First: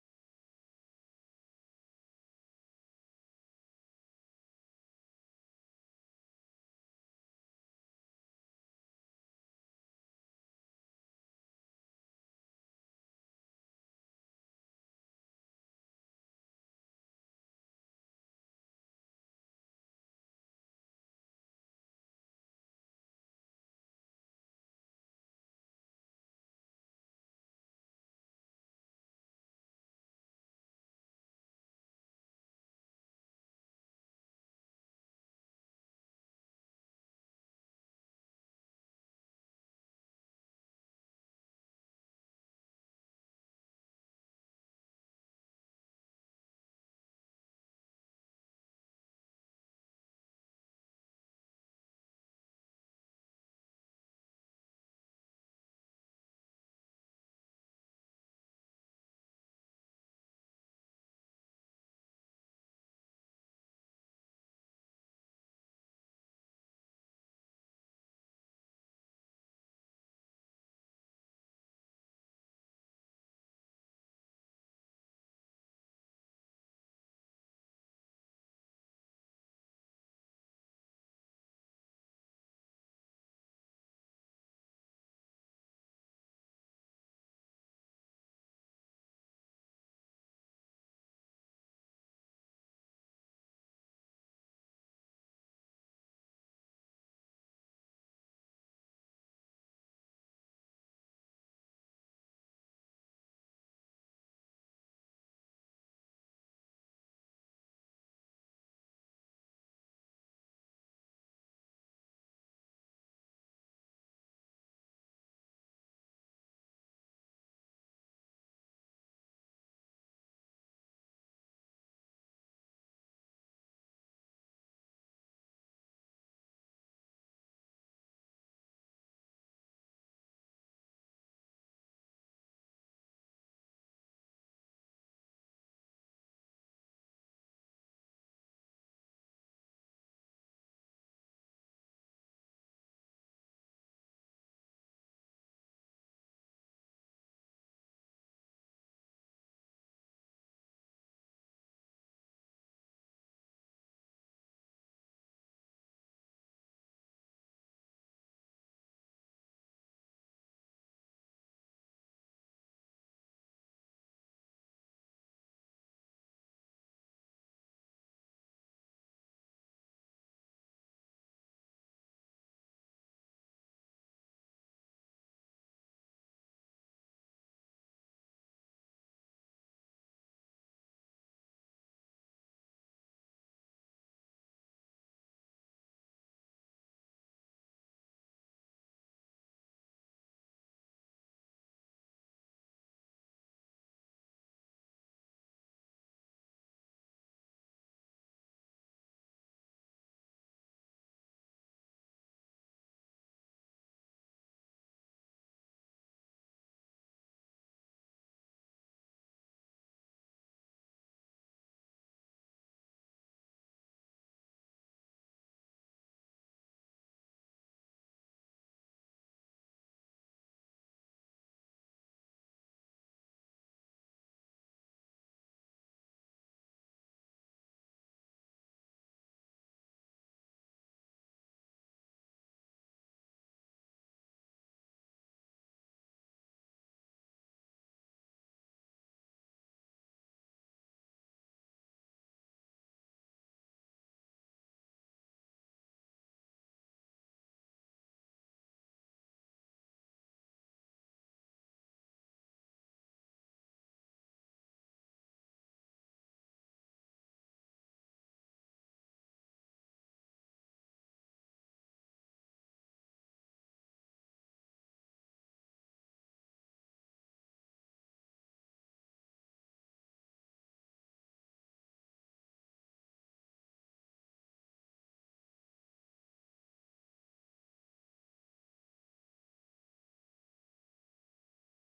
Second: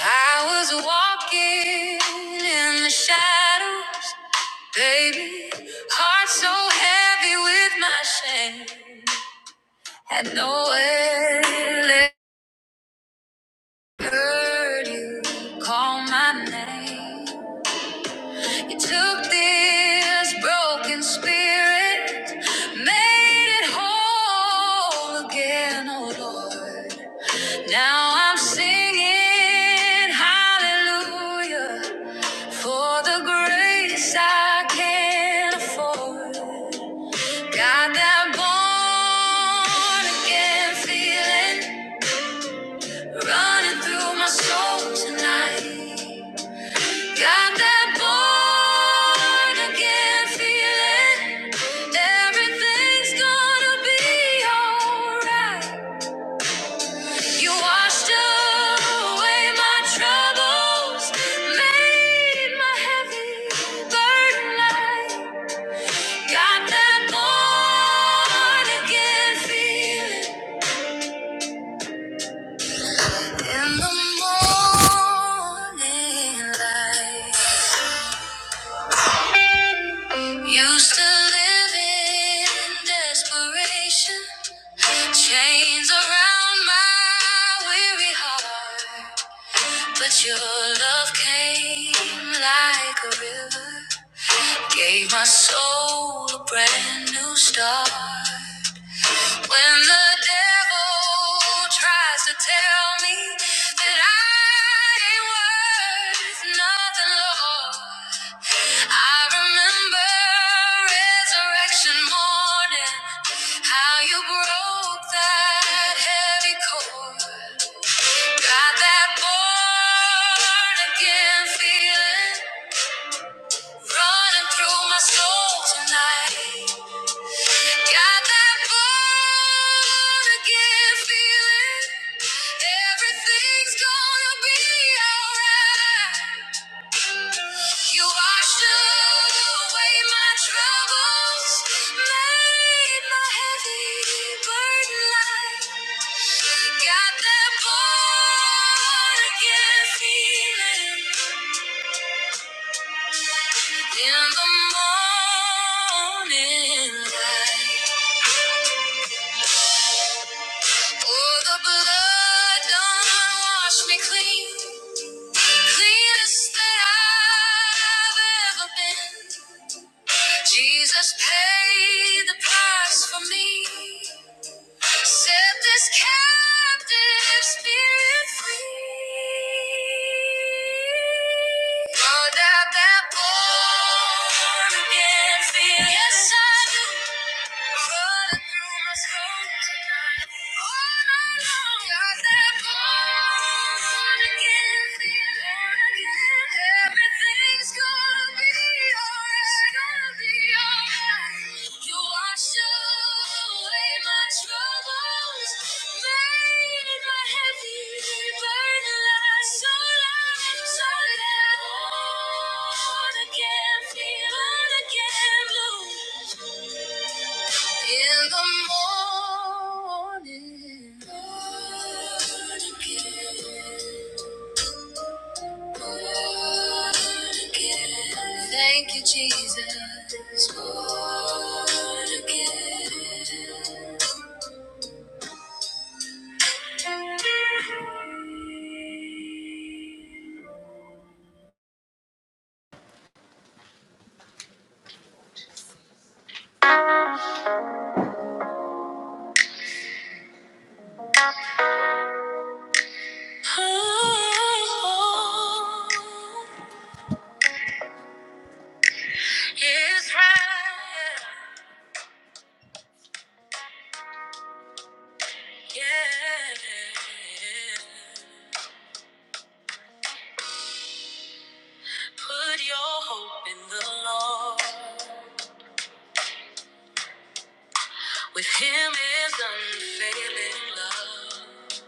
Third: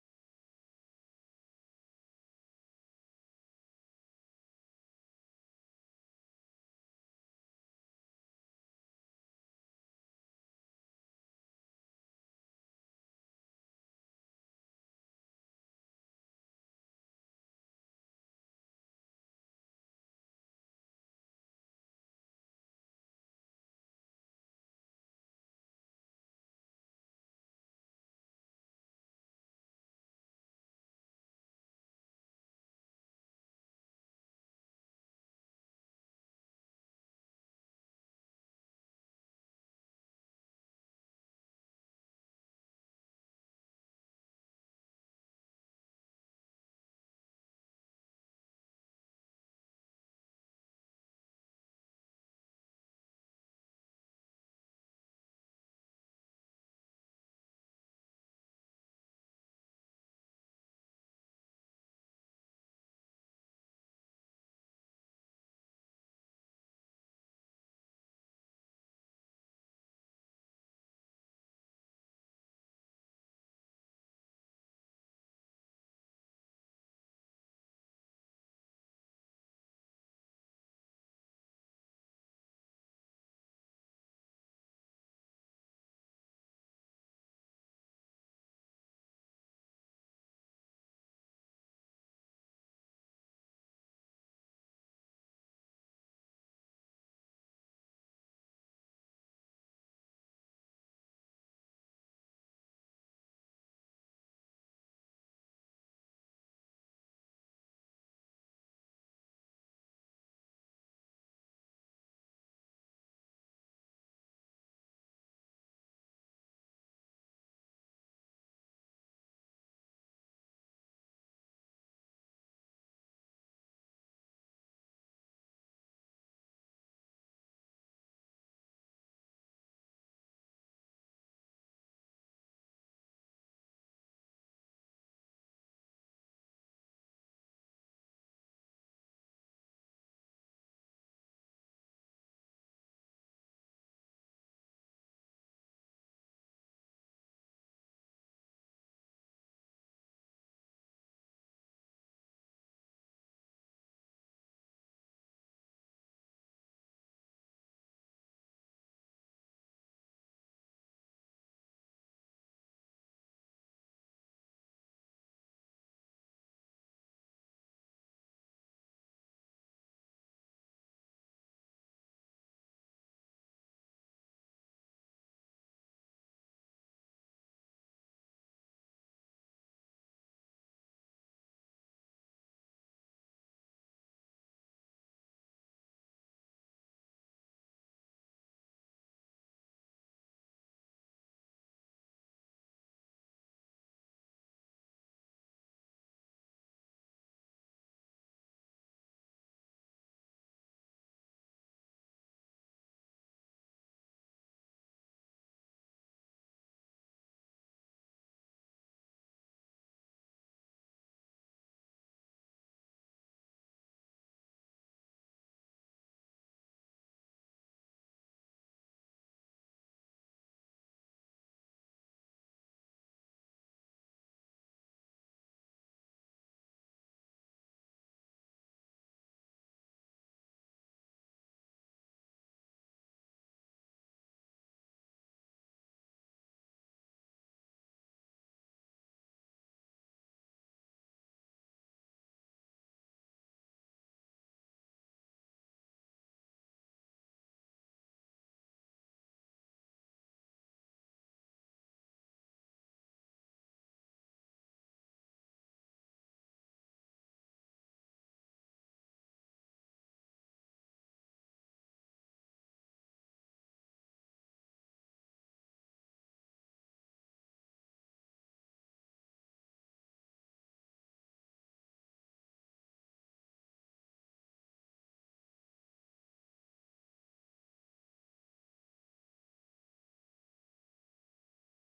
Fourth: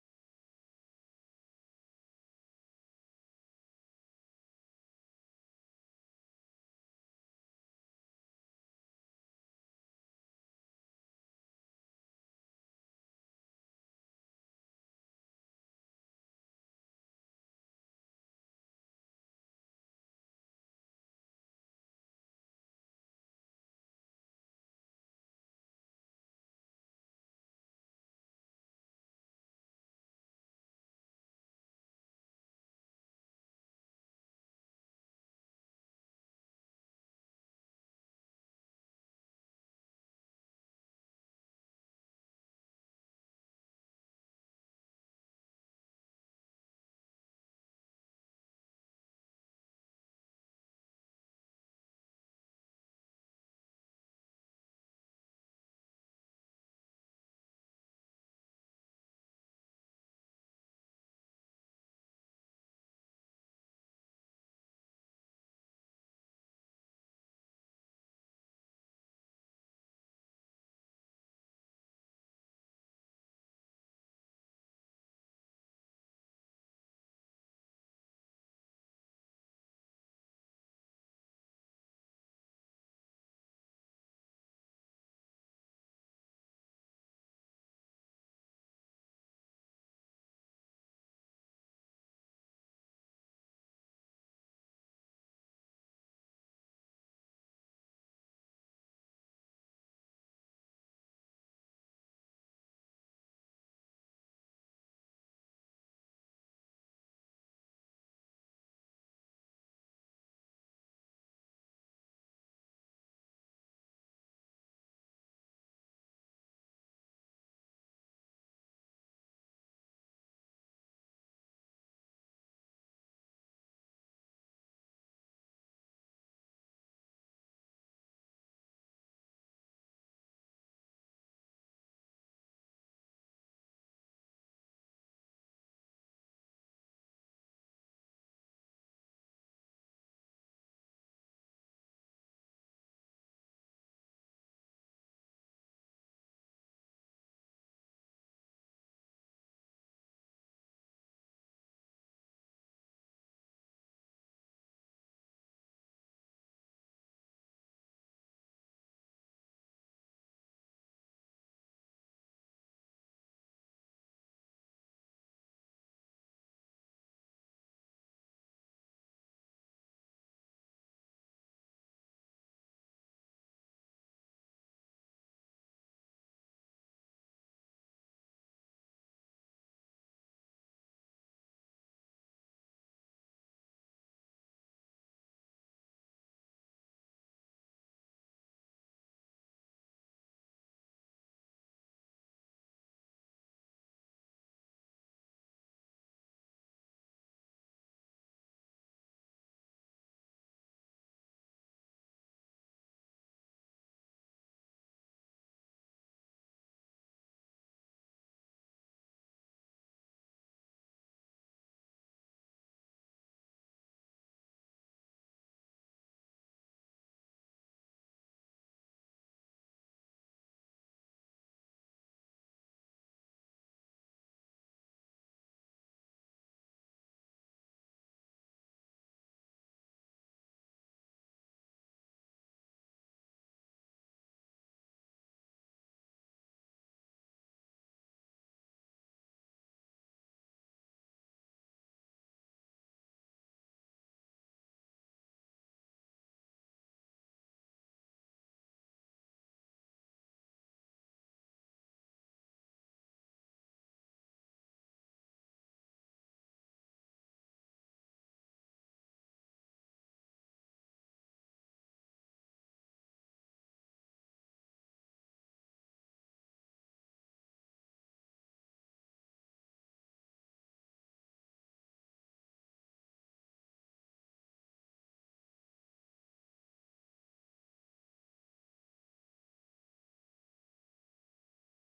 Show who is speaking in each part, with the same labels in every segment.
Speaker 1: I was walking in the shadows, baby. Heart so heavy with my shame. Had nowhere left. Heard you call my name. You took this broken spirit, made it whole again, oh Lord. Now I'm singing hallelujah. For the grace I can't afford, got that born again feeling running through my soul tonight. Got that born again feeling, everything's gonna be alright. You washed away my troubles, made my heavy burden light. Got that born again feeling in the morning light. Used to live in desperation, chains around my weary heart. But your love came like a river, gave my soul a brand new start. When the devil tries to tell me that I ain't worth nothing, Lord, I remember resurrection morning, how you broke that heavy cord, got that born again feeling running through my soul tonight. Got that born again feeling. Everything's gonna be alright. You washed away my troubles, made my heavy burden light. Got that born again feeling in the morning light. Oh, the blood done washed me clean. Cleanest that I've ever been. Jesus paid the price for me. Set this captive spirit free. Brought out that born again feeling. Yes, I do. Again, feeling again blue. In the morning, born again, born again. Thank you, Jesus. Born again. Oh, Israel, yeah. Put your hope in the Lord. With him is unfailing love.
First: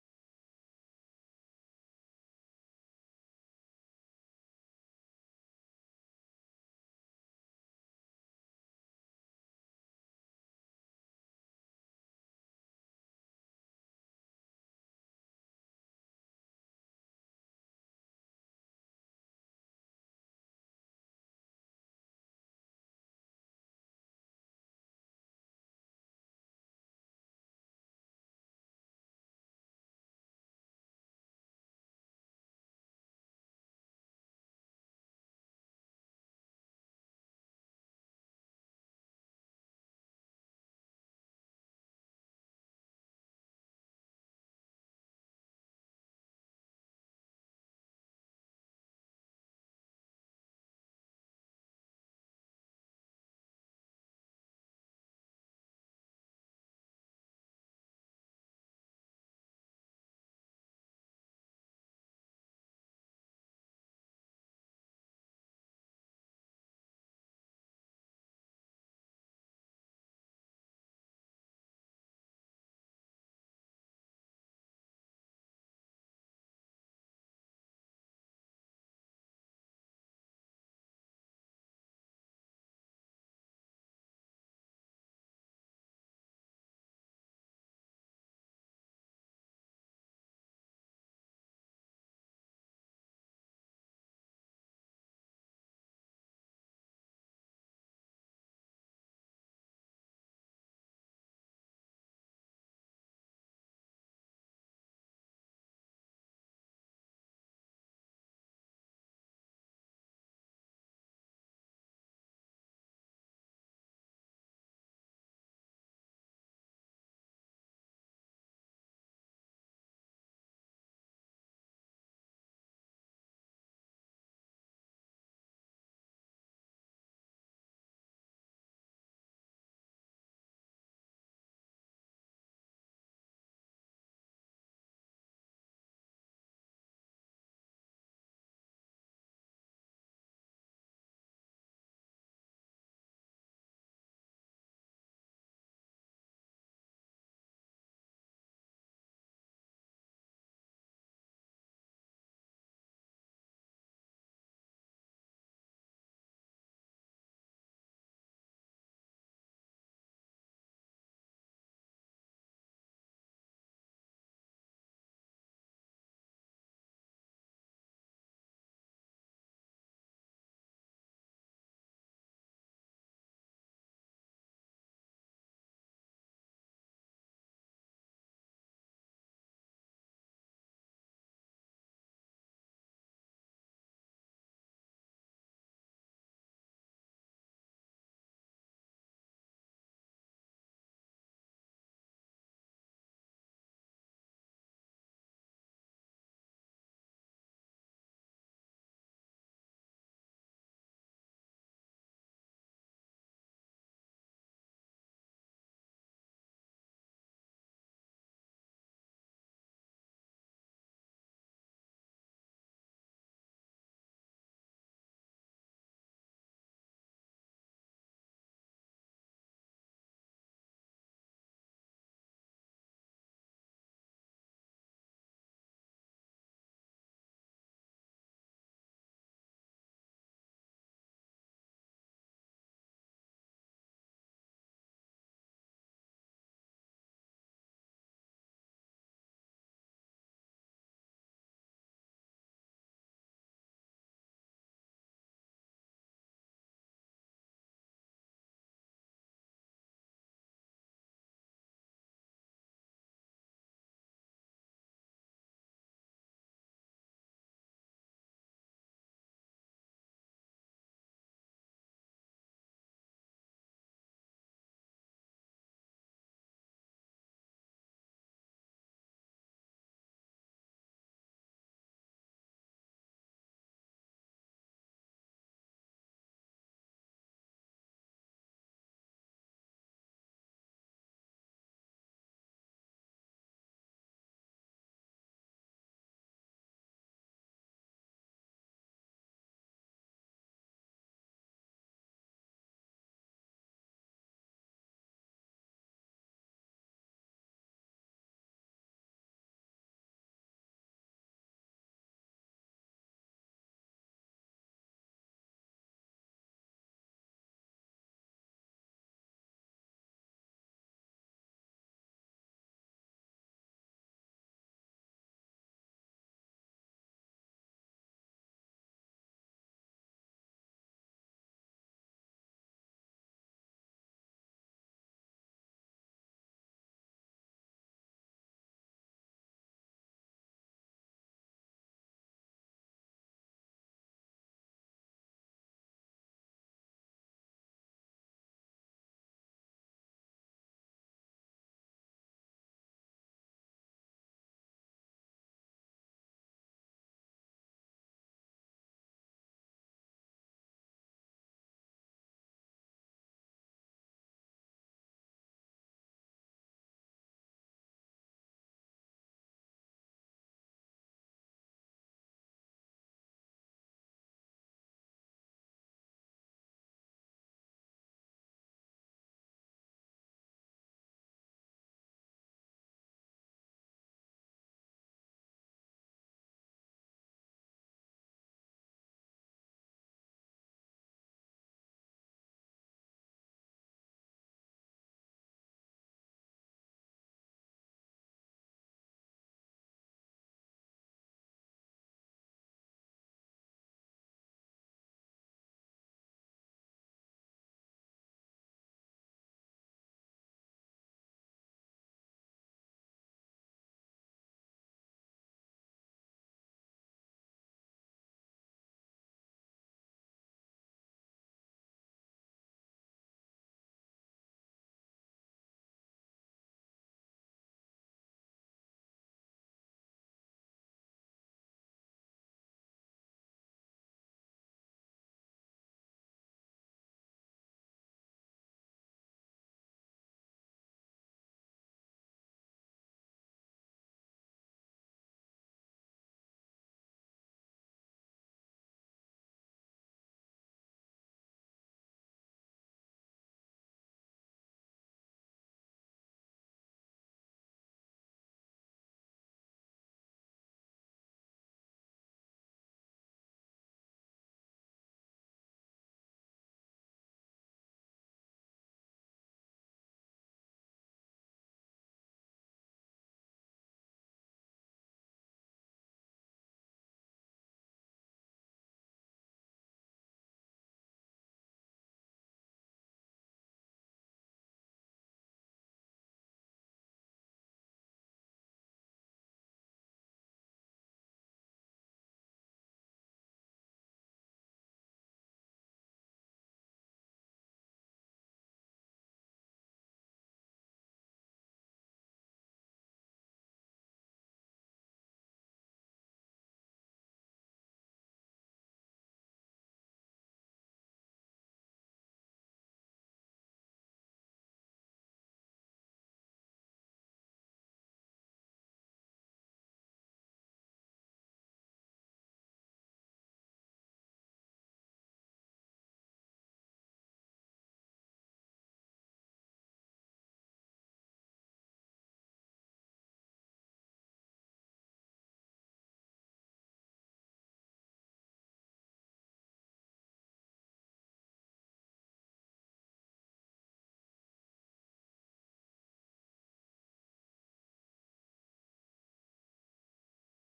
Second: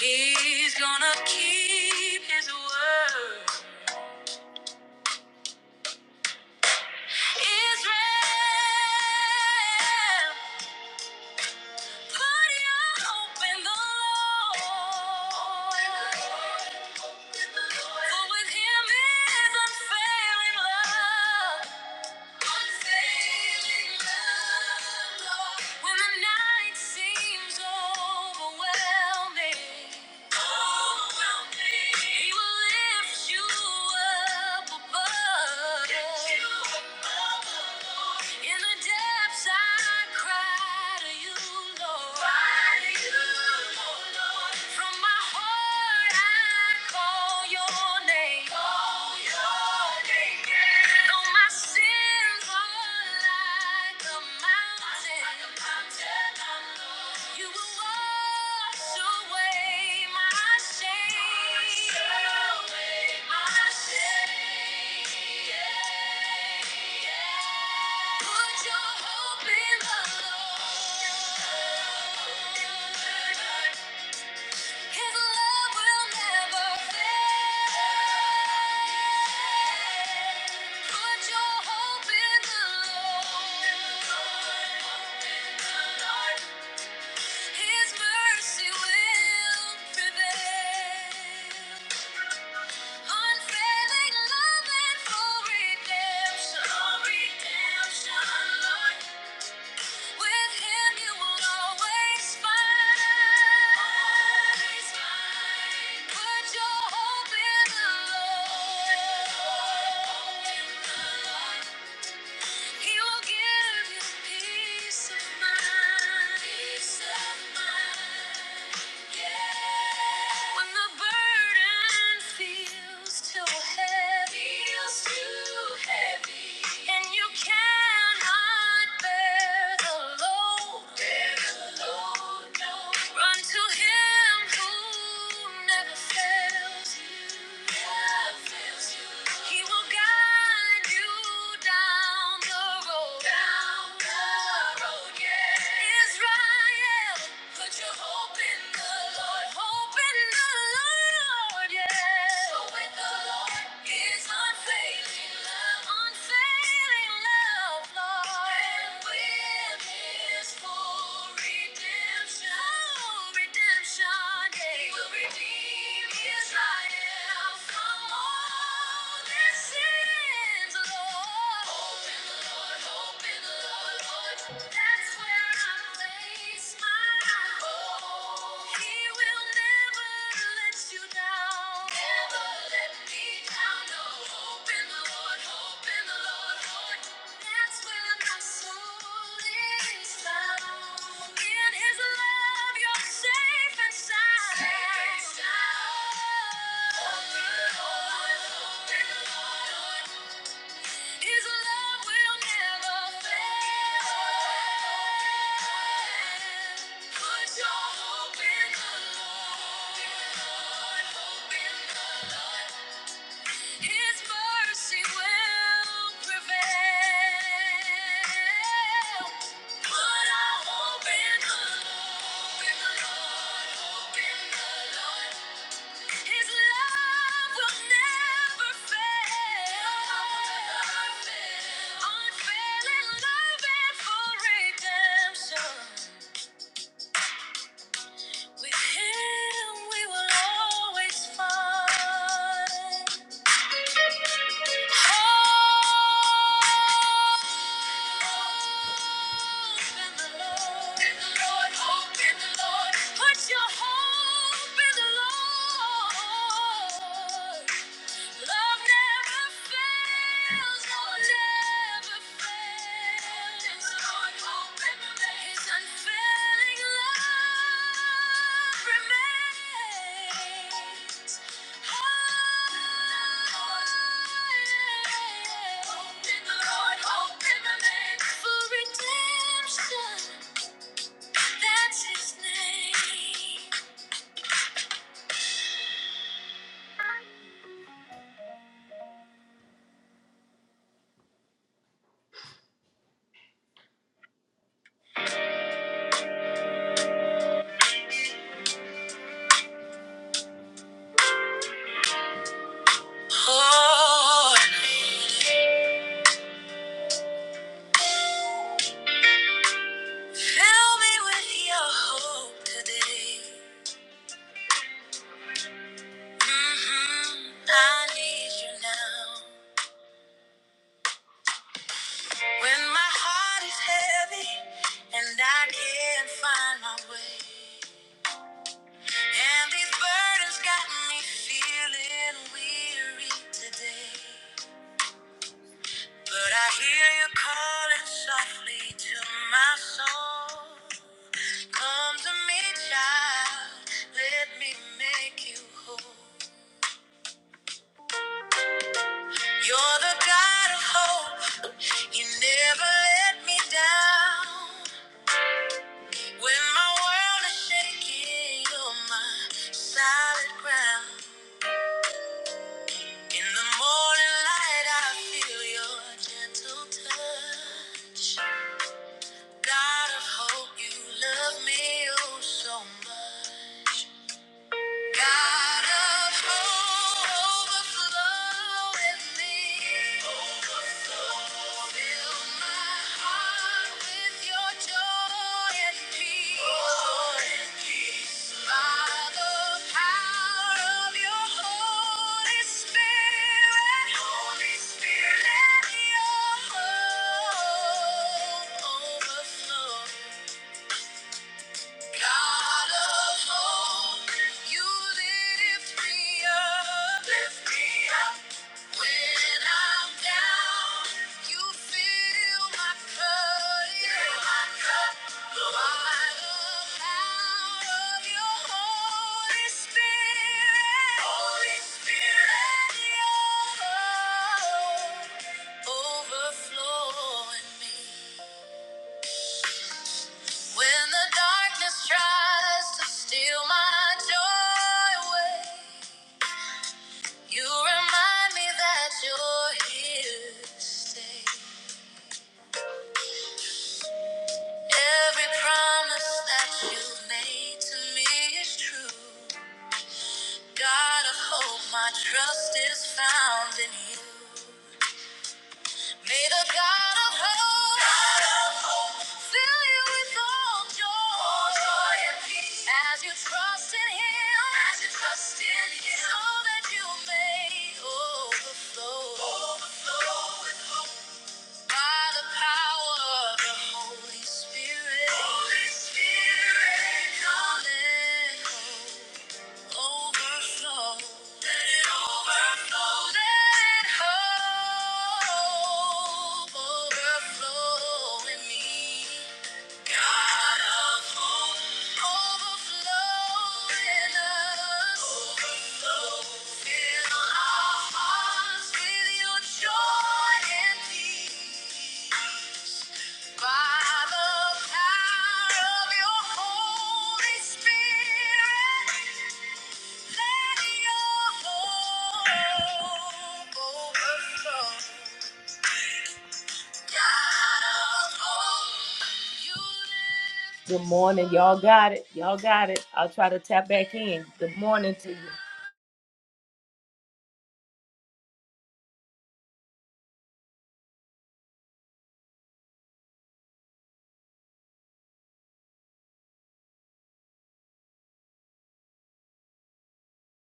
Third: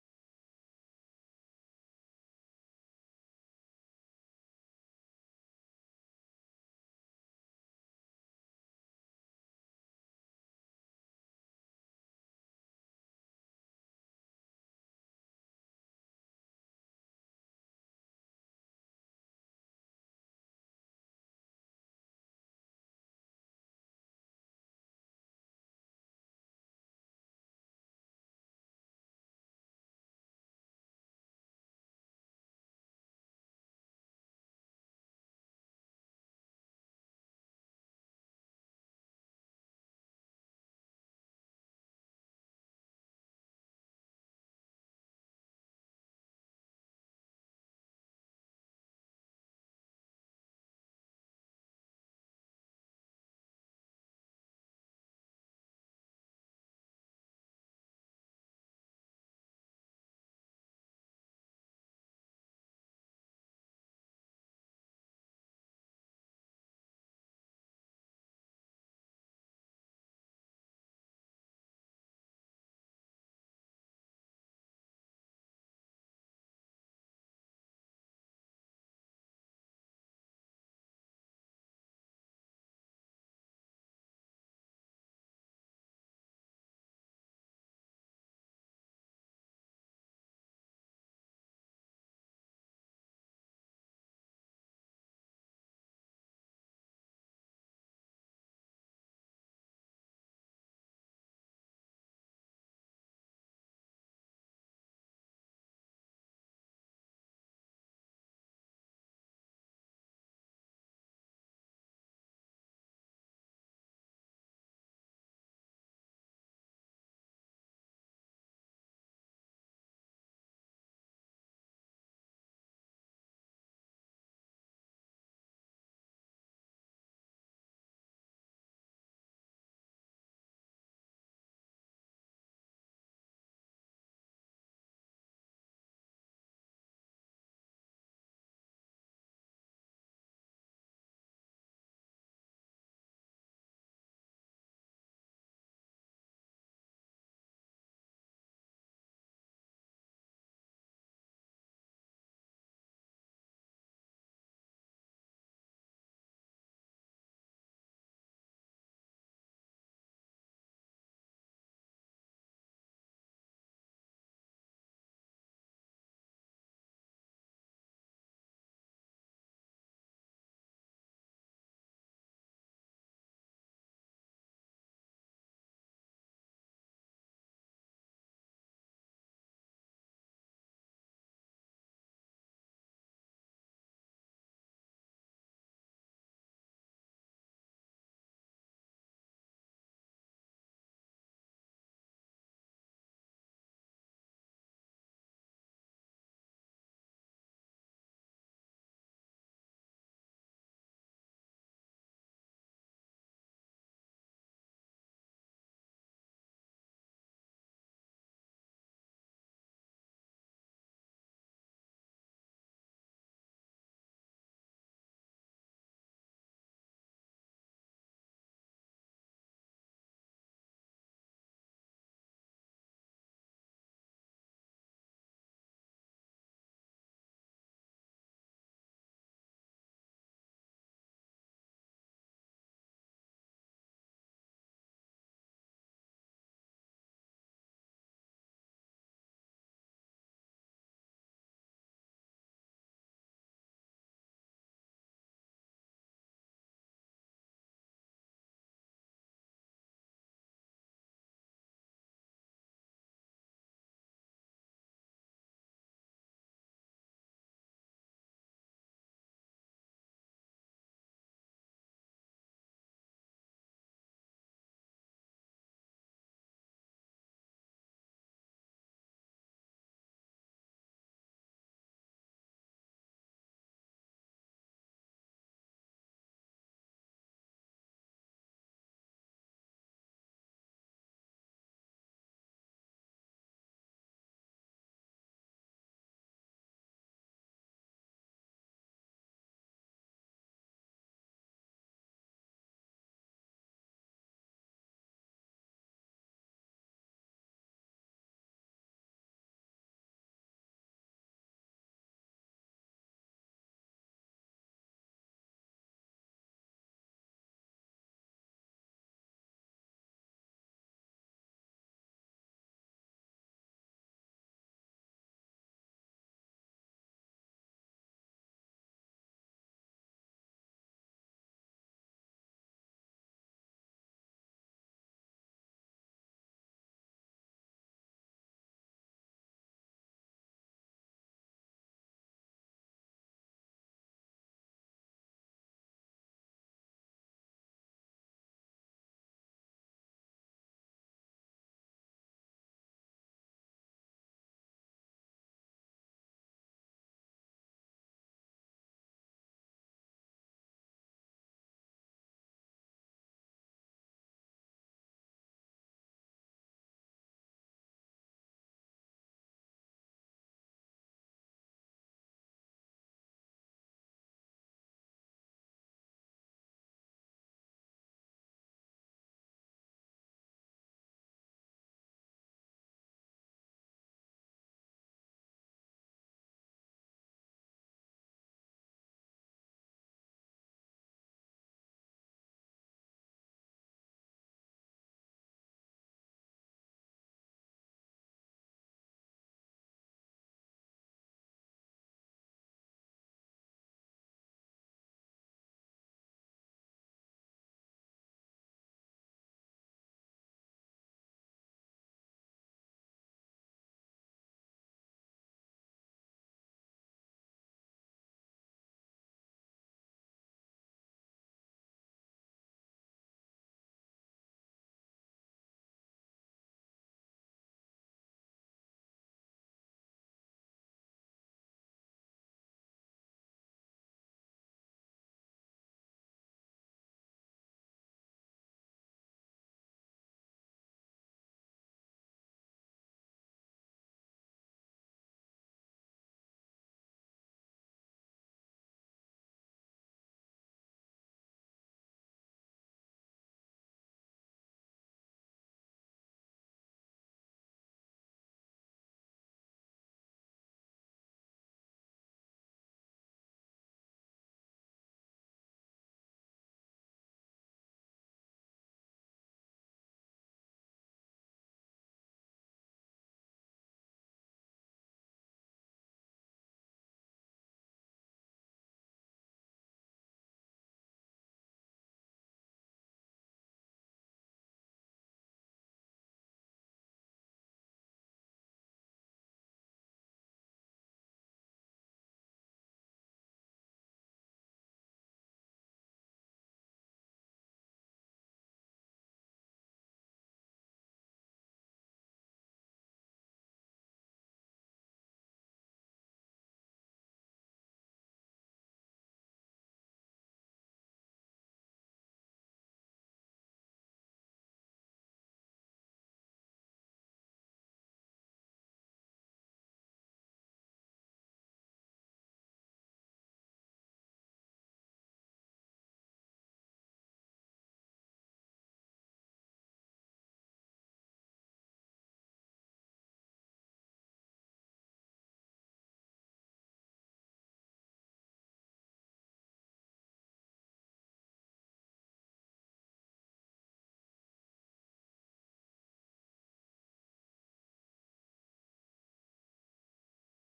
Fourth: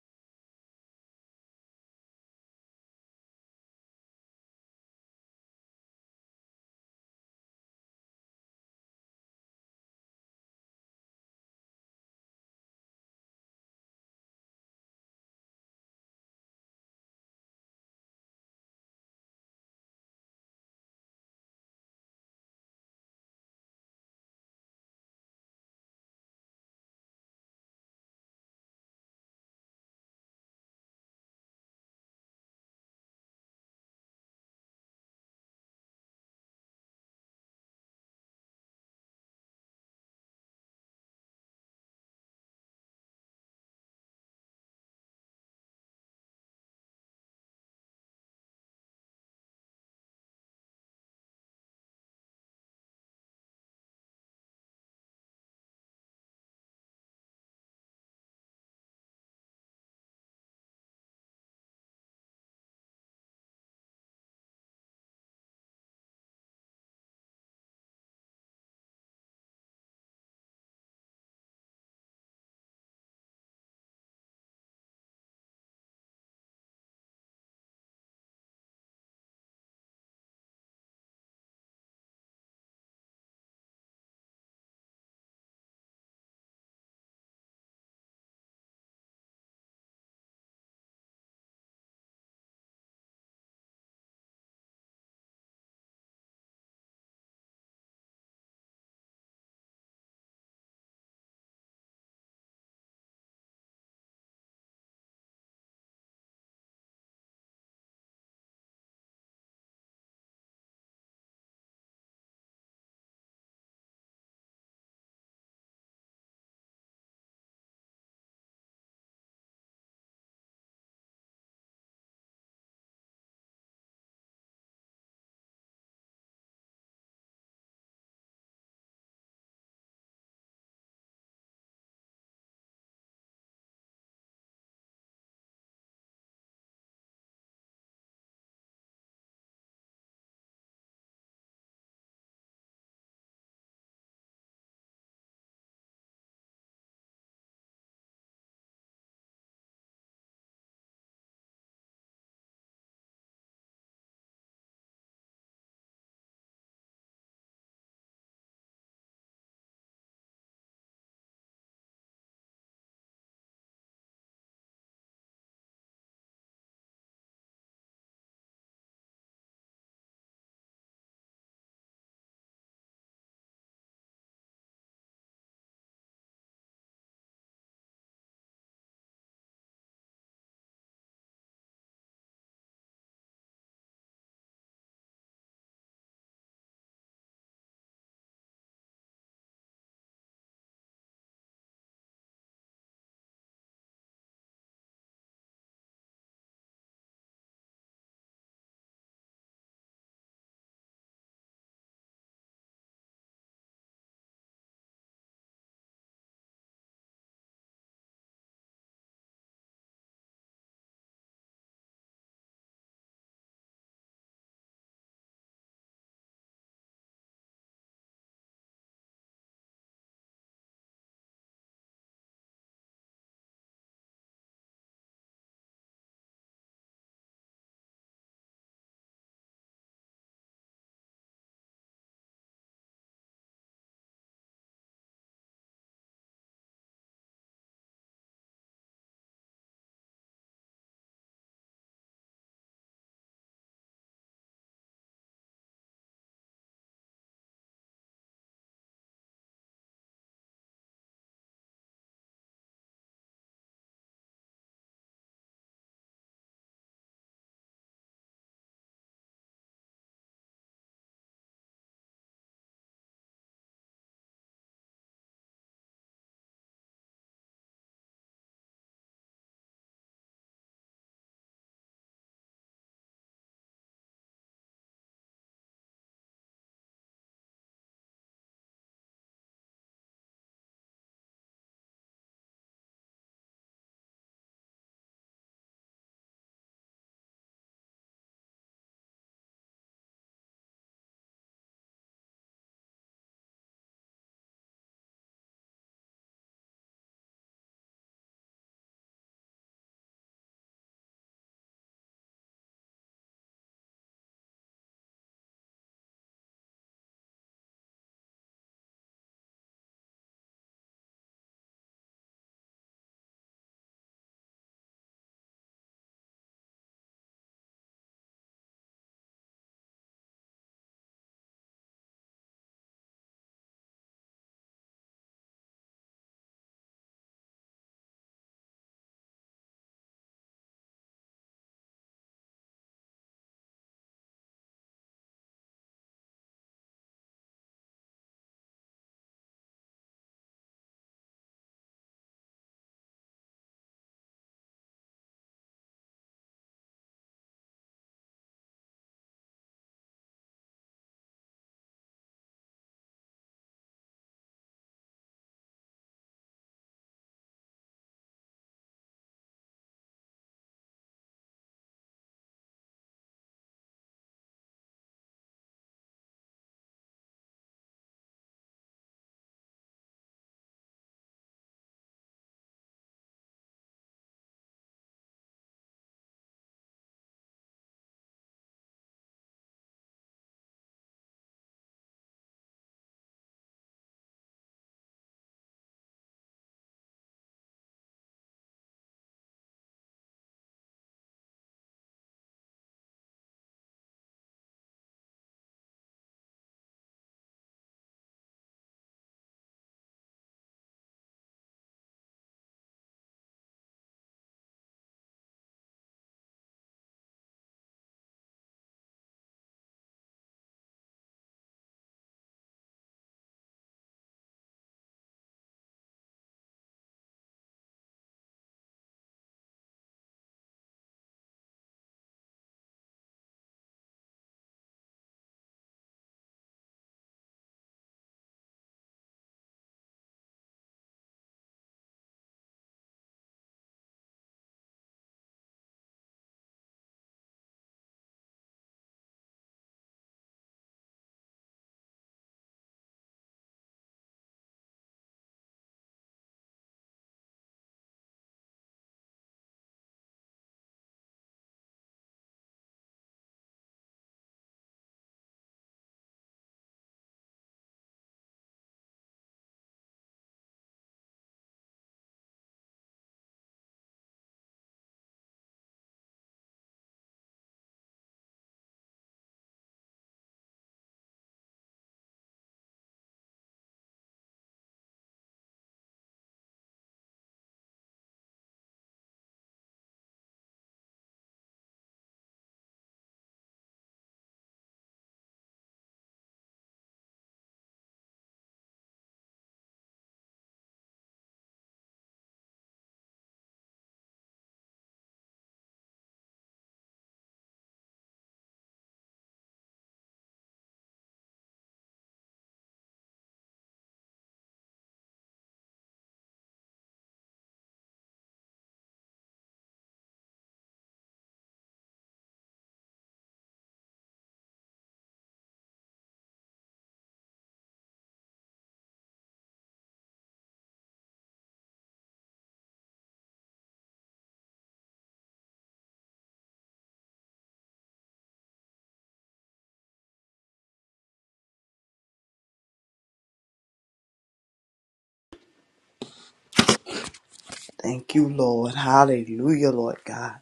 Speaker 1: He's gonna keep his word. Israel, put your hope in the Lord. For with him is unfailing love. He will lift you up above. In the depths I cry to you, Lord. Cry to you, oh Lord. From my heart I call your name. Call your name. Though my sins are like a mountain. Like a mountain. You will wash away my shame. Wash away my shame. Put your hope in the Lord. His love will never fail. Put your hope in the Lord. His mercy will prevail. Unfailing love and full redemption. With Him you will always find. Always find. Put your hope in the Lord. He will give you Peace of mind. When the burden feels too heavy, and you cannot bear bear the load, no. Run to Him who never fails you, He will guide you down the road, yeah. Israel, put your hope in the Lord. Hope in the Lord, yeah. Hope with the Lord is unfailing love. Unfailing love, Lord. And with his full redemption. Full redemption, yeah. He will redeem Israel from all their sins, Lord. Hope in the Lord, hope Lord, hope. Safe and sound. His love will never fail. Put your hope in the Lord. His mercy will prevail. Put our Lord. Hope in the Lord. His love will never fail. Unfailing love and full redemption. With Him we will always find hope in the Lord. Put your hope in the Lord. Love never fails, love never fails. There's one hope in unfailing love remains. in the Lord, hope in for redemption. That's His name. Lord, fill me with Your hope today. Mhm. I need you now. When my heart is heavy and I can't find my way. And these burdens got me feeling weary today. But I hear you calling softly to my soul. Come to me, child. Let me make you whole. You're the God of hope. You never let me down. When my world is shaking, you're my solid ground. In the morning light, I feel your gentle touch. God of hope, you love me oh so much. God of hope, overflow in me. Overflow. Fill my heart with your joy and peace. Joy and peace. By the power of your Holy Spirit. Holy Spirit. Let your hope overflow. God of hope, you lift me up. Lift me up. When I'm down, you fill my cup. Fill my cup. By the power of your Holy Spirit. Holy Spirit. Let overflow in me. When the darkness tries to steal my joy away, you remind me that you're here to stay. Every promise that you made to me is true. God of hope, my trust is found in you. May the God of hope God of hope, fill you with all joy, all joy and peace as you trust in Him, as you trust in Him, so that you may overflow, overflow with hope by the power of the Holy Spirit. Holy Spirit, come and Overflow. Let it overflow. Let hope overflow in me. God of hope, overflow in us. Overflow. Fill our hearts with your joy and peace. Good morning, y'all got it. Y'all got it. I'll try to tap back in. Good morning to you.
Speaker 2: Thank you, Lord. Hallelujah, Lord God.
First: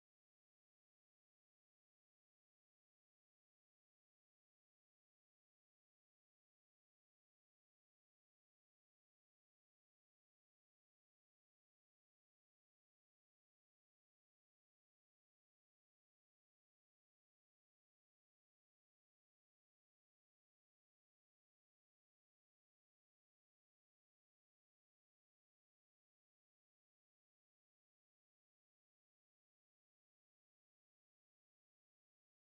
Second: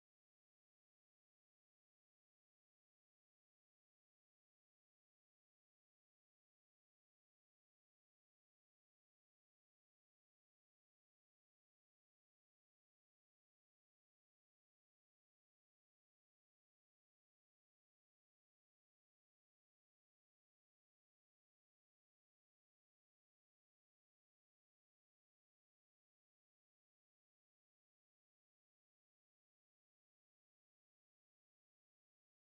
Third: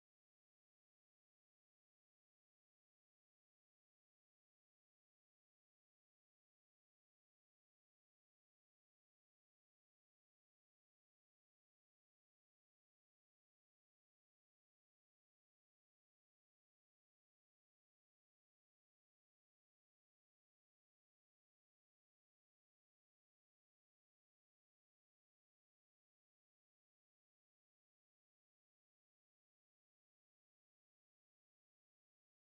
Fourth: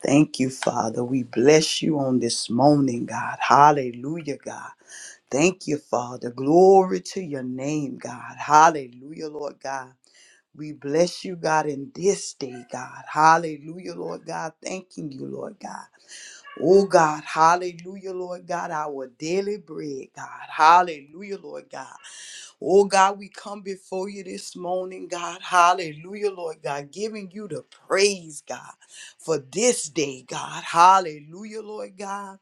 Speaker 2: Thank you, Father. We bless you on this morning, God. Hallelujah, God. Thank you, Father. Glory to your name, God. Hallelujah, Lord God. We bless you, God, in this day, God. Hallelujah, Lord God. Thanking you, Lord God. Oh, God. Hallelujah, Lord God. Our daily bread, God. Hallelujah, Lord God. Oh God, we come before you this morning, God. Hallelujah, Lord God, giving you the praise, God, for this day, God. Hallelujah, Lord God.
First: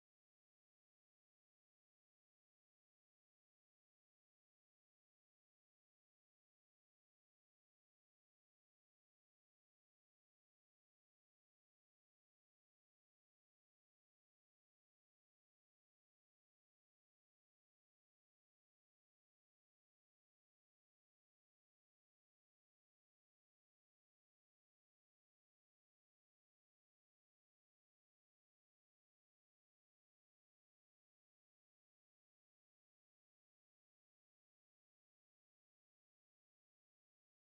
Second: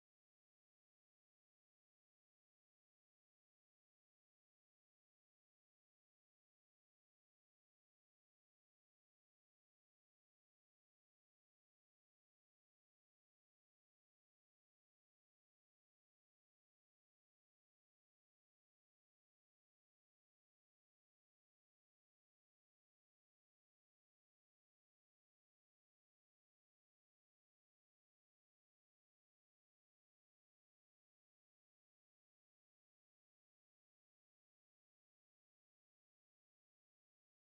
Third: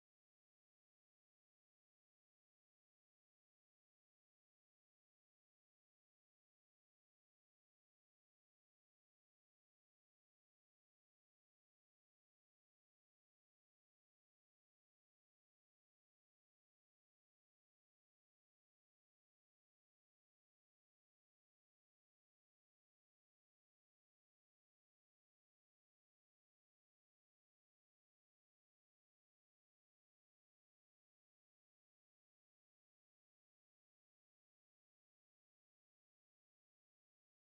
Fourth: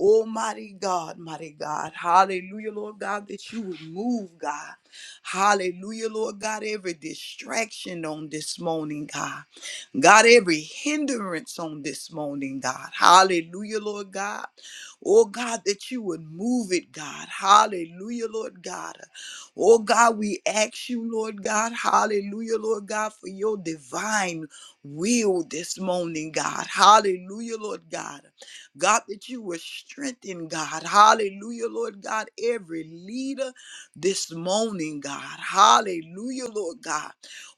Speaker 2: Oh, mighty God, mighty God. Hallelujah, Lord God, that you would move, God. Hallelujah, Lord God, every distraction on this morning, God. God, every hindrance on this morning, God. Hallelujah, Lord God. Oh, God, that you would move it, God. Hallelujah, Lord God. Oh, God, we ask you, Lord God. Hallelujah, Lord God, for your divine will this morning, God. Hallelujah, Lord God. God, that you will strengthen, God. Hallelujah, Lord God, every leader this morning, God. Hallelujah, Lord God.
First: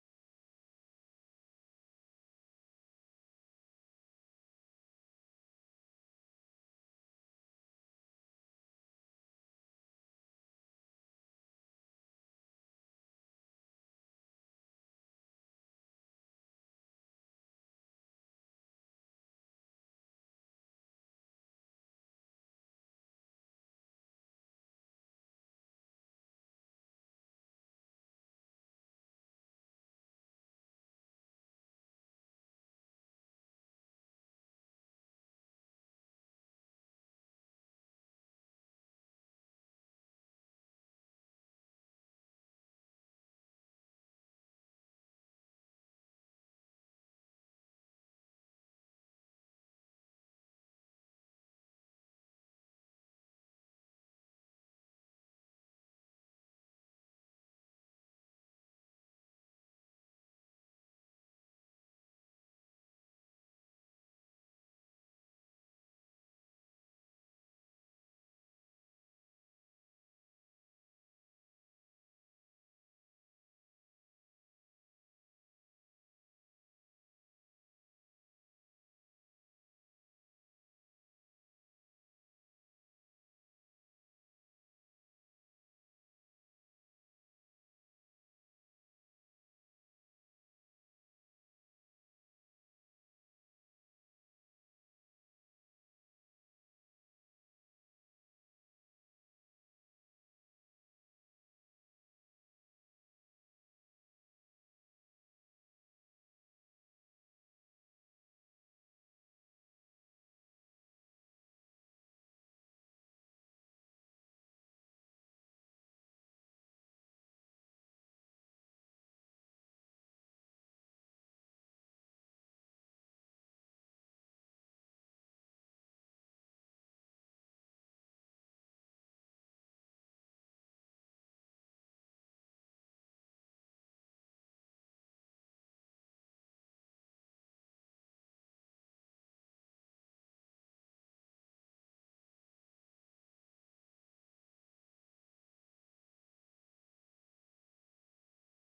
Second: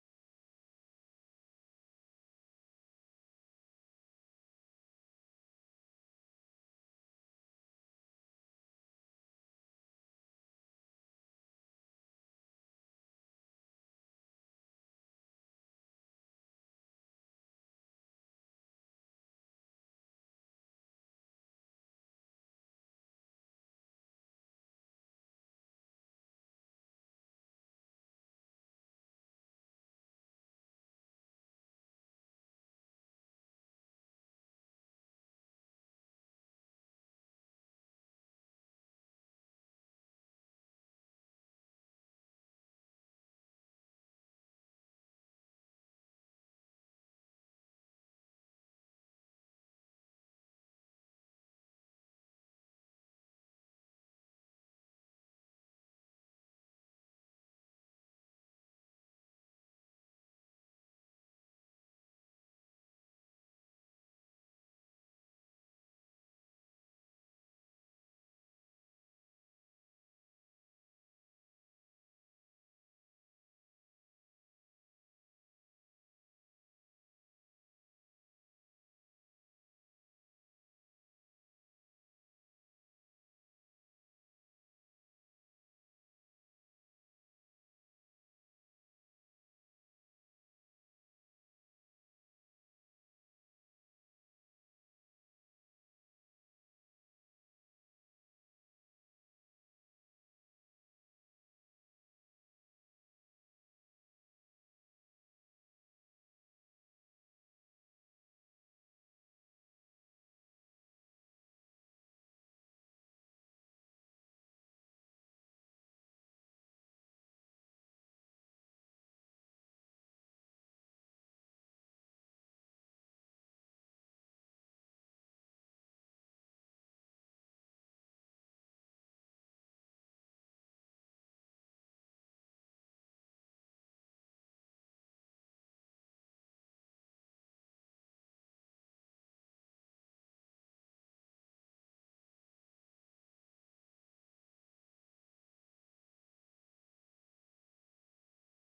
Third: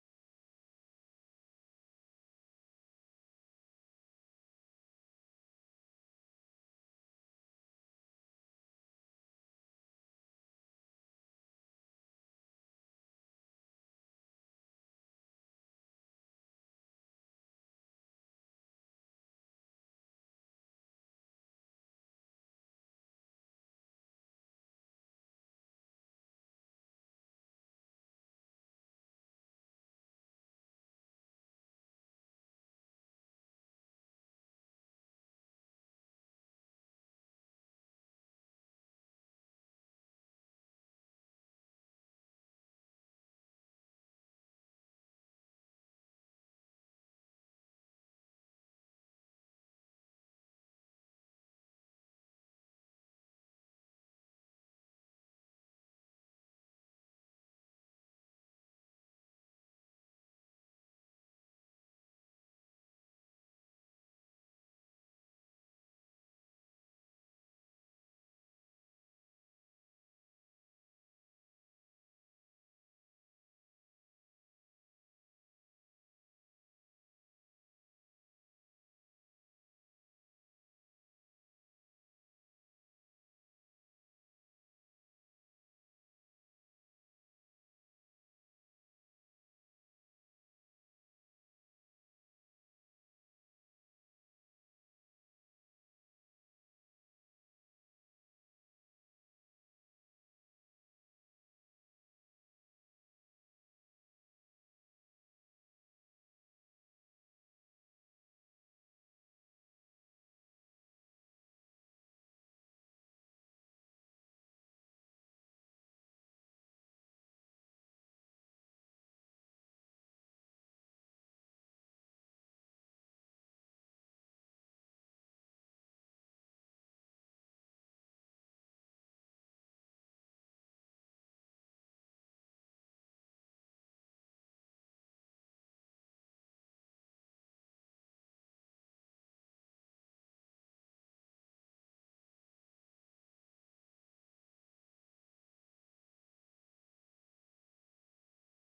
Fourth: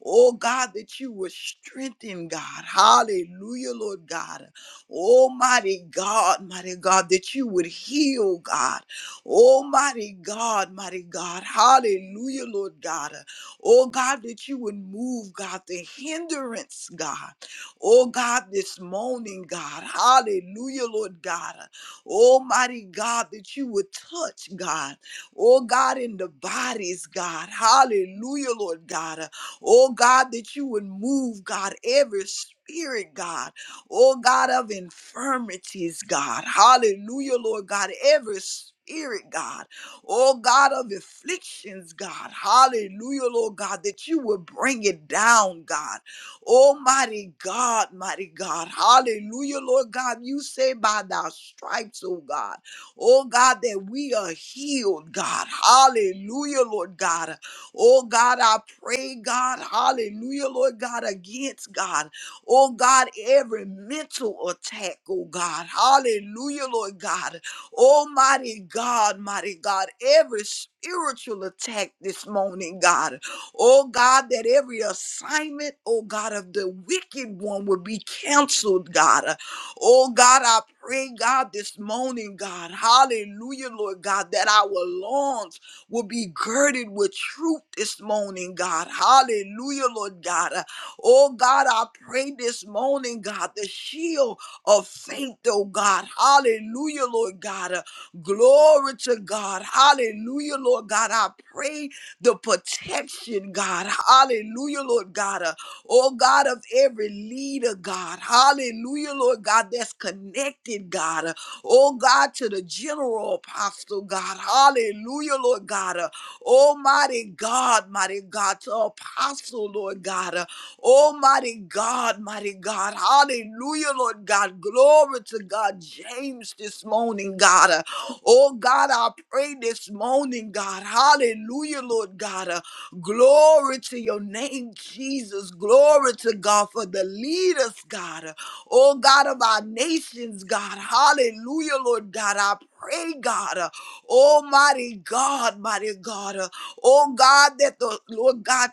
Speaker 2: Oh, God, that you will strengthen, God. Hallelujah, Lord God. Almighty God, mighty God, that you would heal, God. Almighty God, mighty God. Hallelujah, Lord God. Oh, God, that you would move, God, the hindrance, God. Oh God, this morning, God. Hallelujah, Lord God. Almighty God, that you would touch, God. Oh God, in the bodies, God. Hallelujah, Lord God. Oh God, that you would move, God, every spirit, God. Oh God of infirmities, God. Hallelujah, Lord God. Every spirit, God. Oh God of afflictions, God. Hallelujah, Lord God, that you would bring it down, God. Oh, mighty God, mighty God. Hallelujah, Lord God. You say by thy stripes, oh God. Oh God, that we are healed, God. Hallelujah, Lord God. Oh God, I pray, God. Hallelujah, Lord God, against God. Oh God, every mental attack, oh God. Hallelujah, Lord God. Almighty God, mighty God, every spiritual attack this morning, God. Oh God, that every assignment, oh God, of the wicked one would be canceled, God. Uh, Oh God, I pray, God, this morning, God, hallelujah, Lord God, that our lawns will be girded with truth this morning, God. Hallelujah, Lord God. Uh, Oh God, I pray this morning, God, the shield of faith, oh God. Hallelujah, Lord God. Uh, Glory to God. Hallelujah, Lord God. I pray the protection, God. Hallelujah, Lord God. Uh, oh, God, of every leader, God. Hallelujah, Lord God, that's connected, God. Uh, oh, God, to the general apostle, God. Hallelujah, Lord God. Uh, Almighty God, mighty God, to apostle, Lord God. Uh, Oh, mighty God, mighty God. Hallelujah, Lord God. Glory to God. James this morning, God. Uh, Oh, God, I pray this morning, God. Hallelujah, Lord God. Uh, Glory to your name, Jesus. Glory to God for the leaders, God. Uh, Oh, God of our nations, God. Hallelujah, Lord God. I pray, God. uh, Almighty God, mighty God. Oh God, that the Lord God,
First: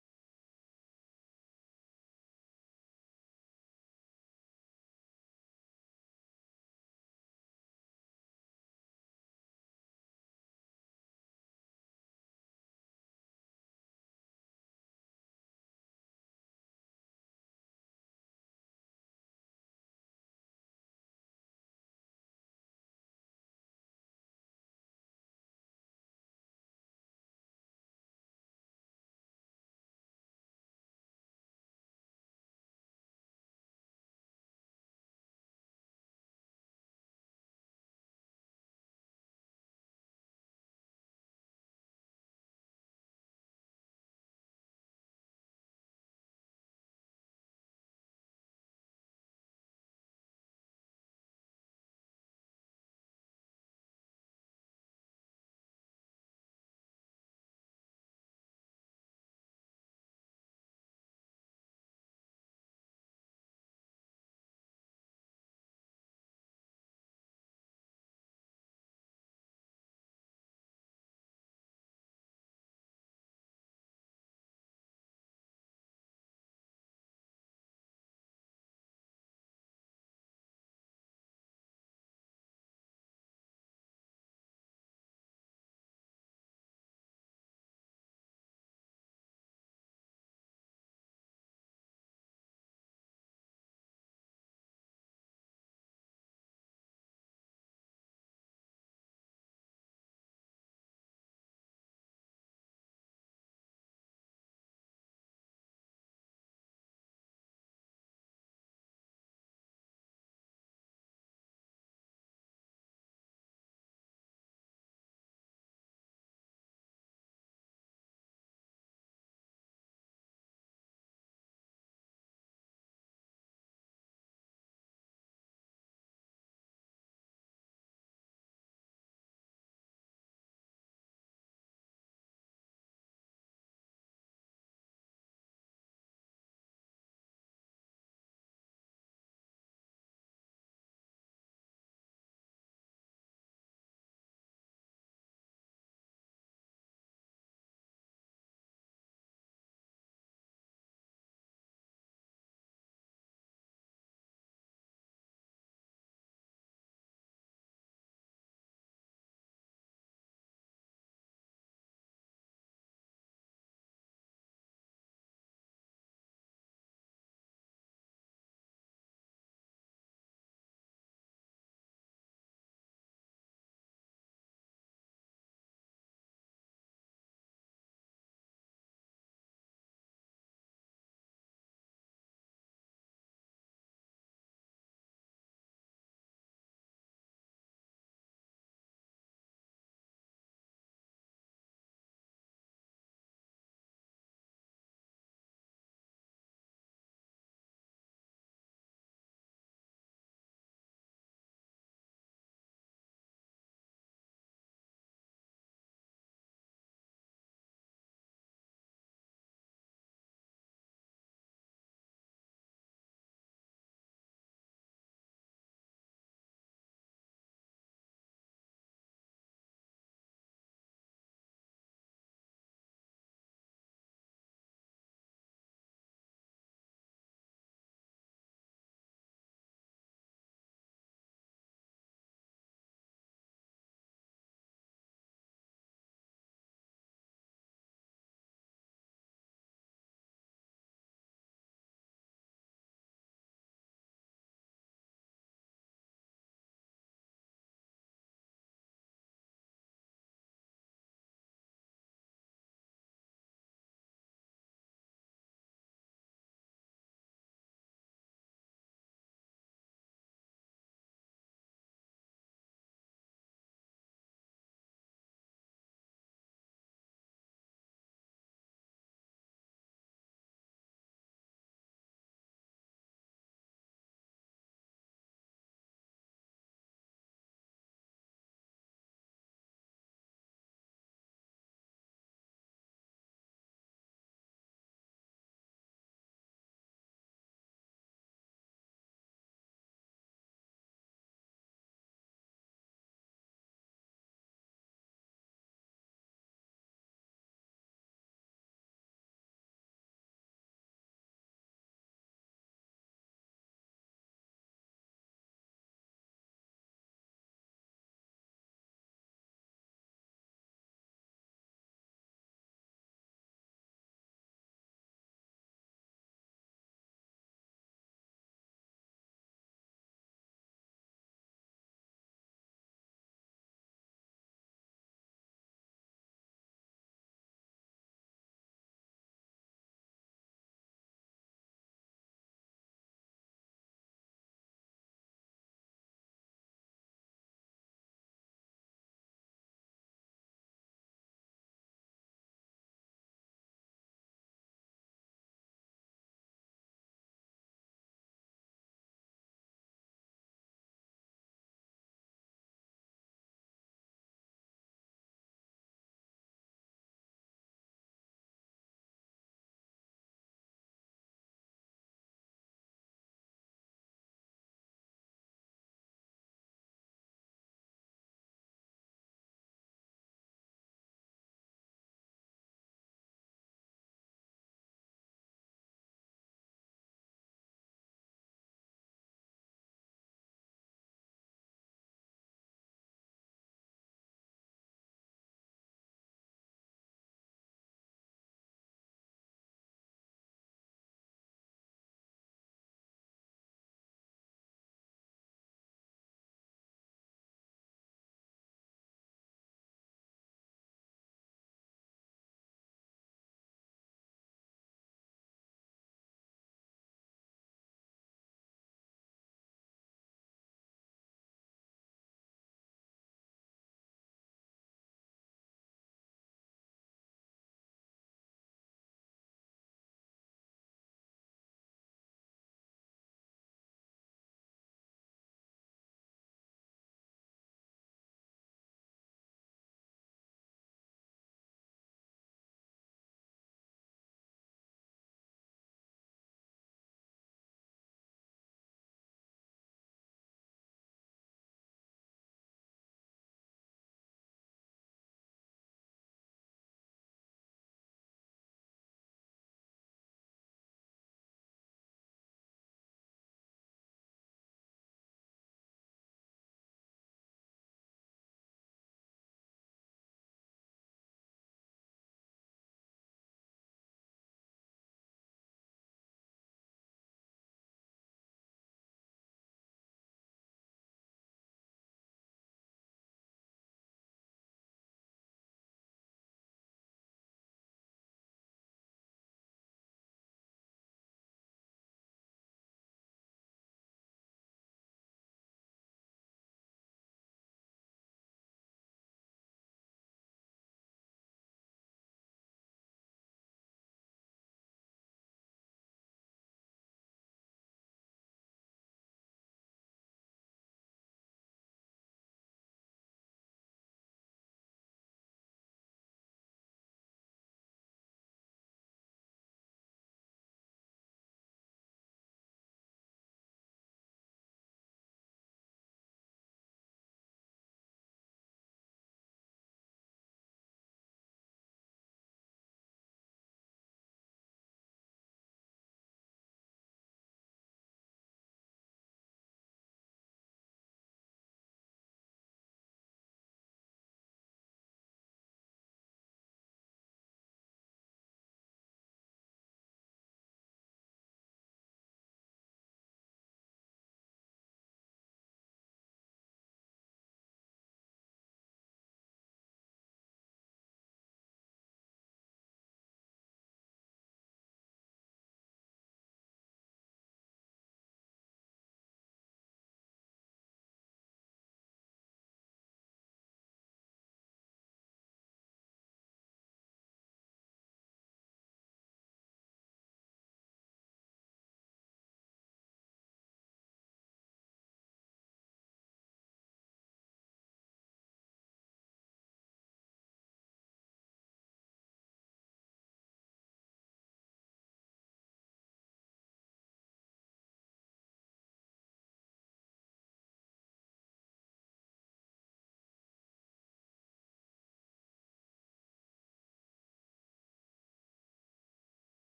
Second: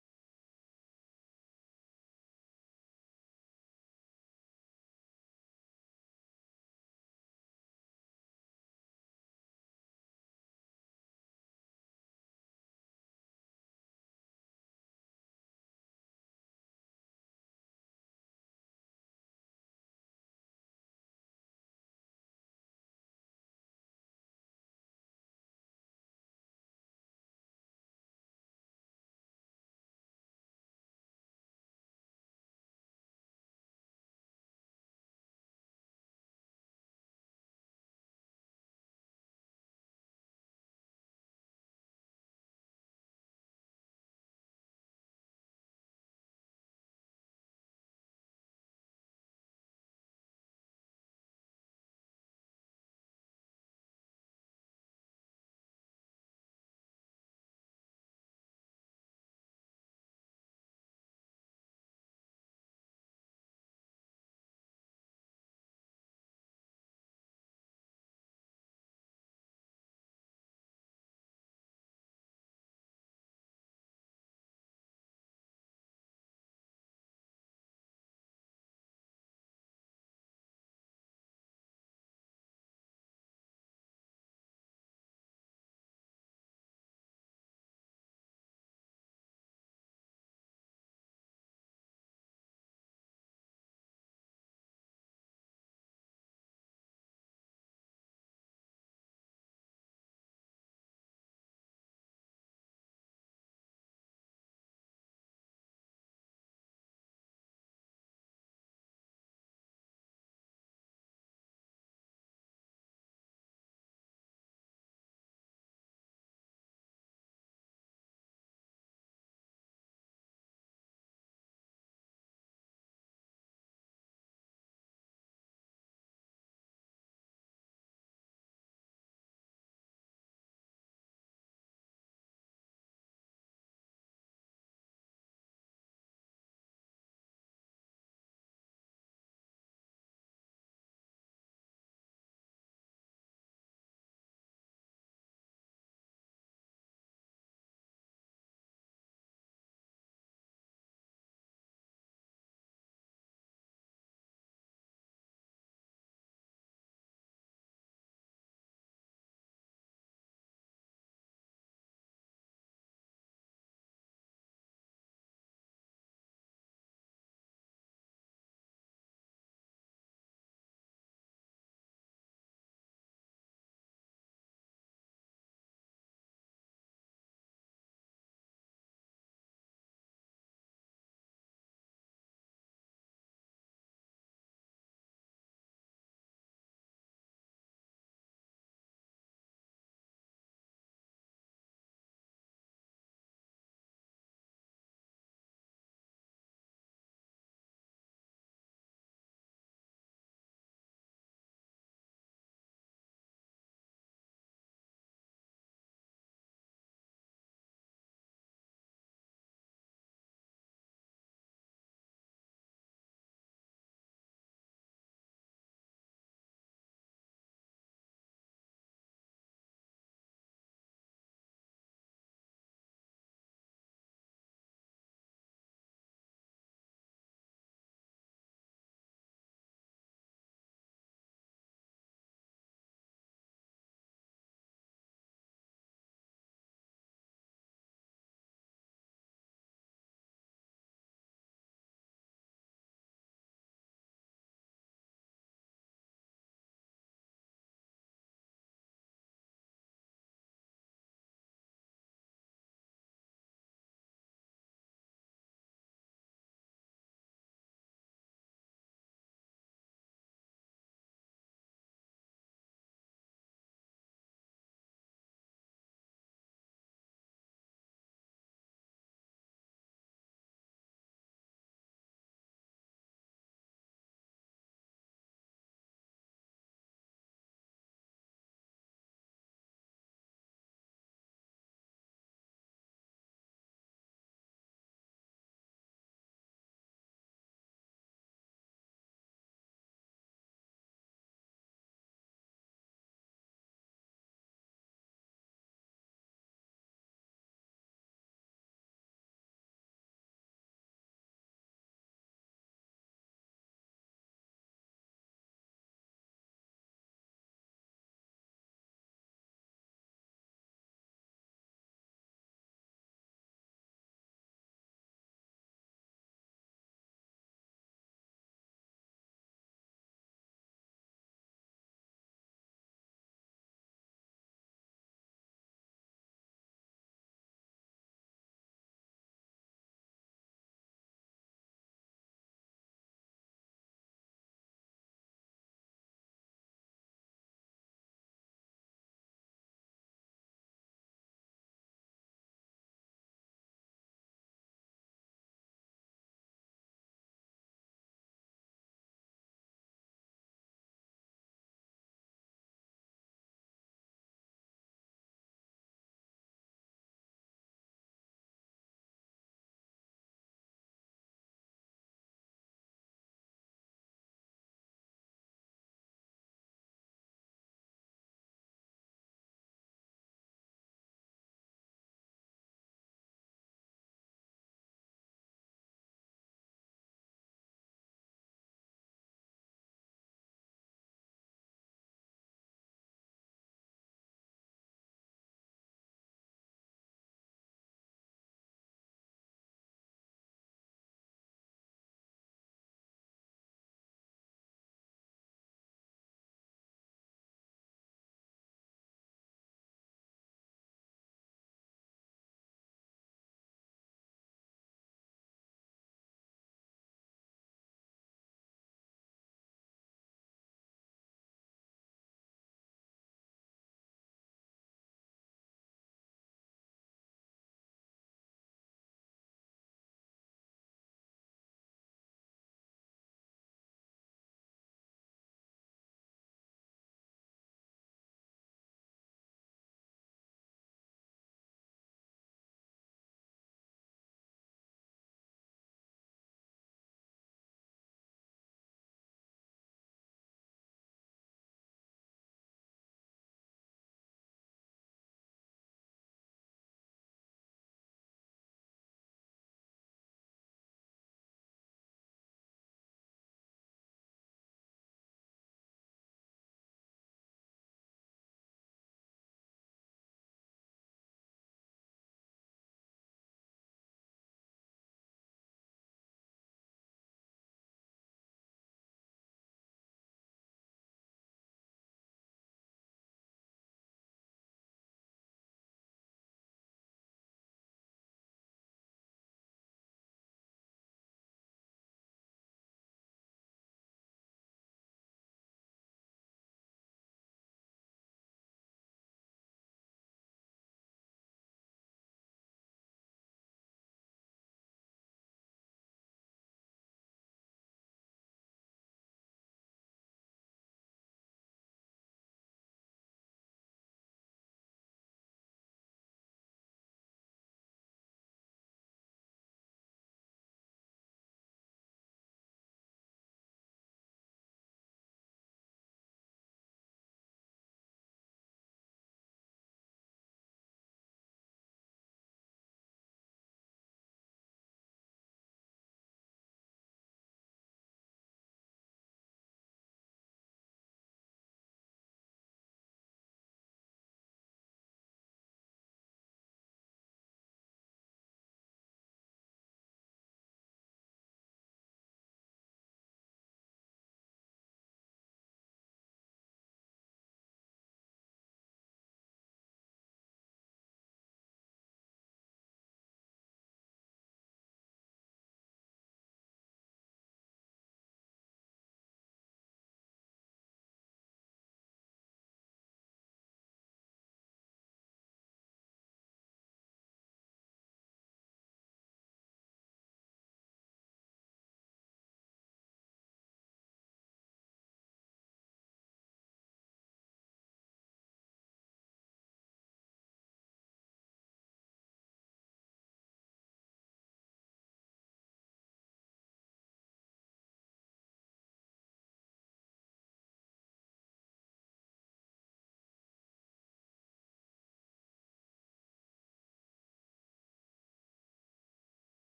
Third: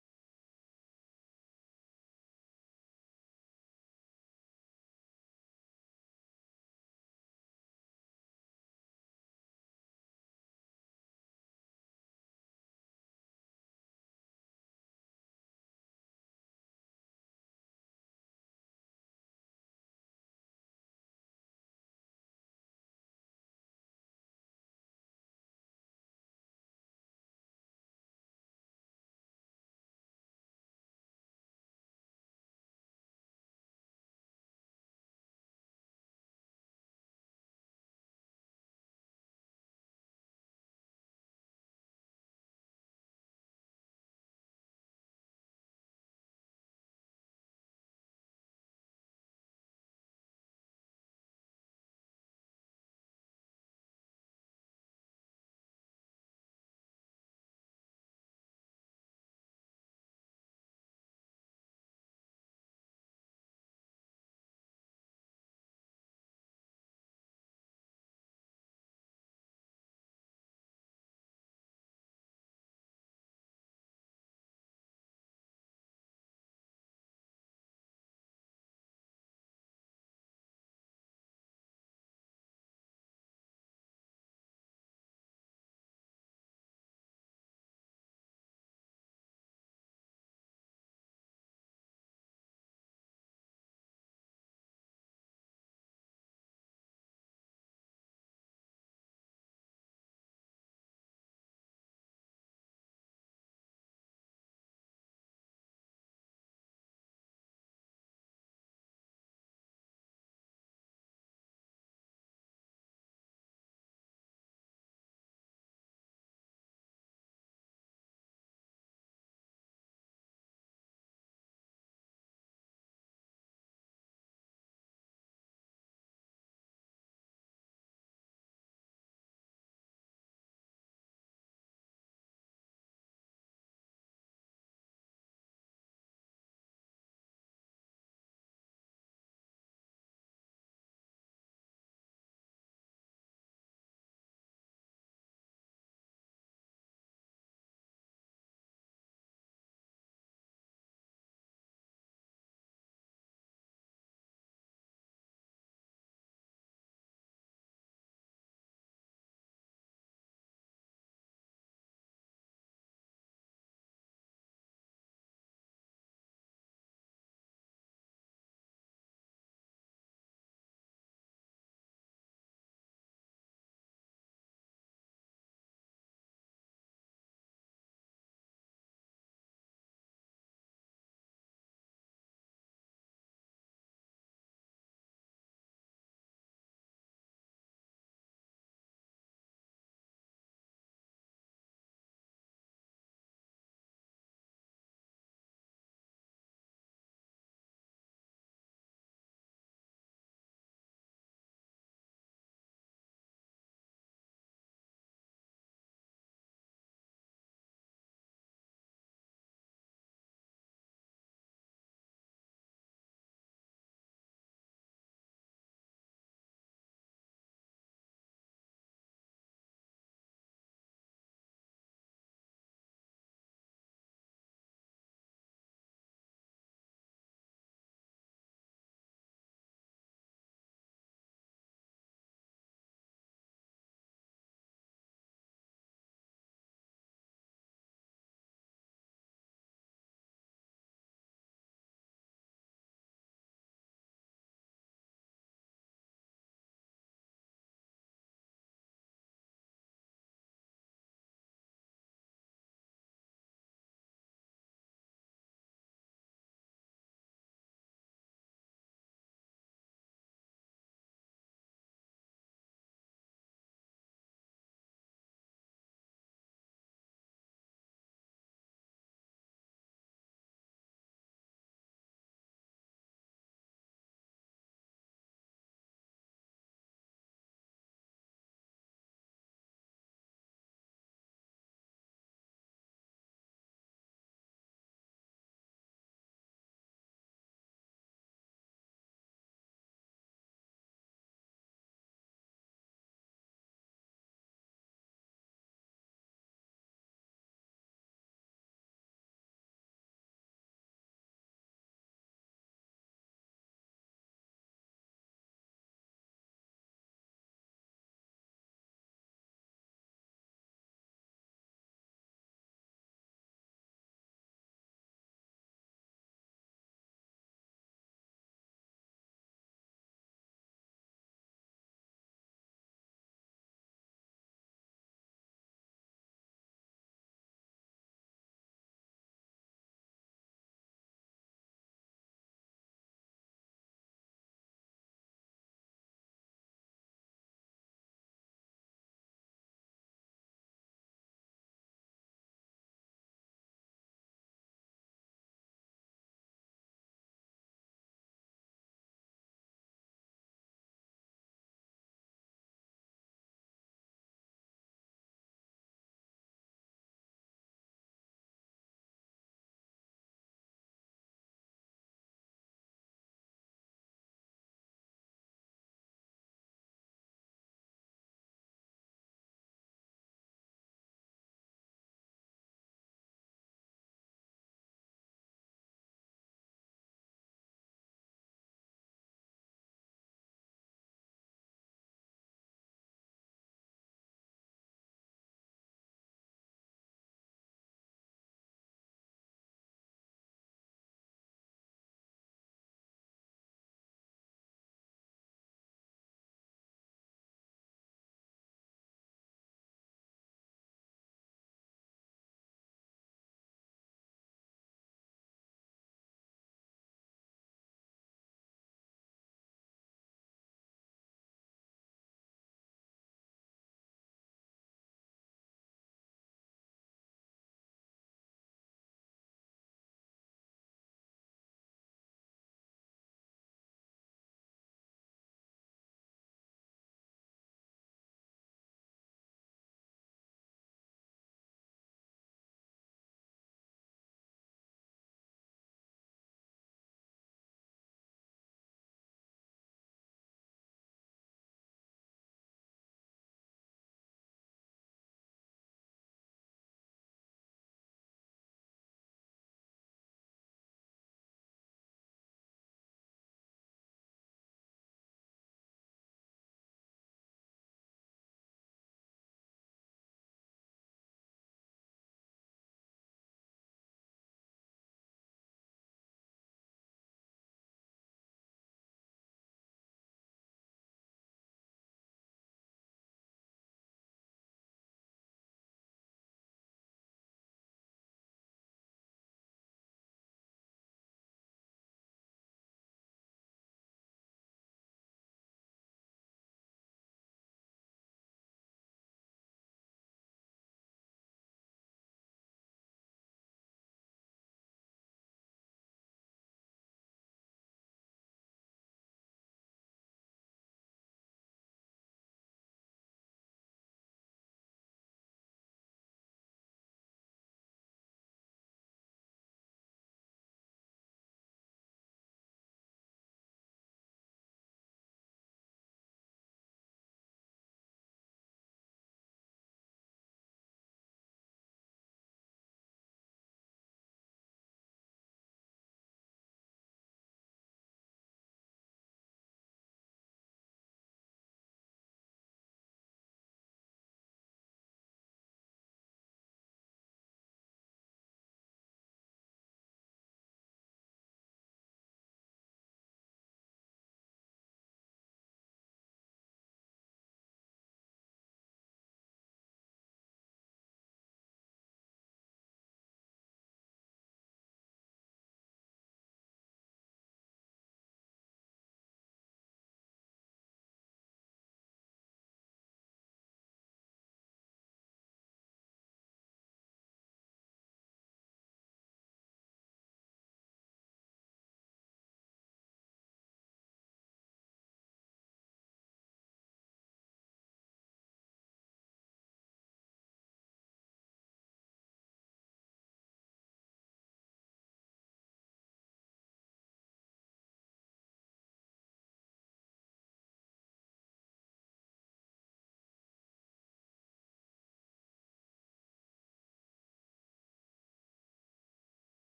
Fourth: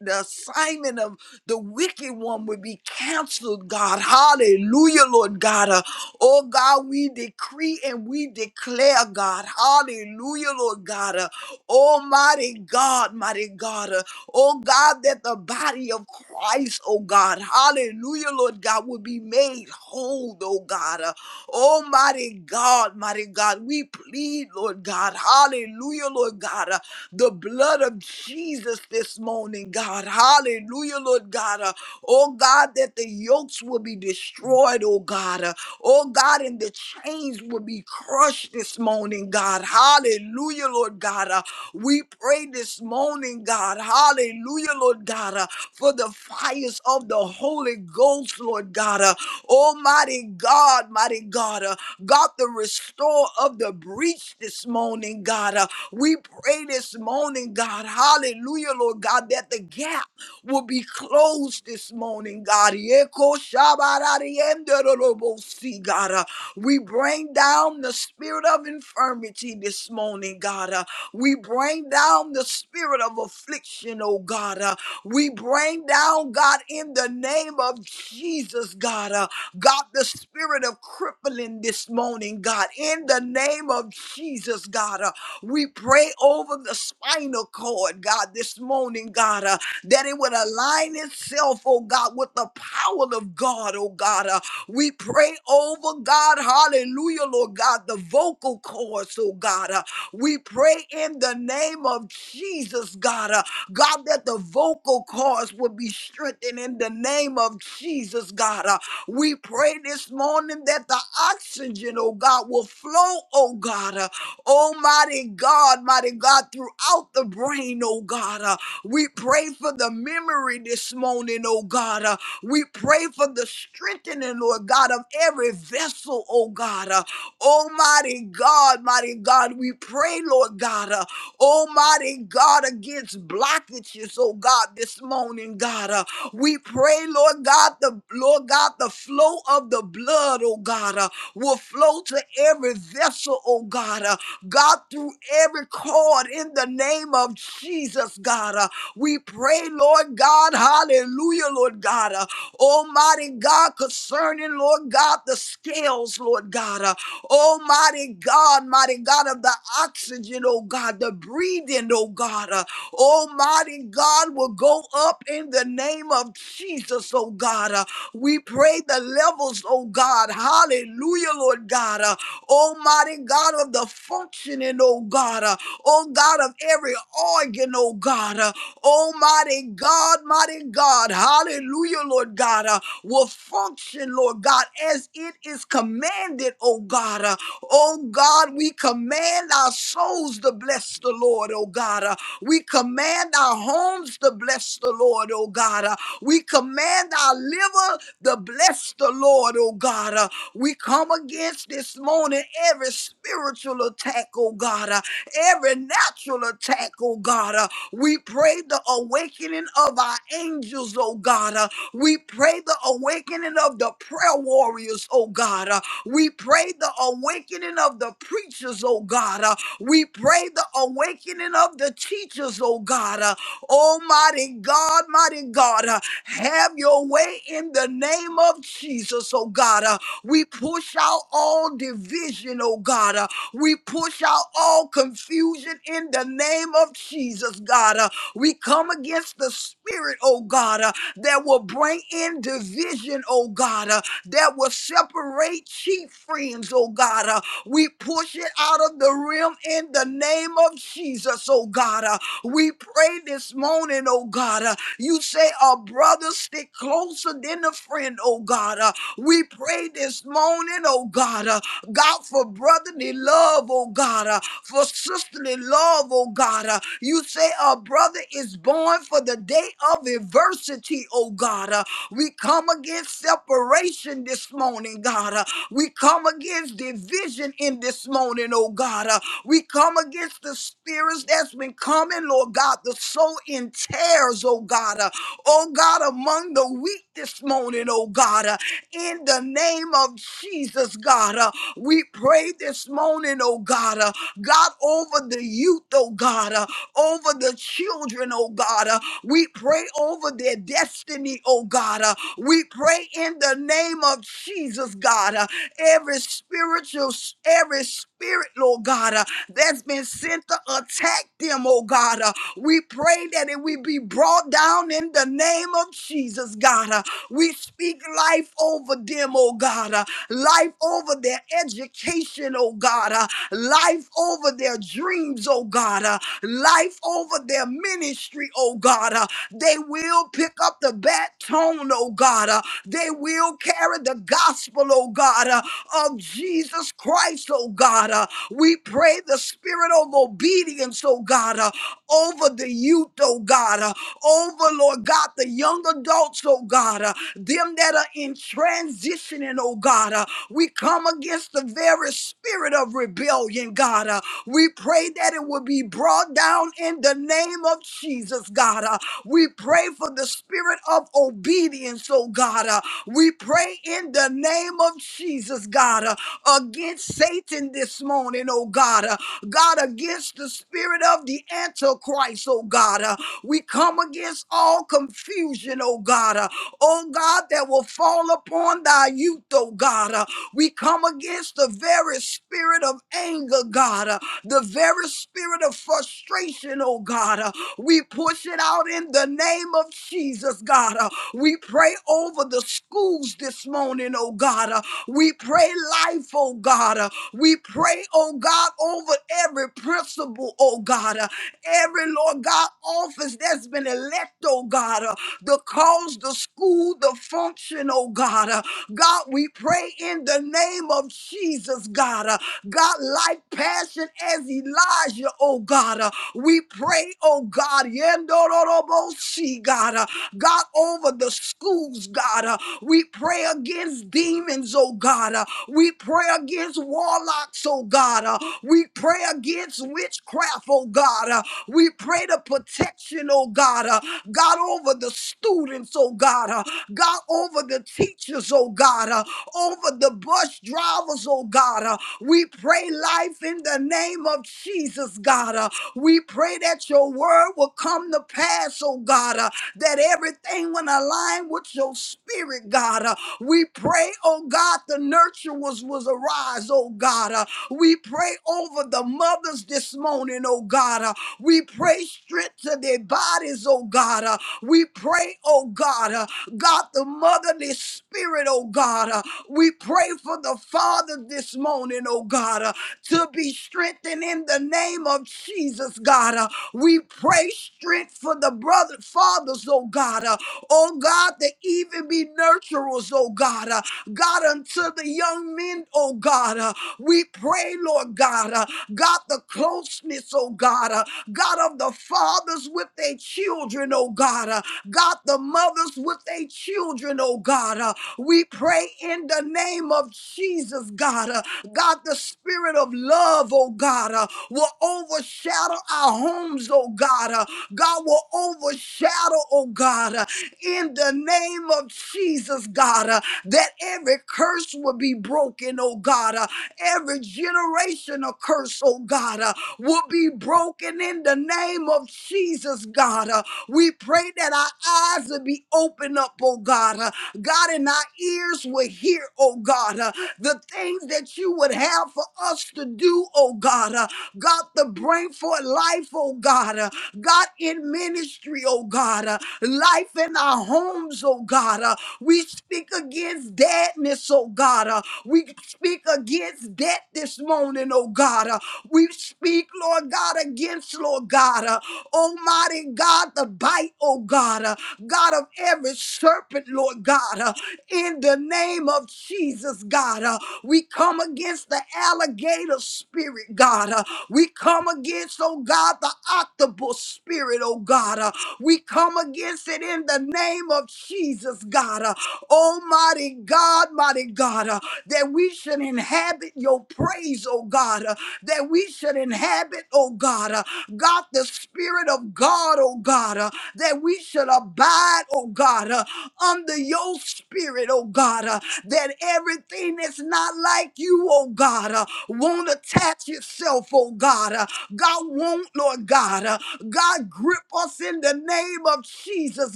Speaker 2: the assignment of the wicked one would be canceled, God. Hallelujah, Lord God. Uh, oh God, we decree and we declare, God. Hallelujah, Lord God. Uh, Almighty God, mighty God. Uh, oh God, that the body of Christ, oh God. Hallelujah, Lord God, would be made whole, oh God. Uh, Oh, mighty God, mighty God, we plead, Lord God, hallelujah, Lord God, uh, the blood of Jesus this morning, God, hallelujah, Lord God, uh, oh God, that the yokes will be destroyed, oh God, uh, oh God, and the chains will be crushed touch this morning, God. Hallelujah, Lord God. Uh, we pray this morning, God. Hallelujah, Lord God, uh, for the fires of the Holy Ghost, Lord God. Uh, Almighty God, mighty God, uh, God, the restore of the breach this morning, God. Uh, we pray this morning, God. Hallelujah, Lord God, that the gap will be closed this morning, God. Yeko shabarariyenderorobosi, God. Uh, we bring down the spirit of infirmity this morning, God. Uh, we bring down the spirit of affliction, oh God. Uh, we bring down, God, in the name of Jesus, God. Uh, God, the spirit of crippling this morning, God. In the name of Jesus, God. Uh, we pray over the spinal cord, God, this morning, God, uh, that it would align itself, oh God, with the power of God, oh God. uh, we pray over God, hallelujah, Lord God, the vocal cords, oh God. Uh, we pray in the name of Jesus, God, uh, God, that the vocal cords would be strengthened in the name of Jesus, God. Uh, we pray this morning that the oxygen, oh God, will flow, oh God, uh, almighty God, mighty God, throughout the brain, oh God. Uh, we pray for the memory this morning, oh God. Uh, we pray for the strengthening, Lord God, of every vessel, oh God. Uh, Almighty God, mighty God, we pray, Lord God, uh, Almighty God, against blockages, oh God, this morning, God. Uh, we pray, Lord God, the Lord God, the flow of the blood, oh God, uh, will flow to every vessel, oh God. Uh, God, through every cord in the name of Jesus, God. Uh, we pray, Lord God, hallelujah, Lord God. uh, Almighty God, concerning, Lord God, the scales, Lord God. Uh, Almighty God, mighty God of the oxygen, oh God, the breathing, oh God. Uh, Almighty God will go up in the name of Jesus, oh God. Uh, we pray the levels, oh God. Hallelujah, Lord God. Uh, Almighty God of the functioning, oh God. Uh, oh God of every organ, oh God. Uh, oh mighty God, mighty God, hallelujah, Lord God, uh, will function, Lord God, as it is commanded, oh God. Uh, oh God, we command our souls to bless the Lord, oh God. Uh, we command our homes to bless the Lord, oh God. Uh, we command our liver to bless the Lord, oh God. Uh, we come against this morning every spiritual attack, oh God. Uh, every natural attack, oh God. uh, we pray the awakening of our angels, oh God. Uh, we pray the awakening of the prayer warriors, oh God. Uh, we pray the awakening of the preachers, oh God. Uh, we pray the awakening of the teachers, oh God. Uh, Almighty God, mighty God, uh, have your way in the name of Jesus, oh God. Uh, we push out all division, oh God. Uh, we push out all confusion in the name of Jesus, God. Uh, we come against the spirit, oh God, uh, that will bring in division, oh God, uh, that will separate chief friends, oh God. Uh, we push it out of the realm in the name of Jesus, oh God. Uh, we pray this morning, oh God. uh, you say a brother stick closer than a friend, oh God. Uh, we pray this morning, oh God. uh, God, for brotherly love, oh God, uh, for sisterly love, oh God. uh, you say a brother is born for the day of adversity, oh God. uh, we come against separation this morning, God. uh, we come against division in this morning, oh God. uh, we come against the spirits that's been coming, Lord God, the soul in tears, oh God. uh, oh God, among the weak this morning, oh God. uh, in the name of Jesus, God. Uh, we pray this morning, oh God, uh, God, over the youth, oh God, uh, over the children, oh God. uh, we pray over their destiny, oh God. uh, we pray in the name of Jesus, God. uh, every spiritual, every spirit, Lord God, uh, that's been sent to attack them, oh God. uh, we pray that it will be brought down in the name of Jesus, God. uh, we speak life over them, oh God. uh, life over their education, oh God, uh, life over their dreams, oh God, uh, life over their ministry, oh God. uh, they will pick up the baton, oh God. uh, they will carry the gospel, oh God, uh, of Jesus Christ, oh God. uh, we pray the spirit of obedience, oh God, uh, over the youth, oh God, uh, over, Lord God, the young adults, oh God. uh, them that are in transitioning, oh God. Uh, we come against the very spirit of rebellion, God. Uh, we pray that it will be brought down in the name of Jesus, God. Uh, we pray for the spirit of obedience, oh God. Uh, we pray in the name of Jesus, God, uh, against Satan this morning, oh God. Uh, God, against the spirit of the Antichrist, oh God. Uh, we come against all confusion, oh God. Uh, oh God, that will fall upon thy youth, oh God. Uh, We come against the very spirit of anger, God, uh, the very spirit of frustration, oh God. Uh, We push it out in the name of Jesus, God. Uh, We pray over the schools this morning, oh God. Uh, We pray life, oh God. Uh, We pray, oh God, over every principal, oh God. Uh, Every, Lord God, office that's been elected, oh God. Uh, the cause, the school, the function, oh God. Uh, God, we pray in the name of Jesus, God. Uh, God, like passion as Elijah, oh God. Uh, we pray, oh God, Yendororobosi, God, uh, God, over the schools, God. uh, we pray against demons, oh God. uh, we pray against warlocks, oh God. uh, we pray against witchcraft, oh God. uh, we pray the protection, oh God. uh, God, over the students, oh God, uh, God, over the teachers, oh God, uh, over the bus drivers, oh God. uh, we pray life in the name of Jesus, God. uh, we pray that your word will come to pass, oh God, uh, that everything will align with your spirit, God. uh, we pray, oh God, the nurturers will arise, oh God. uh, we pray over the mothers this morning, oh God. uh, we pray strength to their bodies, oh God. Uh, we pray, oh God, uh, God, the motherly spirit, oh God. Uh, we pray for the Father this morning, oh God, uh, to be strengthened in the name of Jesus, God. Uh, we pray strength for the brother fathers, oh God. Uh, oh God, that even be nurturers, oh God. Uh, God, unto the young men, oh God. Uh, we pray, Lord God. uh, God, the closeness, oh God, uh, God of the fathers with their children, oh God, uh, God, the mothers with their children, oh God. uh, we pray in the name of Jesus, God, uh, God, the spirit of love, oh God, uh, will overshadow our homes, oh God. uh, God will overshadow, oh God, uh, in the name of Jesus, God, uh, that every curse will be broken, oh God. uh, Every generational curse, oh God, uh, will be broken in the name of Jesus, God. Uh, we pray that our eyes will be opened up, oh God. Uh, God, and our ears will hear, oh God, uh, the things that you would have for us to do, oh God. Uh, God, the brain for life, oh God. Uh, God, in ministry, oh God. Uh, life in our homes, oh God. Uh, we speak against deadness, sickness, oh God. Uh, we speak against death this morning, oh God. Uh, we speak, Lord God, against, Lord God, uh, Almighty God, the bite, oh God, uh, God of every serpent, Lord God, uh, in the name of Jesus, God. uh, we come against the alligator spirit, God. uh, we come against, oh God, the octopus spirit, oh God. uh, we come against it in the name of Jesus. Jesus, God. Uh, Almighty God, mighty God, uh, that we should inhabit your praise, oh God, uh, that we should inhabit, oh God, uh, God, the Spirit of God, oh God, uh, that we should abide, oh God, uh, under your Spirit, oh God, uh, that everything that's not like you, oh God, uh, won't attach itself, oh God, uh, God won't, Lord God, uh, God grip us in the name name of Jesus,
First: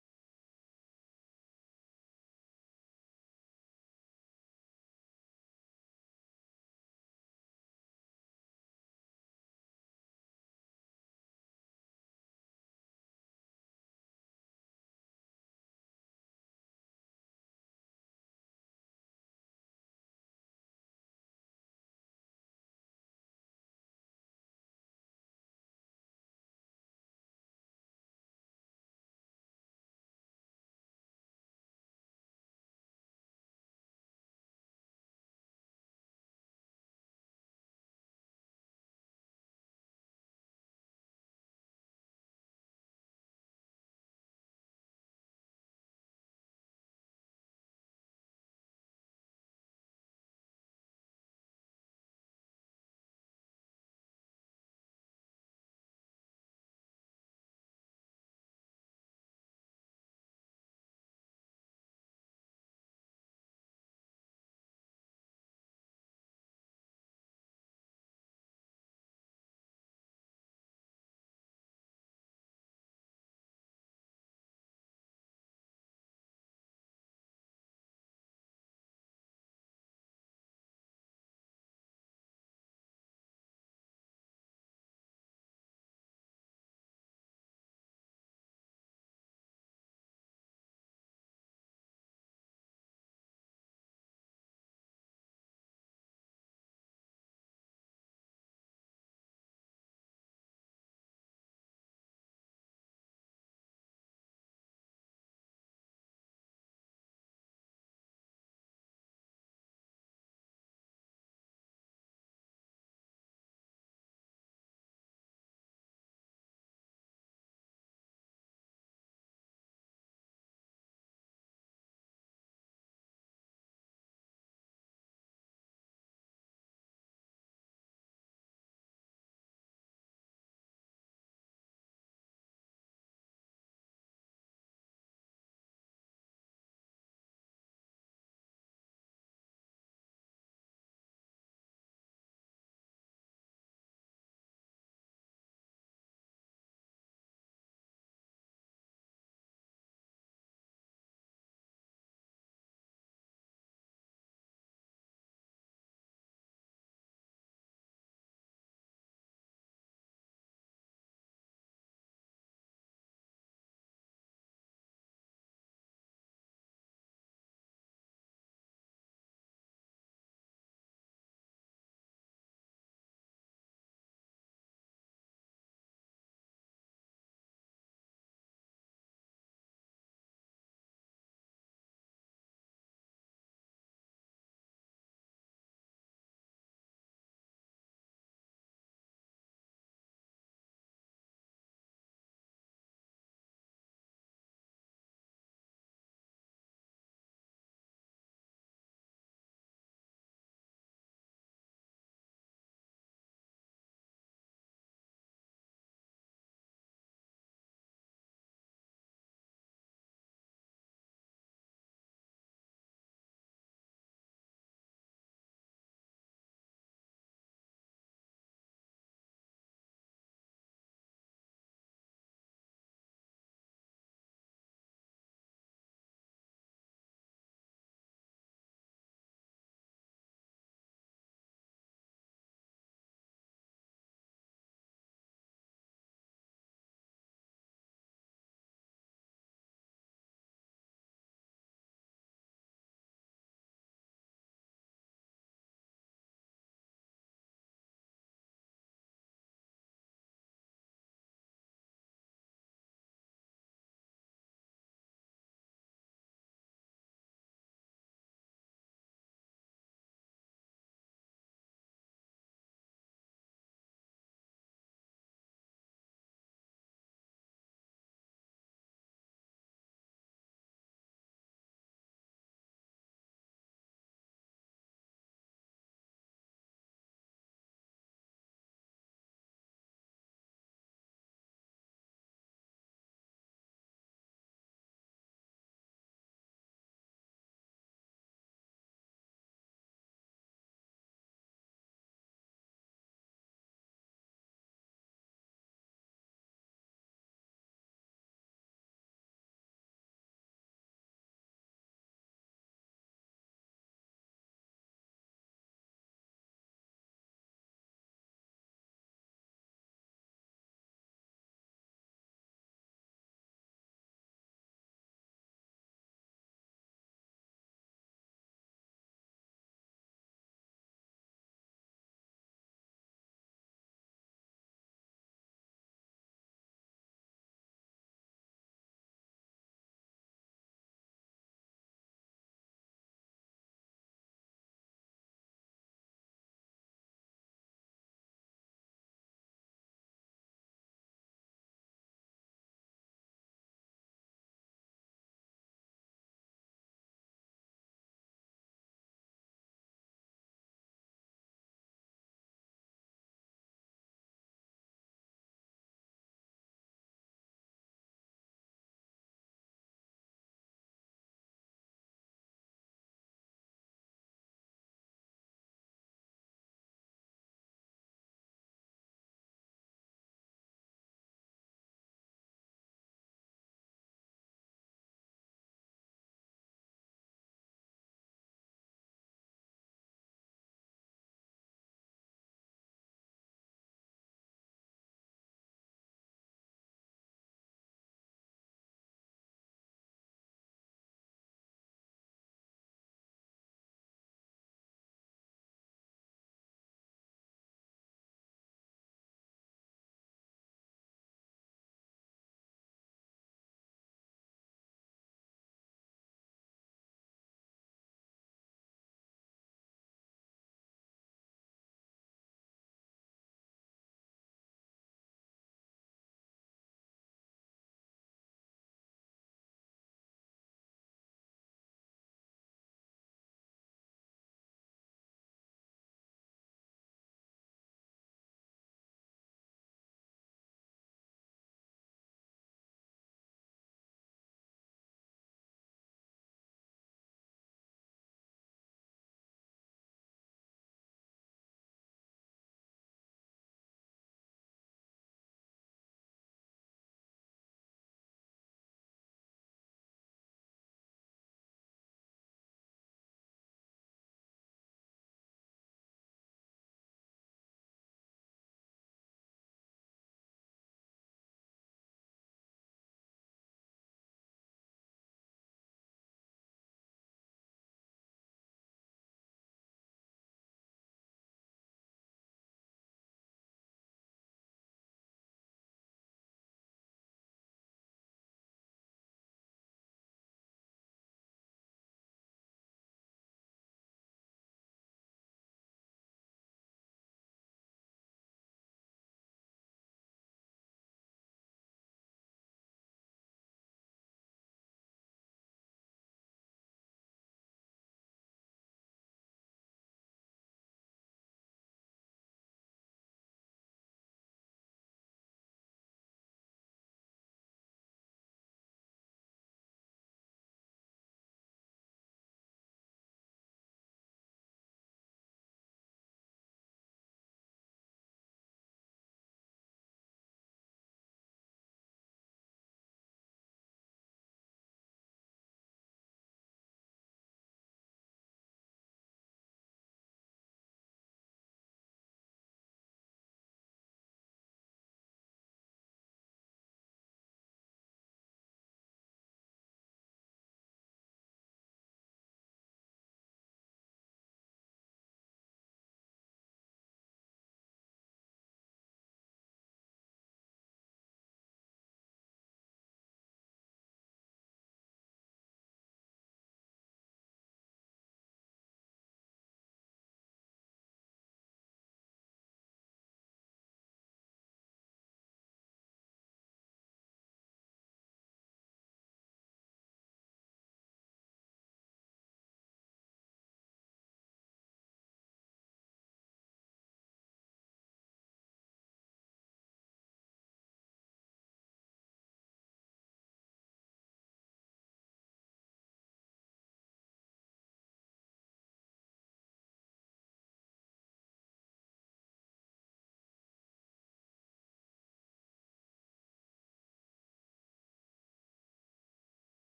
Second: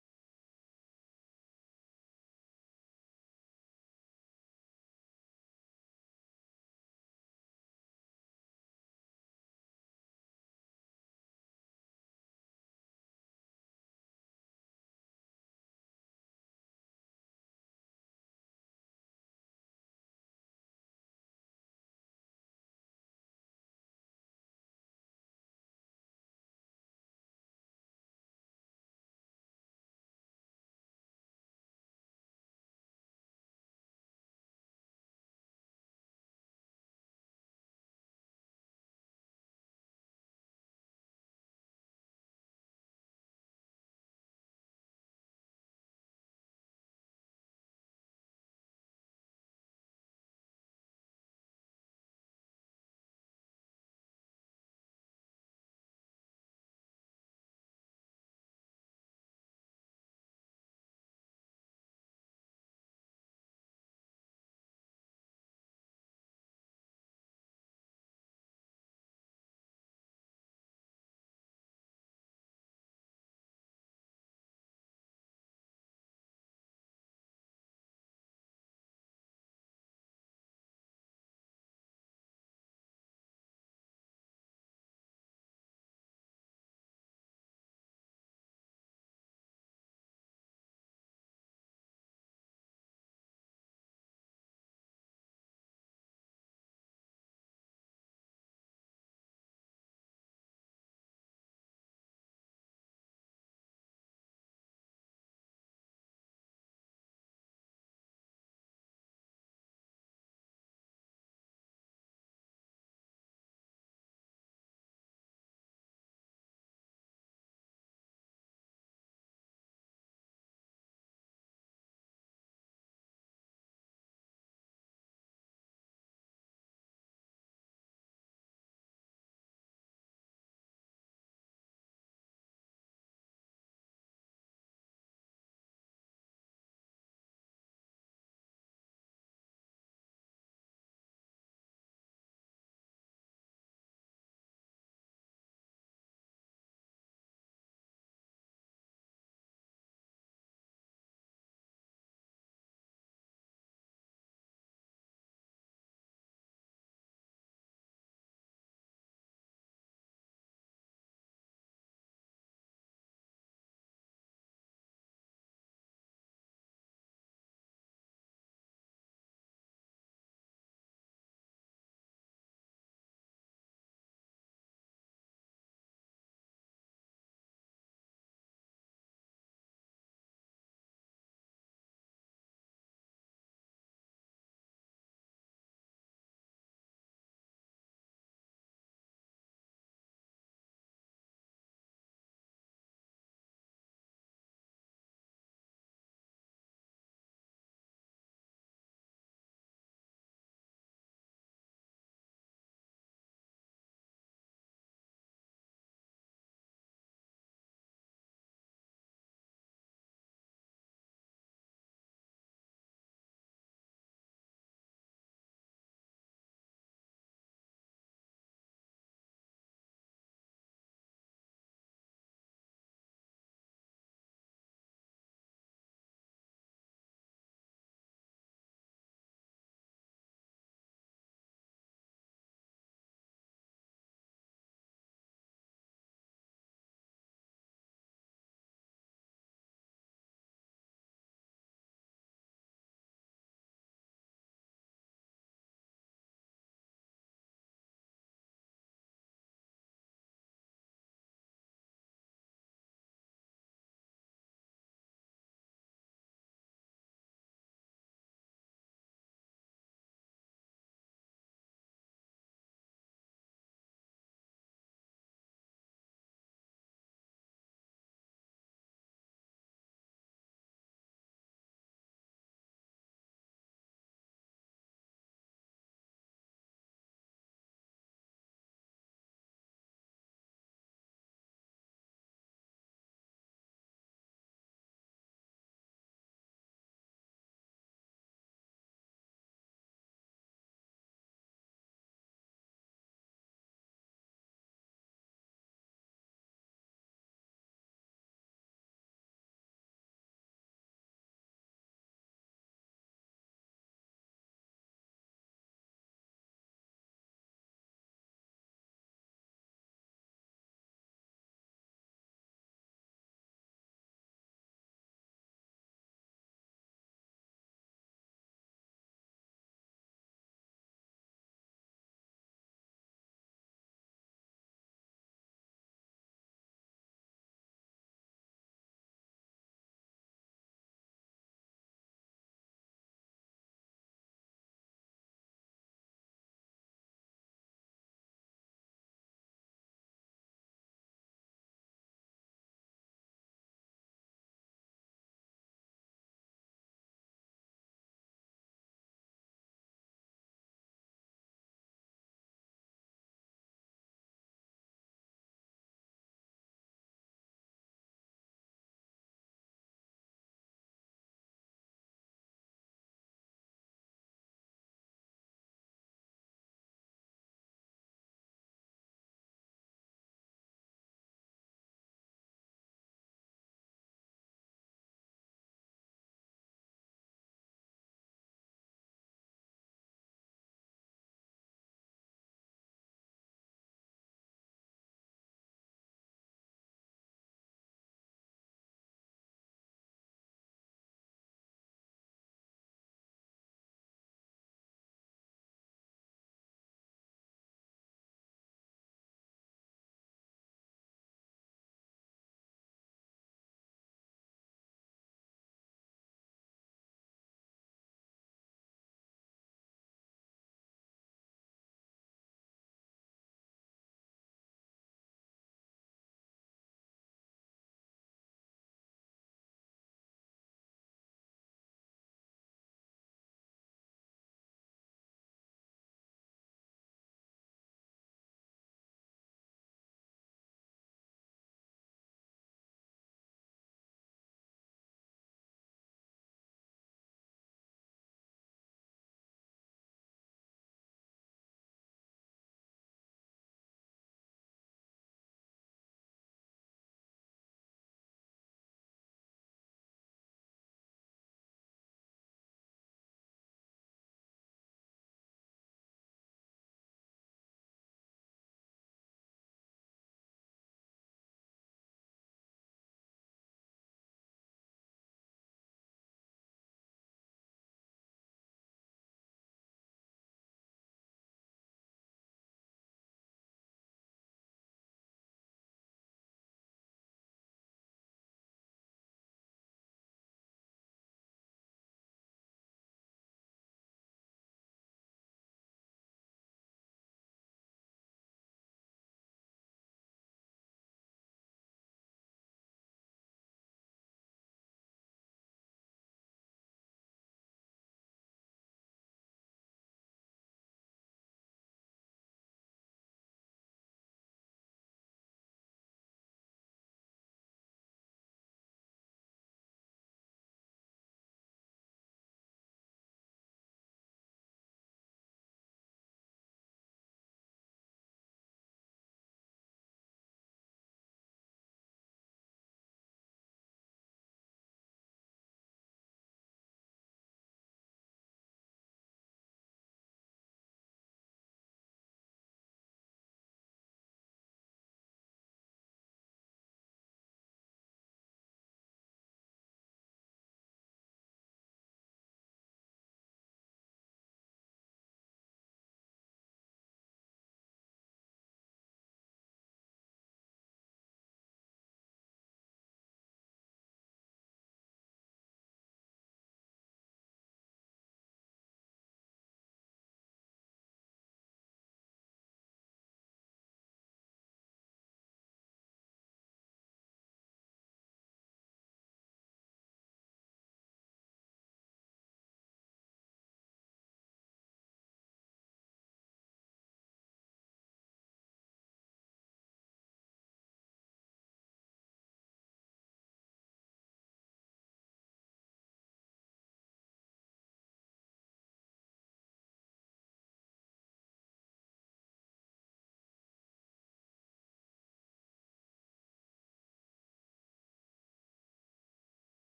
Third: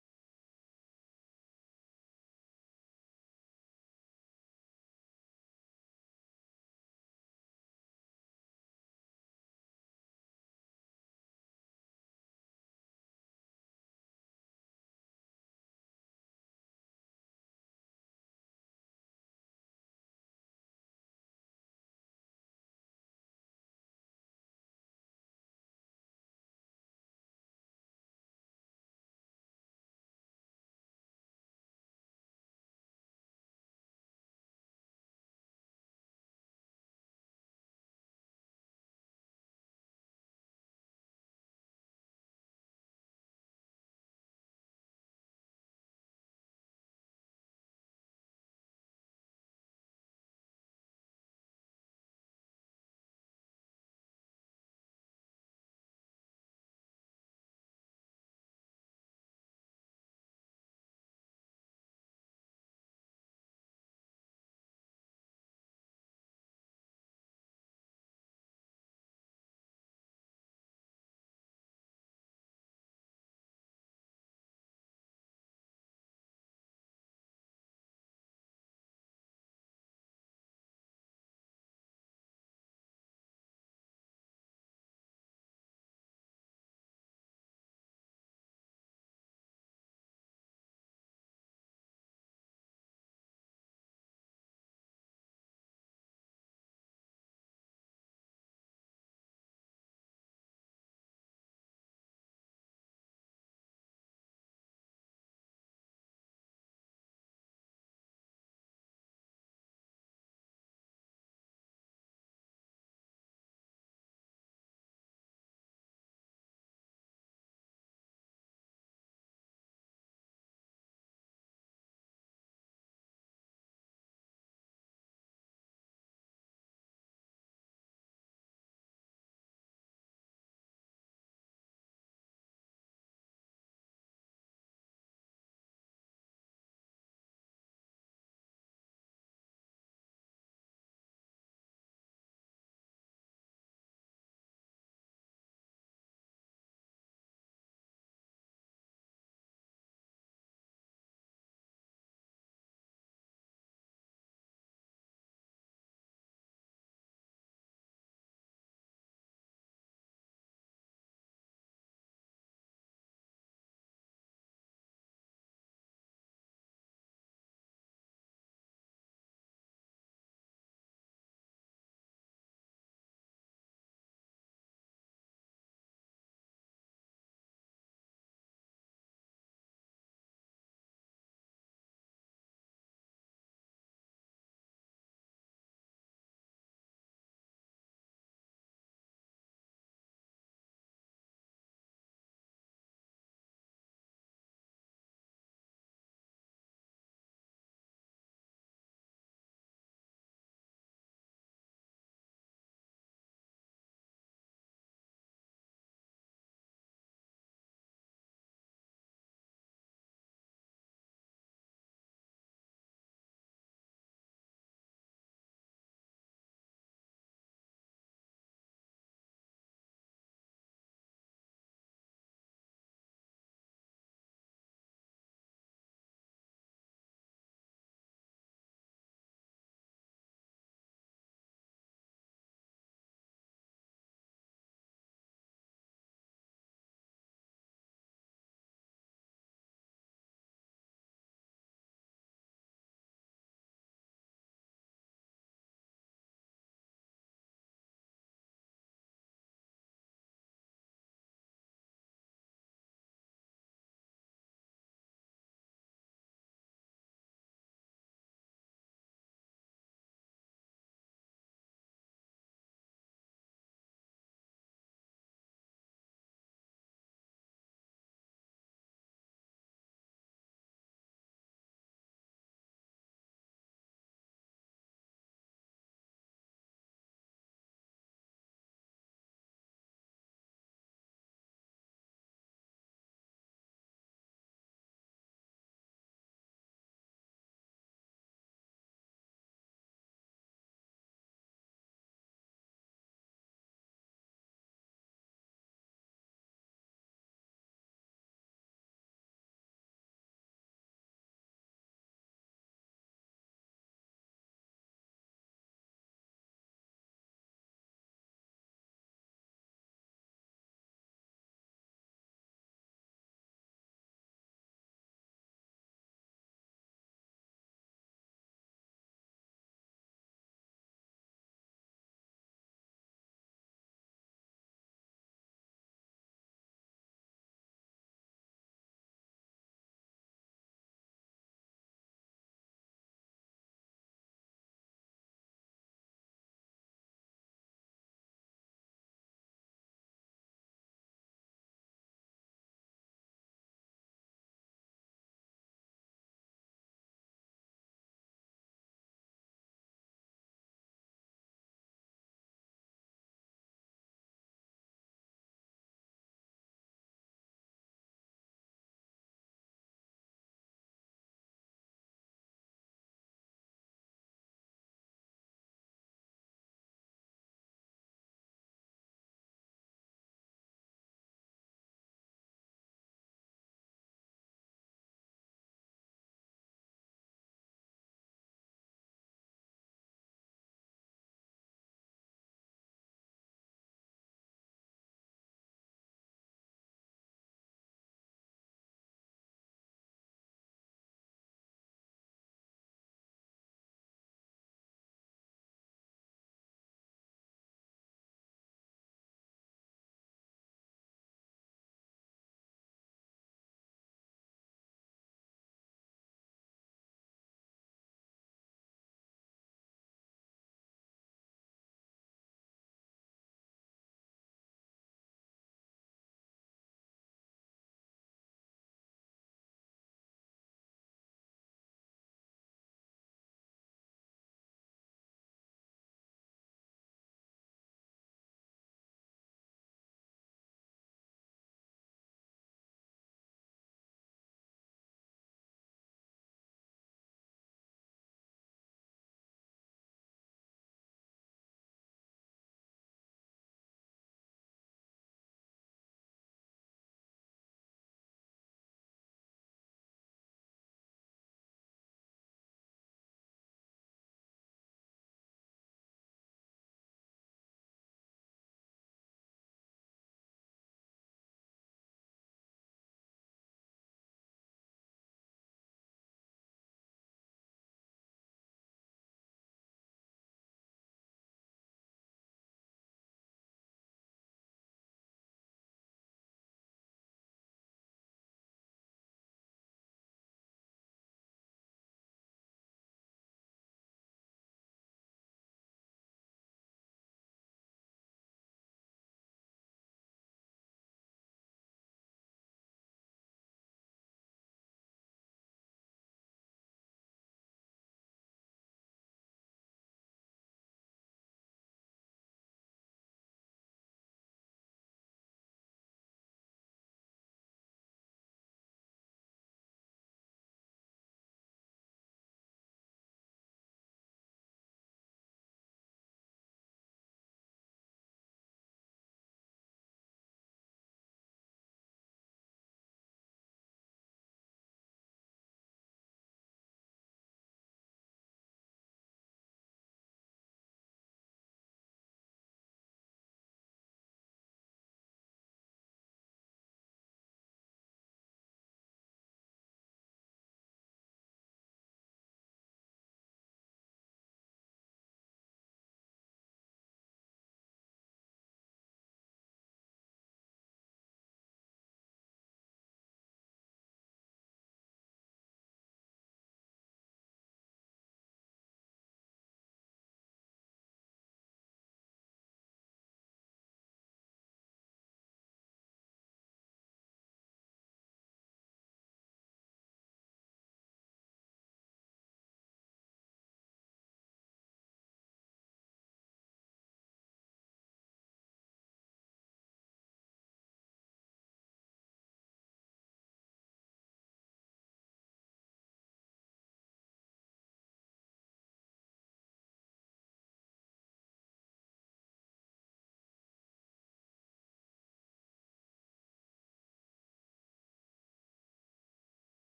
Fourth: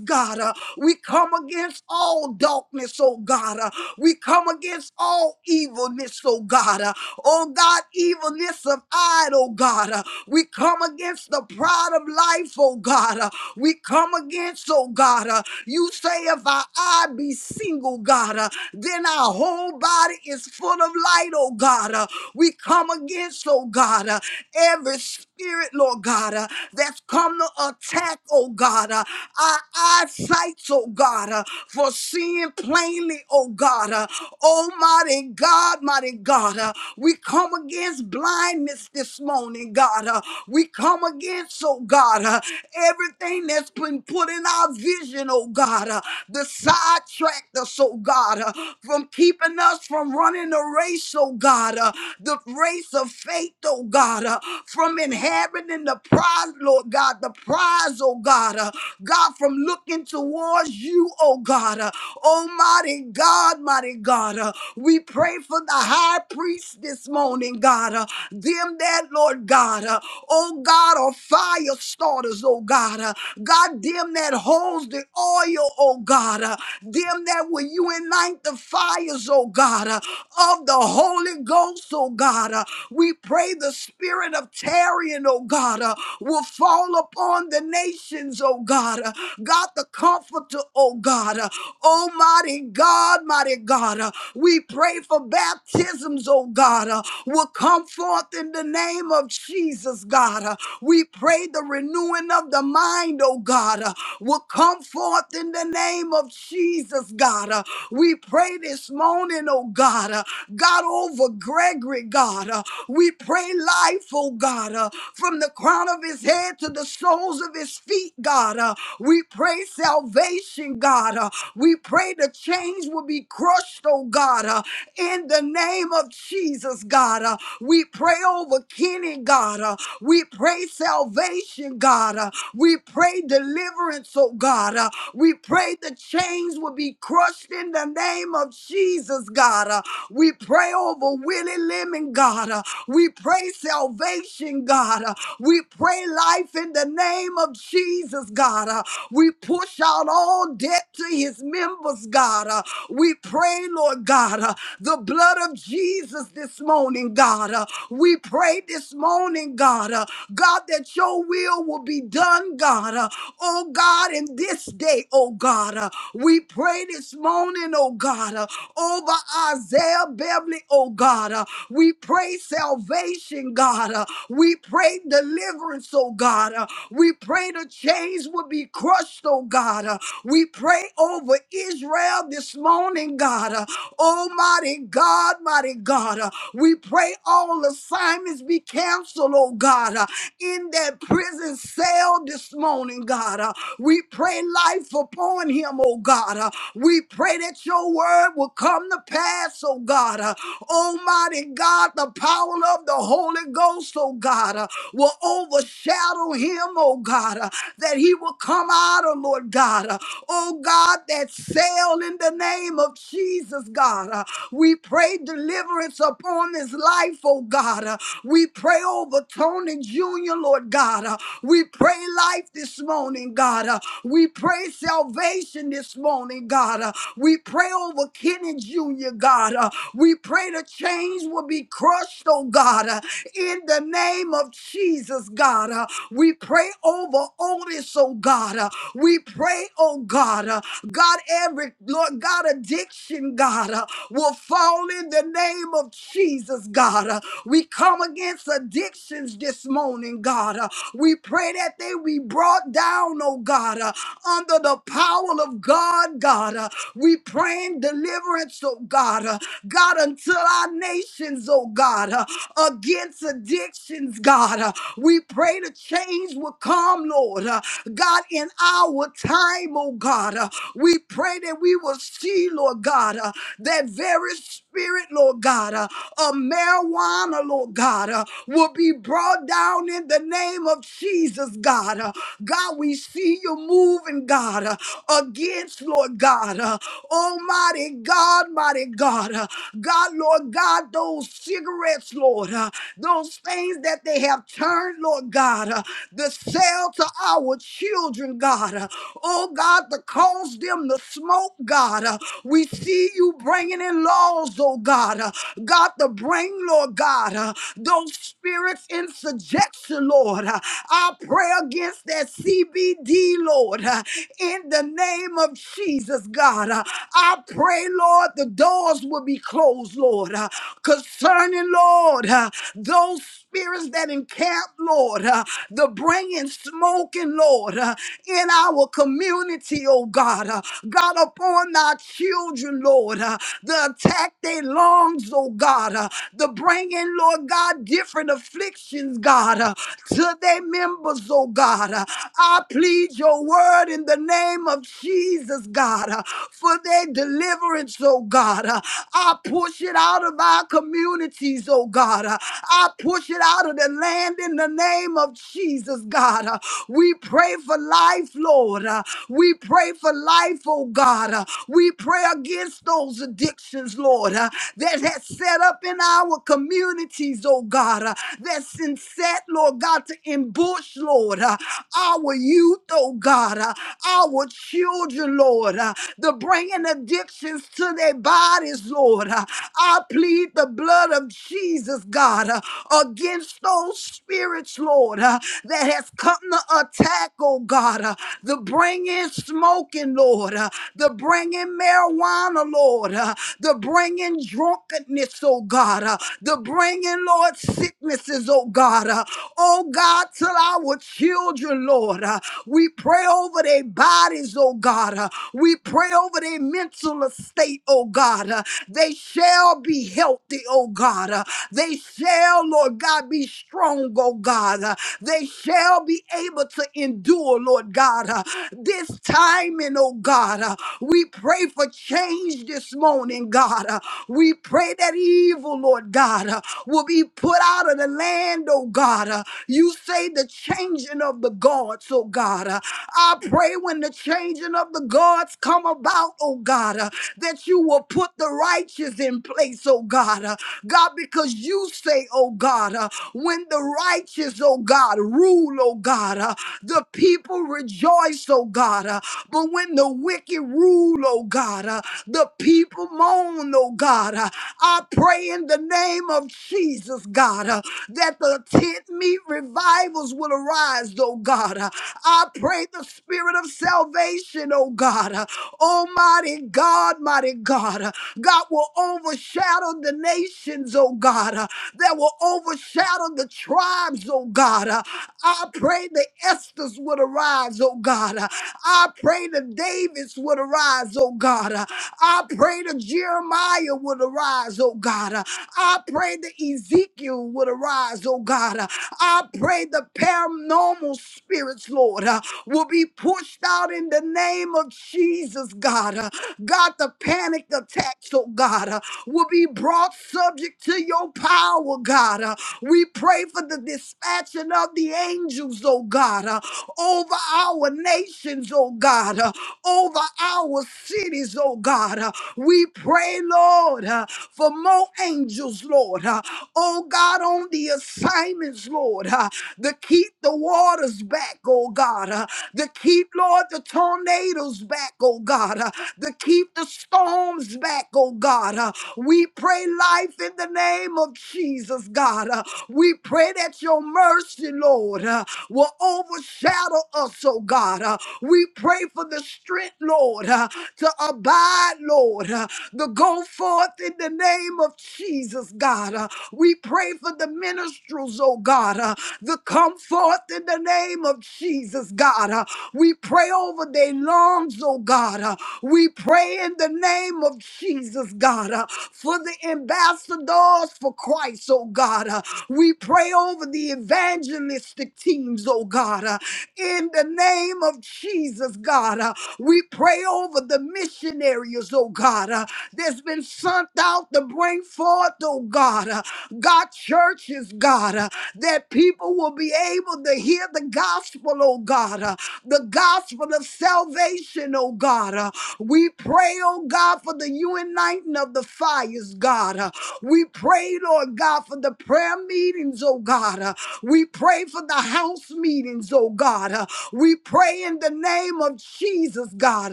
Speaker 2: God, uh, we come against all darkness, oh God. uh, we come against all evilness, oh God. uh, oh God, evilness of eye, oh God. uh, we come against the pride of life, oh God. uh, we come against, oh God. uh, you say, if our eye be single, God, uh, then our whole body is full of light, oh God. uh, we come against, oh God, uh, every spirit, Lord God, uh, that's come to attack, oh God, uh, our eyesight, oh God, uh, for seeing plainly, oh God, uh, almighty God, mighty God, uh, we come against blindness this morning, God, uh, we come against, oh God, uh, everything that's been put in our vision, oh God, uh, the sidetracked us, oh God, uh, from keeping us from running the race, oh God, uh, the race release of faith, oh God, uh, from inheriting the prize, Lord God, the prize, oh God, uh, God, from looking towards you, oh God, uh, almighty God, mighty God, uh, we pray for the high priest this morning, God, uh, them that, Lord God, uh, oh God, are fire starters, oh God, uh, God, them that holds the oil, oh God, uh, them that will you ignite the fires, oh God, uh, of the Holy Ghost, oh God. Uh, we pray the spirit of tarrying, oh God, uh, will fall upon the nations, oh God. Uh, God, the comforter, oh God. Uh, Almighty God, mighty God. Uh, we pray for baptisms, oh God, uh, will come forth in the name of Jesus, God. Uh, we pray the renewing of the mind, oh God, uh, will come forth in the name of Jesus, God. Uh, we pray this morning, oh God, uh, God over Gregory, God. Uh, we pray life, oh God, uh, from the crown of his head to the soles of his feet, God. Uh, we pray salvation, God. Uh, we pray the chains will be crushed, oh God, uh, in the name of Jesus, God. Uh, we pray over Kenny, God. Uh, we pray salvation, God. Uh, we pray deliverance, oh God. Uh, we we pray the chains will be crushed in the name of Jesus, God. Uh, we pray over Willie Lemon, God. Uh, we pray salvation, God. Uh, we pray life in the name of Jesus, God. Uh, we push out all debt to his members, God. Uh, we pray, Lord God, uh, the blood of Jesus this morning, God. Uh, we pray this morning, God, uh, God, that your will will be done, God. God. Uh, Oh God, in this day, oh God, uh, we pray this morning, oh God, uh, over Isaiah Beverly, oh God. uh, We pray salvation, God. uh, We pray deliverance, oh God. uh, We pray the chains will be crushed, oh God. uh, We pray over Israel this morning, God. uh, Almighty God, mighty God. uh, We pray all assignments be canceled, oh God. uh, in that prison cell this morning, God. Uh, we pray life upon him, oh God. Uh, we pray that your word will come to pass, oh God. Uh, Almighty God, the power of the Holy Ghost, oh God, uh, will overshadow him, oh God, uh, that he will come out, oh Lord God. Uh, oh God, that cell in the name of Jesus, God. Uh, we pray deliverance upon this life, oh God. Uh, We pray over Tony Jr., Lord God. Uh, We pray life this morning, God. Uh, We pray salvation this morning, God. Uh, We pray over Kenny Jr., God. Uh, We pray the chains will be crushed, oh God, Uh, in the name of Jesus, God. Uh, We pray over Otis, oh God. Uh, We pray, oh God. Uh, God, every, Lord God, addiction, God, uh, will fall in the name of Jesus, God. Uh, we come against addictions this morning, God. Uh, we pray that they be brought down, oh God, uh, under the power of God, God. Uh, we praying deliverance, oh God. Uh, God, until our nations, oh God, uh, against addictions, God. Uh, we pray the change will come, Lord. Uh, God, in our time, oh God. Uh, we pray that we will see, Lord God, uh, that very spirit, Lord God, uh, of marijuana, Lord God, uh, will be brought down in the name of Jesus, God. Uh, God, we see you moving, God, uh, against, Lord God, uh, Almighty God, mighty God, uh, God, Lord God, those cigarettes, Lord, uh, those things that they have turned, Lord God. uh, the sale to our children, God. Uh, Oh, God, to cause them to smoke, God. Uh, We see you bringing in laws, oh, God. Uh, God, to bring, Lord God, uh, those spirits in subjection, Lord. Uh, I pray against that CBD, Lord in the name of Jesus, God. Uh, I pray, Lord, the doors will be closed, Lord, uh, concerning, Lord, uh, those spirits that encamp, Lord, uh, the bringing smoking, Lord, uh, in our community, oh God. uh, God, upon our children, Lord, uh, the attack they lungs, oh oh God, uh, the bringing, Lord God, different afflictions, God, uh, to their members, oh God. Uh, I plead your word in the name of Jesus, God, uh, for their deliverance, oh God. Uh, I push it out of our communities, oh God. Uh, I push it out of the land in the name of Jesus, God. Uh, we pray for life, Lord. Uh, we pray for life, oh God. Uh, we pray against those addictions, Lord, uh, that has set up in our communities, oh God. Uh, that's been set, Lord God, to ambush, Lord, uh, our youth, oh God, uh, our children, Lord, uh, the bringing addictions to their bodies, Lord. I plead the blood of Jesus, God, uh, against those spirits, Lord, uh, that has come to attack, oh God, uh, the bring in smoking, Lord, uh, the bring in marijuana, Lord, uh, the bring in drunkenness, oh God, uh, the bring in, Lord, sicknesses, oh God, uh, oh God, till our children, Lord, uh, we pray over their bodies, oh God, uh, we pray over their mental estate, healthy, oh God. Uh, They shall be healthy, oh God. Uh, They shall, Lord God, be strong, oh God. Uh, They shall be able to endure, Lord God. Uh, This time, and oh God, uh, we pray for change this morning, God. Uh, We pray that evil, Lord God, uh, will be put out of the land, oh God. Uh, You say the changing of the guards, oh God. Uh, I pray when the changing of the guards come about about, oh God, uh, that you will put the righteous in place, oh God. uh, God, because you say, oh God, uh, when the righteous, oh God, rule, oh God, uh, the people rejoice, oh God. uh, but when the wicked rule, oh God, uh, the people moan, oh God. uh, I pray in the name of Jesus, God, uh, that the tent meet revivals will arise, oh God. uh, I pray the spirit of salvation salvation, oh God. Uh, Almighty God, mighty God. Uh, God will overshadow the nations, oh God. Uh, That will overshadow the tribes, oh God. Uh, I pray the Esther's would arise, oh God. Uh, I pray the Davids would arise, oh God. Uh, I pray the Jeremiah would arise, oh God. Uh, I pray the Ezekiel would arise, oh God. Uh, I pray the paranormal spirits, Lord will be pushed out in the name of Jesus, God. Uh, God, the panic attacks, oh God, uh, will be brought subject to your power, God. Uh, we pray for the dispatching of the angels, oh God, uh, over our nations, oh God, uh, over our cities, oh God. Uh, we pray, Lord, uh, for more angels, Lord. Uh, oh God, on the assignments, Lord, uh, to keep the waters back, oh God, uh, to keep, Lord, the tornadoes back, oh God, uh, to keep the storms back, oh God. uh, we pray life in the name of Jesus, God. uh, we pray that your mercy, Lord, uh, will overshadow us, oh God. uh, we pray for the strength, Lord, uh, to abide, Lord. uh, to go forth in the name of Jesus, God. Uh, we pray for the ministers, oh God, uh, to come forth in the name of Jesus, God. Uh, we pray over their lungs, oh God. Uh, we pray in the name of Jesus, God, uh, for the ambassadors for Christ, oh God. Uh, we pray over the evangelistic teams, oh God. Uh, in the name of Jesus, God. Uh, we pray over the missionaries, oh God, uh, that's been sent out to bring forth, oh God, uh, God churches, God, uh, that people will be able to hear the gospel, oh God, uh, the gospel of salvation, oh God. Uh, we pray, oh God, for the uniting of the fires, God. Uh, we pray, Lord God, for the prayer meetings, oh God. Uh, we pray for the house meetings, oh oh God. Uh, We pray in the name of Jesus, God,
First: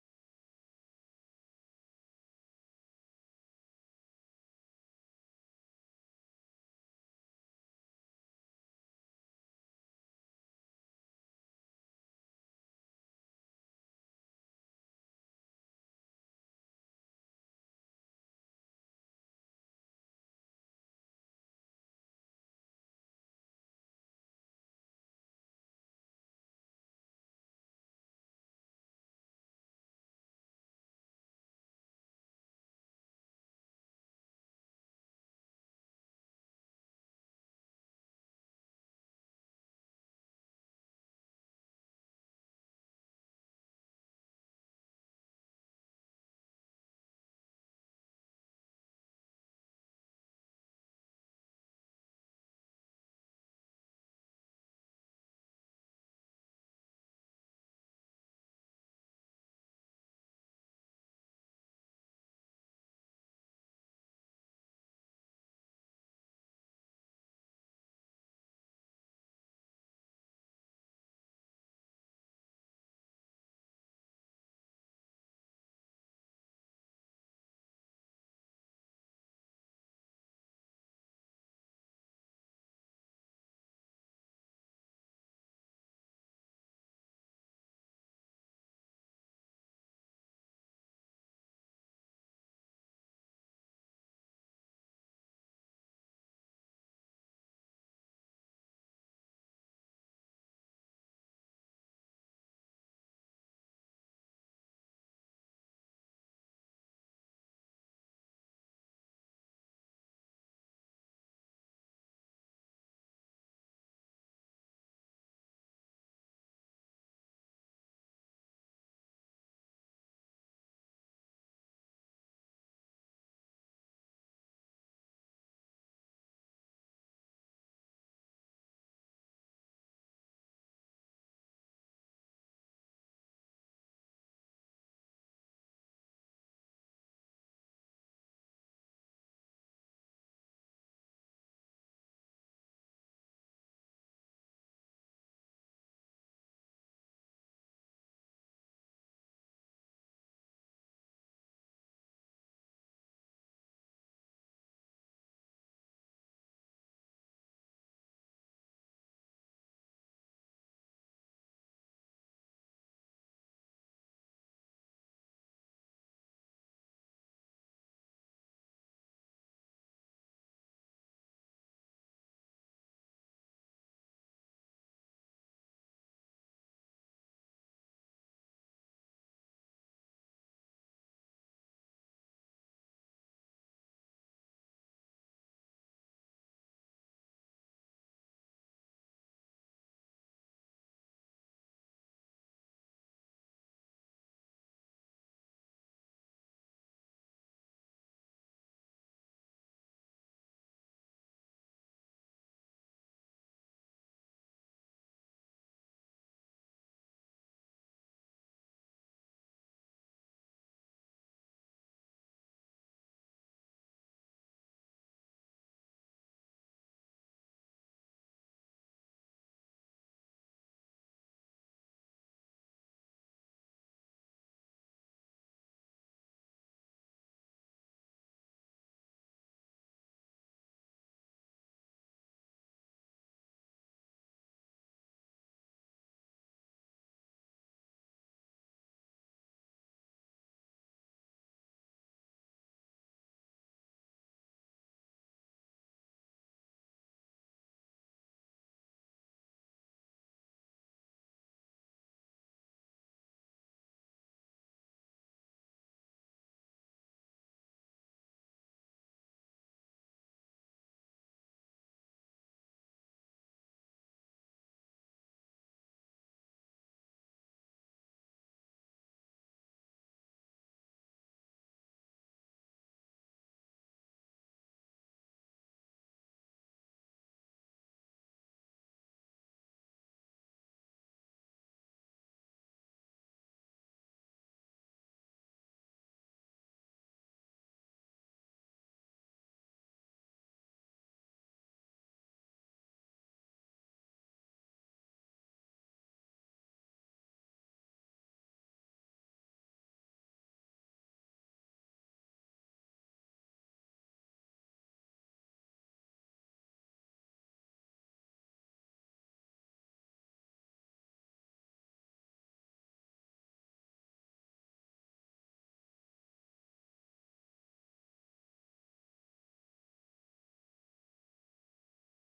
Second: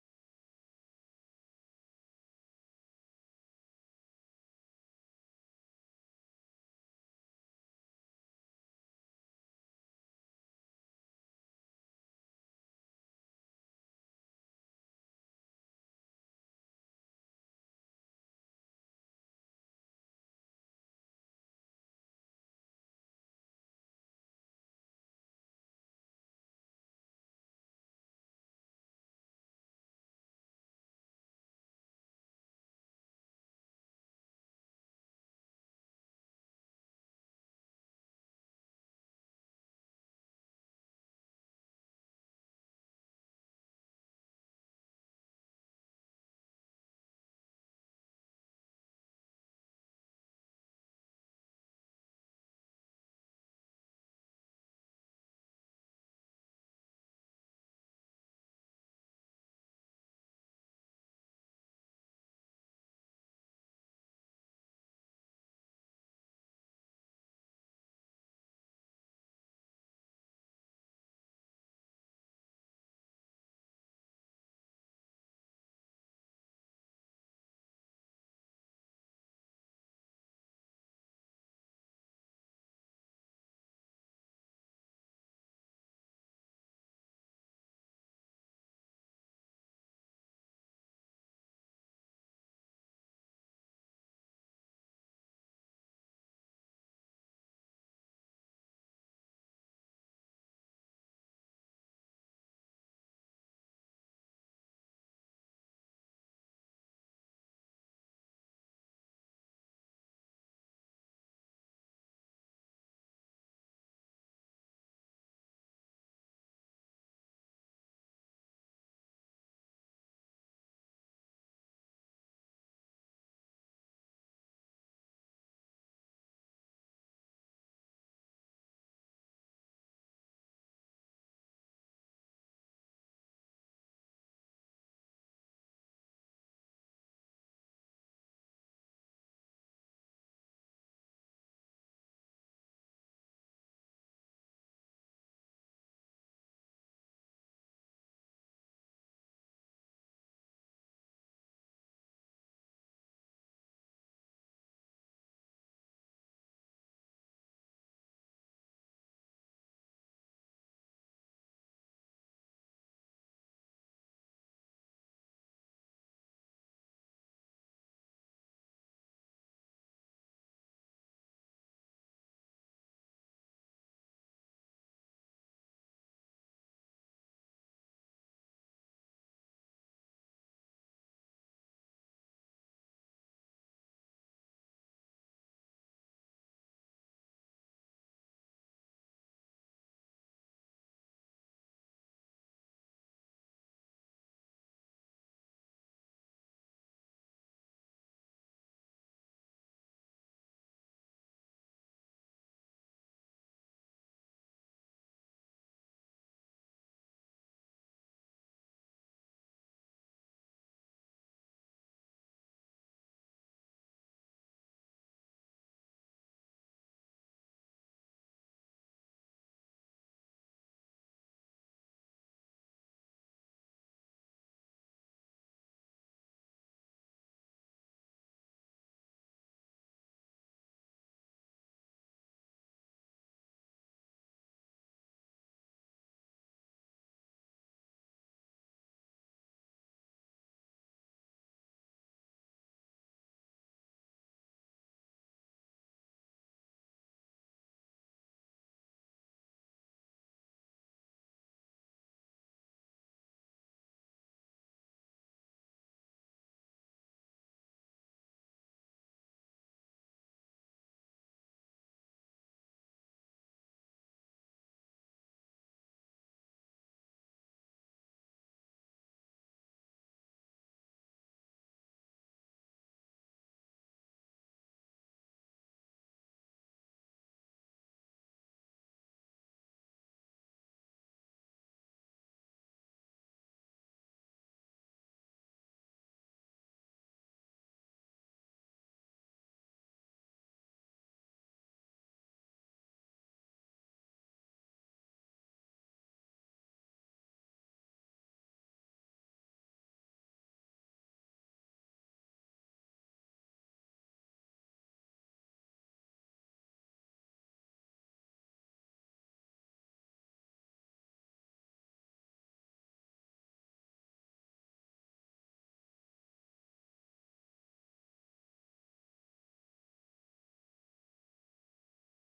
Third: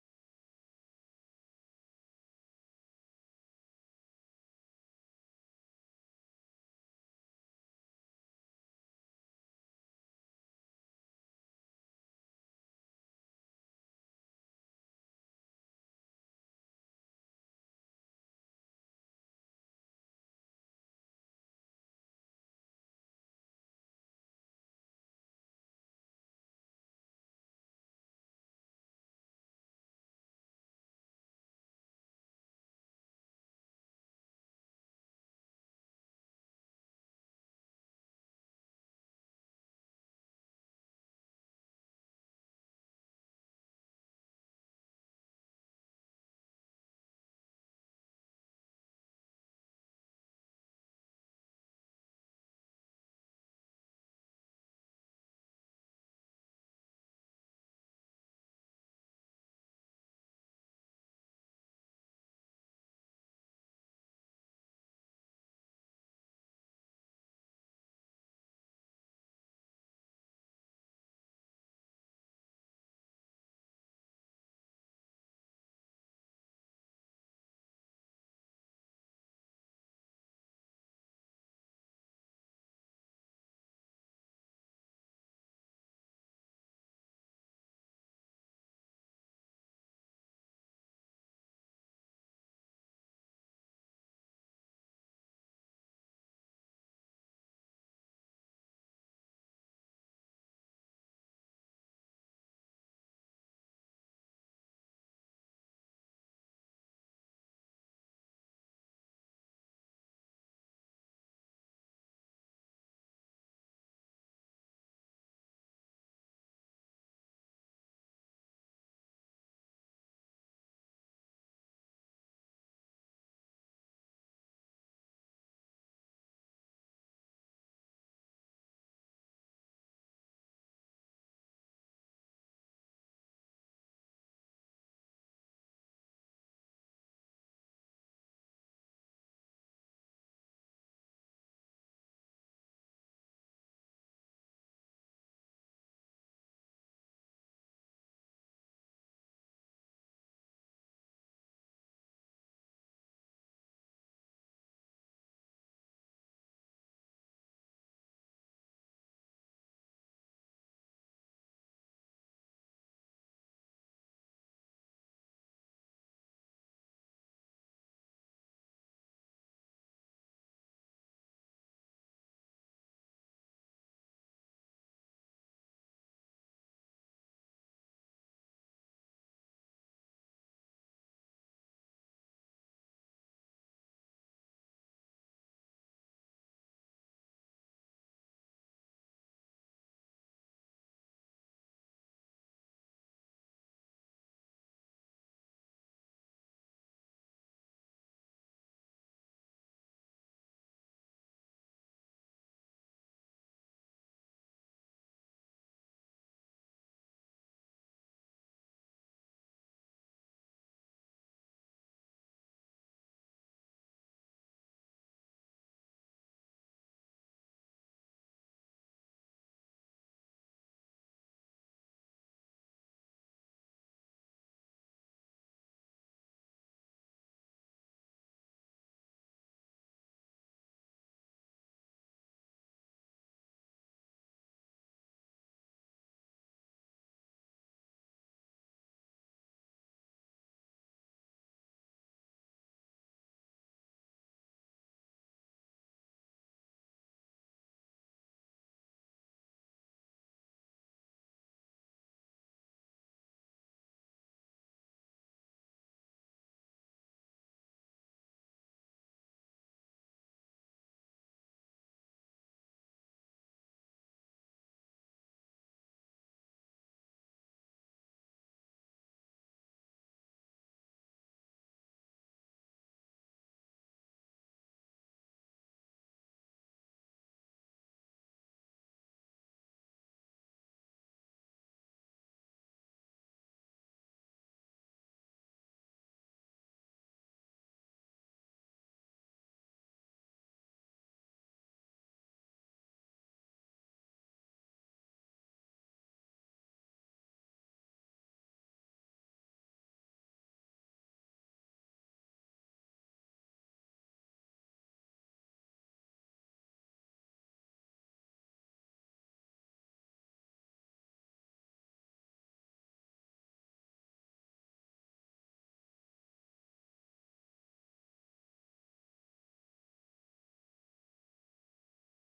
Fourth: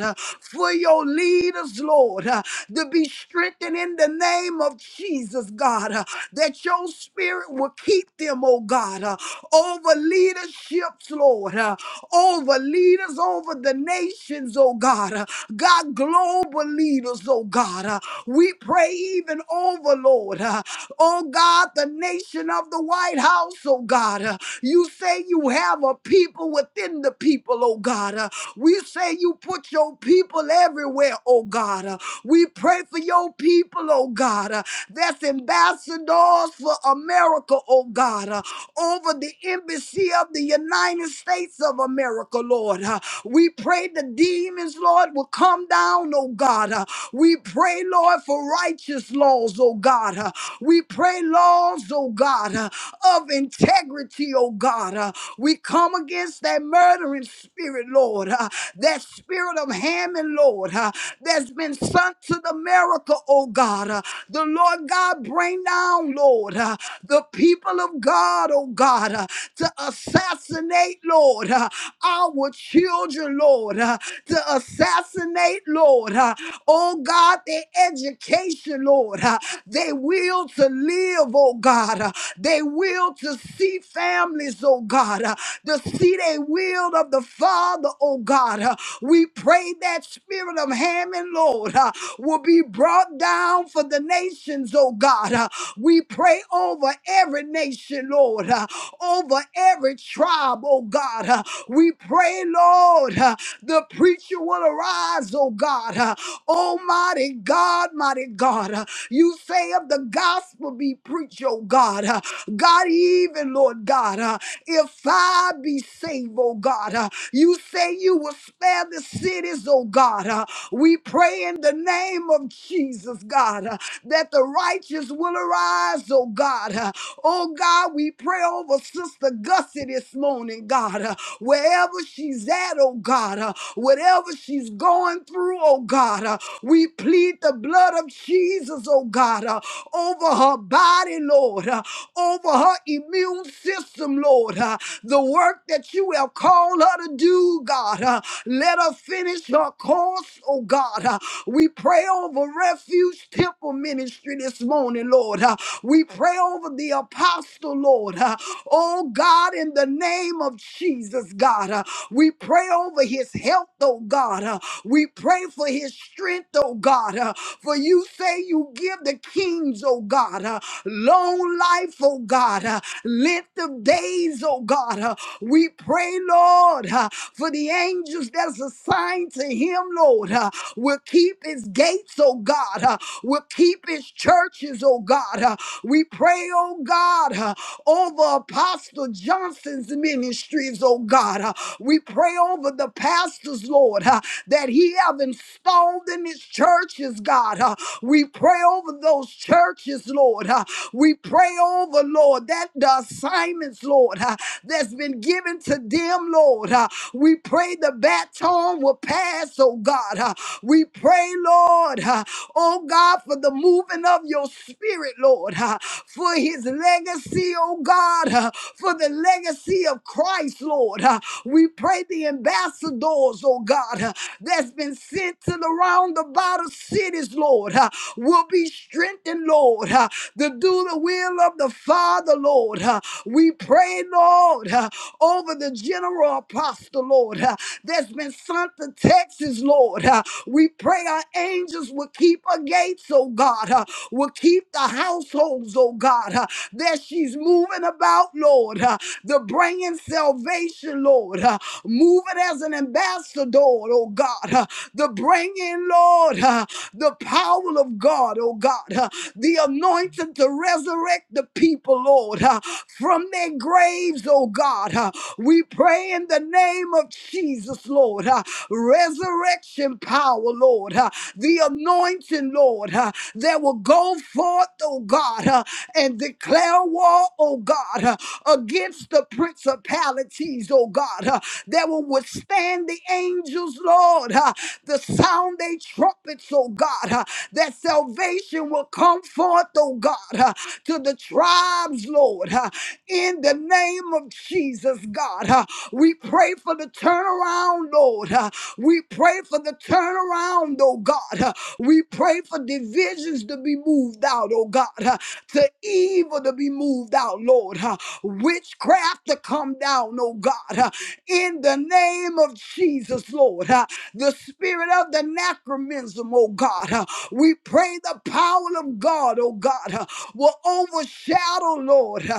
Speaker 2: uh, for your leaders, Lord, uh, to be strengthened in the name of Jesus, God, uh, that your spirit will keep them, oh God, uh, over leaderships, Lord, uh, over leaders, over the nations, oh God, uh, God, global leaders, oh God. uh, We pray even over, Lord, uh, oh God, the nation of the White House, oh God. uh, You say you have our people within the people, oh God. Uh, we say you put your people everywhere, oh God. Uh, we pray for your people, oh God. Uh, that's ambassadors for America, oh God. Uh, over the embassy of the United States of America, Lord. Uh, we pray the demons, Lord, will come down, oh God. Uh, we pray, Lord, for righteous laws, oh God. Uh, we pray laws, oh God, uh, of integrity, oh God. Uh, we come against that murdering spirit, Lord, uh, that spirit of Hammond, Lord, uh, that's been sent to the America, oh God. uh, the Lord God, bring down, Lord, uh, the people of God, oh God, uh, to assassinate, Lord, uh, our children, Lord, uh, to assassinate, Lord, uh, oh God, their education, Lord, uh, their will to live, oh God, uh, their will to see families, oh God. God, uh, to see they will of the Father, oh God. Uh, We pray that spirit of Hammond, Lord, uh, will be brought down for the nations, oh God. Uh, We pray over every nation, Lord, uh, over every tribe, oh God. Uh, We pray, Lord, uh, the preacher will arise, oh God. Uh, Almighty God, mighty God, uh, you say of the gospel be preached, oh God. Uh, God, even, Lord God, uh, if I be saved, oh God, uh, you say you will spare the cities, oh God. uh, we pray in the name of Jesus, God, uh, that the righteous will arise, oh God. uh, oh God, we pray over Sister Gussie this morning, God, uh, wherever she's at, oh God, uh, whatever she's going through, oh God, uh, we plead the blood of Jesus, oh God, uh, over her body body, Lord, uh, over her immune system, Lord. uh, the work that you have called her to do, God. uh, let her finish her course, oh God. uh, we pray over Refuge Temple Ministry this morning, Lord. uh, we pray over the apostle, Lord. uh, oh God, in the name of Jesus, God. uh, we pray over his health, oh God. uh, we pray for his strength, oh God. uh, for you say you give the kings, oh God, uh, long life, oh God, uh, length of days, oh God. uh, we pray, Lord, uh, for the angels that's assigned to him, Lord. Uh, will keep his gates, oh God. Uh, will keep his churches, oh God. Uh, we pray, oh God, uh, over Apostle Johnson's ministries, oh God. Uh, we pray over the pastors, Lord. Uh, that He have installed in His churches, God. Uh, we pray over those churches, Lord. Uh, we pray over, Lord, that the assignments, Lord, uh, that's been given to them, Lord. Uh, we pray the baton will pass, oh God. Uh, we pray, Lord, uh, oh God, for the moving of your spirit, Lord, uh, for his legacy, oh God, uh, for the legacy of Christ, Lord. Uh, we pray the ambassadors, oh God, uh, that's been sent to the roundabout of cities, Lord, uh, will be strengthened, Lord, uh, to do the will of the Father, Lord. Uh, We pray, Lord, uh, over the general apostle, Lord, uh, that's been sent to Texas, Lord. uh, we pray our angels will keep her gates, oh God, uh, will keep the households, oh God, uh, that she's moving about, Lord, uh, the bringing salvation, Lord, uh, moving as an ambassador, oh God, uh, the bringing, Lord, uh, the power of God, oh God, uh, the anointing to resurrect the people, Lord, uh, from their graves, oh God. uh, we pray in the name of Jesus, Lord. uh, resurrect resurrection power, Lord, uh, the anointing, Lord, uh, that will go forth, oh God, uh, and declare war, oh God, uh, against the principalities, oh God, uh, that will withstand the angels, Lord, uh, the sound they trumpets, oh God, uh, that salvation will come forth, oh God, uh, to the tribes, Lord, uh, in the name of Jesus, God. uh, we pray for the turnaround, Lord, uh, we pray for the turnaround, oh God. We pray for divisions to be moved out, oh God, to evil to be moved out, Lord. Witchcraft to come down, oh God, in the name of Jesus, Lord. The spirit of the anachronism, oh God. We pray the power of God, oh God, will overshadow, Lord,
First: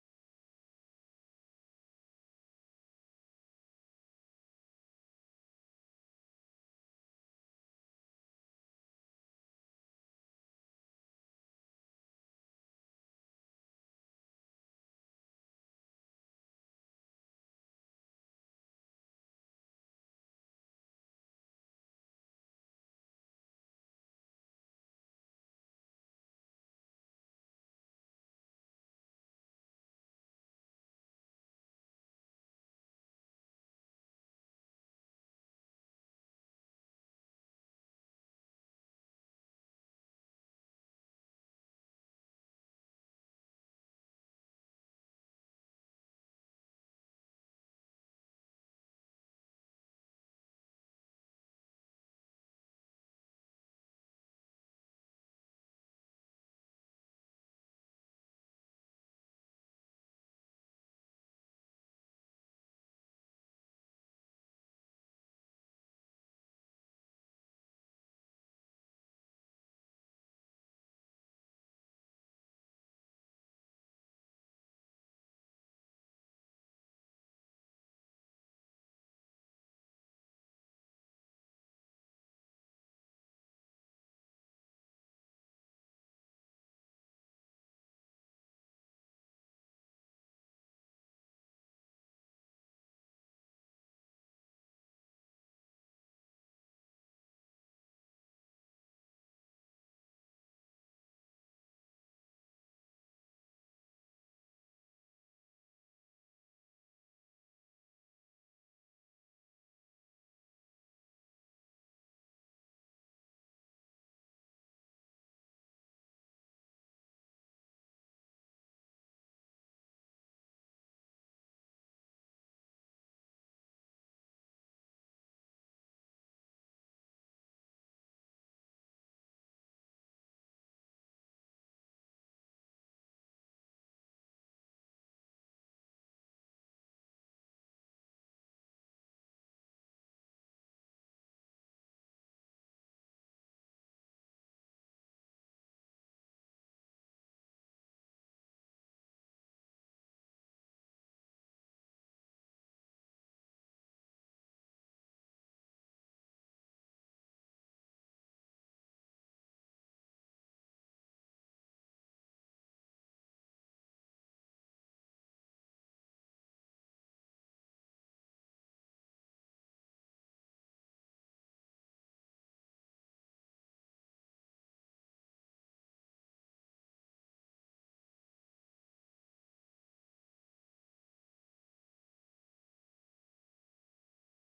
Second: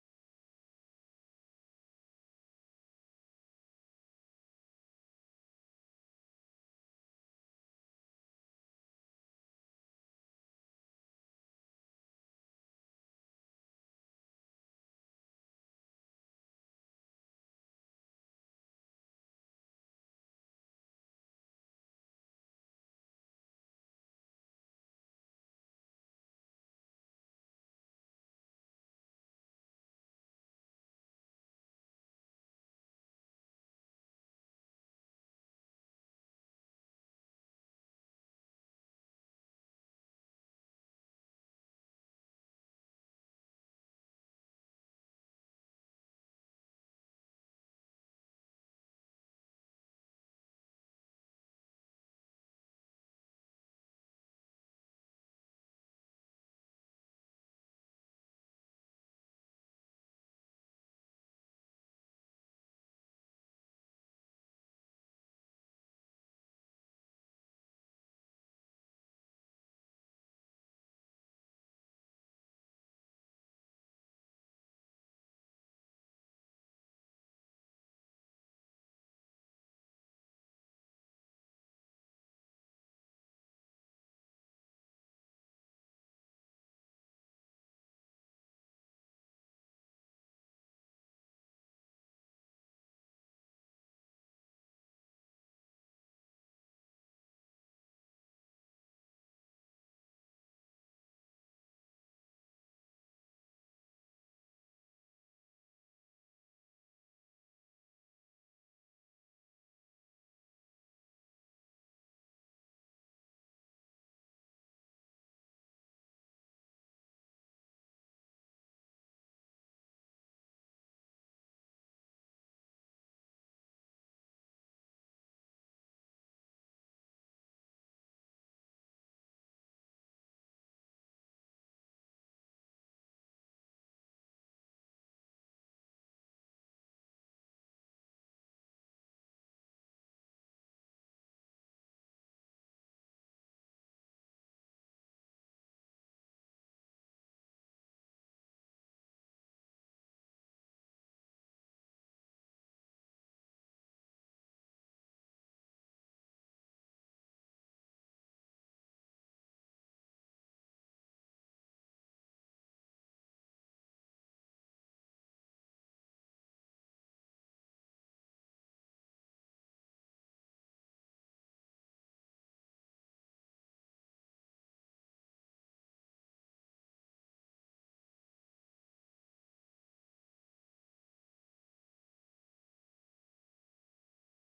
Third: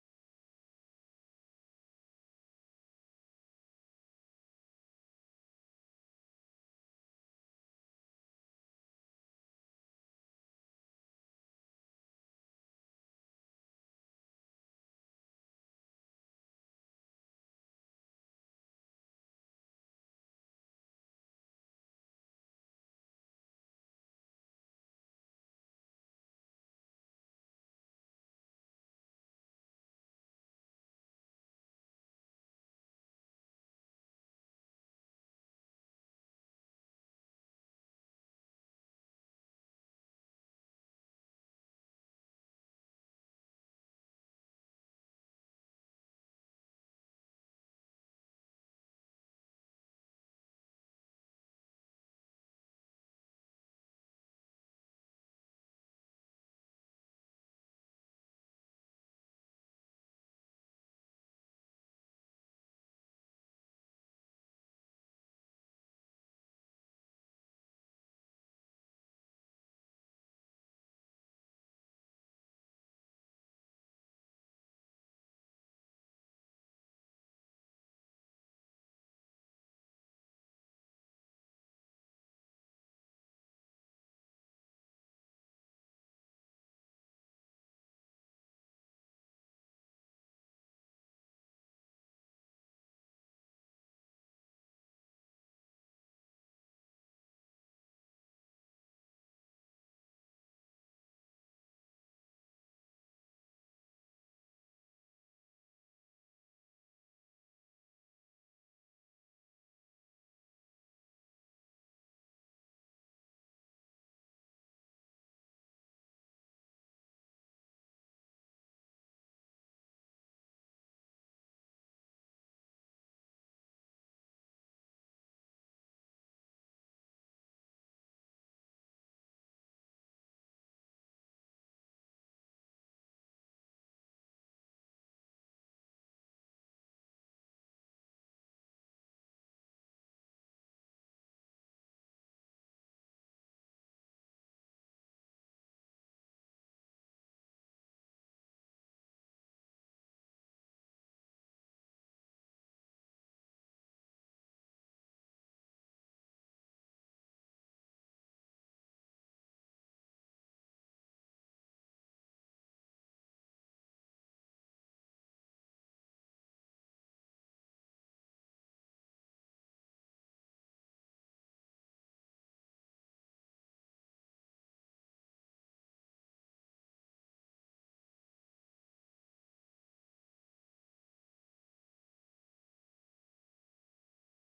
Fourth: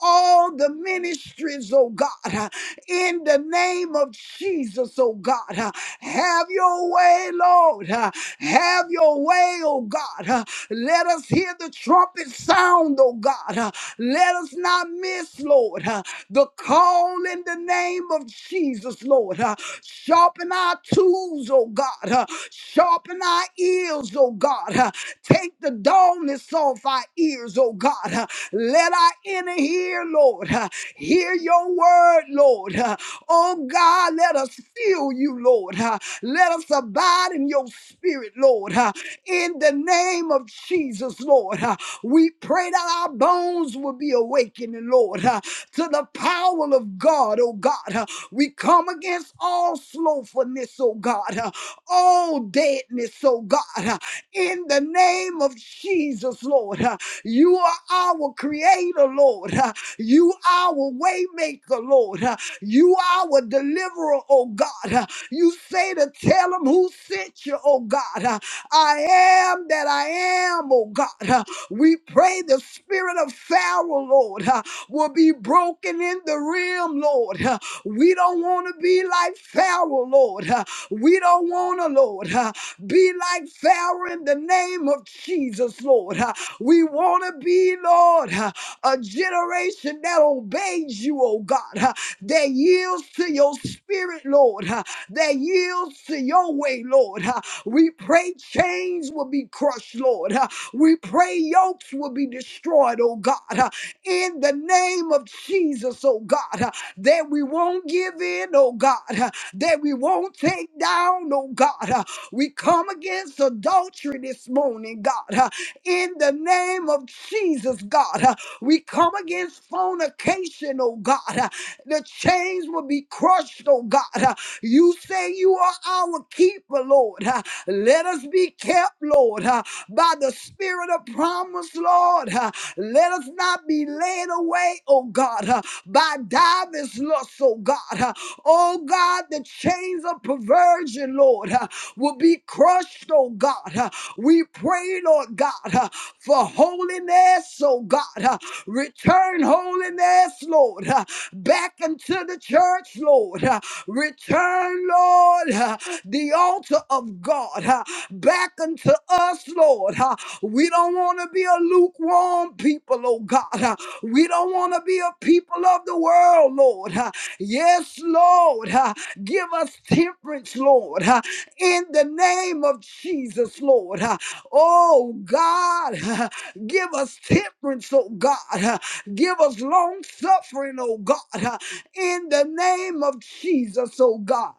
Speaker 2: all the ministries, oh God in the name of Jesus, oh God. Uh, Have your way, Lord. Uh, Have your way, oh God. Uh, Let us hear the trumpet sound, oh God. Uh, Let us not miss, Lord, uh, the call in the name of Jesus, Lord. Uh, Sharpen our tools, oh God. Uh, Sharpen our ears, oh God. Uh, Take the dullness off our ears, oh God. Uh, Let our inner hear, Lord. uh, Hear your word, Lord. Uh, Oh God, let us feel you, Lord. Uh, Let us abide in your spirit, Lord. Uh, In the name of Jesus, Lord. Uh, We pray that our bones will be awakening, Lord, uh, to the power of God, oh God. Uh, We come against all slothfulness, oh God, uh, all deadness, oh God. Uh, In the name of Jesus, Lord. Uh, You are our creator, Lord. You are our waymaker, Lord. Uh, You are our deliverer, oh God. Uh, You say to tell them who sent you, oh God. Uh, I am that I am, oh God. Uh, We pray the spirit of Pharaoh, Lord, uh, will be broken in the realm, Lord. Uh, We don't want to be like Pharaoh, Lord. Uh, We don't want to, Lord, uh, be like Pharaoh in the name of Jesus, Lord. Uh, We want to be, Lord a generation that obeys you, oh God, huh, that yields to your spirit, Lord, huh, that yields to your way, Lord. huh. We pray chains will be crushed, Lord. huh. We pray yokes will be destroyed, oh God, huh, in the name of Jesus, oh God, huh, that we won't give in, oh God, huh, that we won't take down, oh God. huh. We come against adultery this morning, God, huh, in the name of Jesus, God. huh. We come against fornication, oh God. Uh, The chains will be crushed, oh God. Uh, You say you are our keeper, Lord. Uh, Let us be kept, Lord, uh, by the spirit of promise, Lord. Uh, Let us not be led away, oh God by divers lusts, oh God. Uh, Oh God, the chains of perversion, Lord, uh, will be crushed, oh God. Uh, We pray, Lord God, uh, for holiness, oh God. Uh, Return holiness, Lord. Uh, back into the church, Lord. Uh, Return, Lord, uh, the altar of God uh, back unto us, Lord. Uh, We don't want to be a lukewarm people, oh God. Uh, We don't want to be a people of the world, Lord. Uh, Yes, Lord. Uh, Give us temperance, Lord, Uh, in the name of Jesus, Lord. Uh, Oh God, give us temperance, oh God. Give us long suffering, oh God, uh, in the name of Jesus, oh God.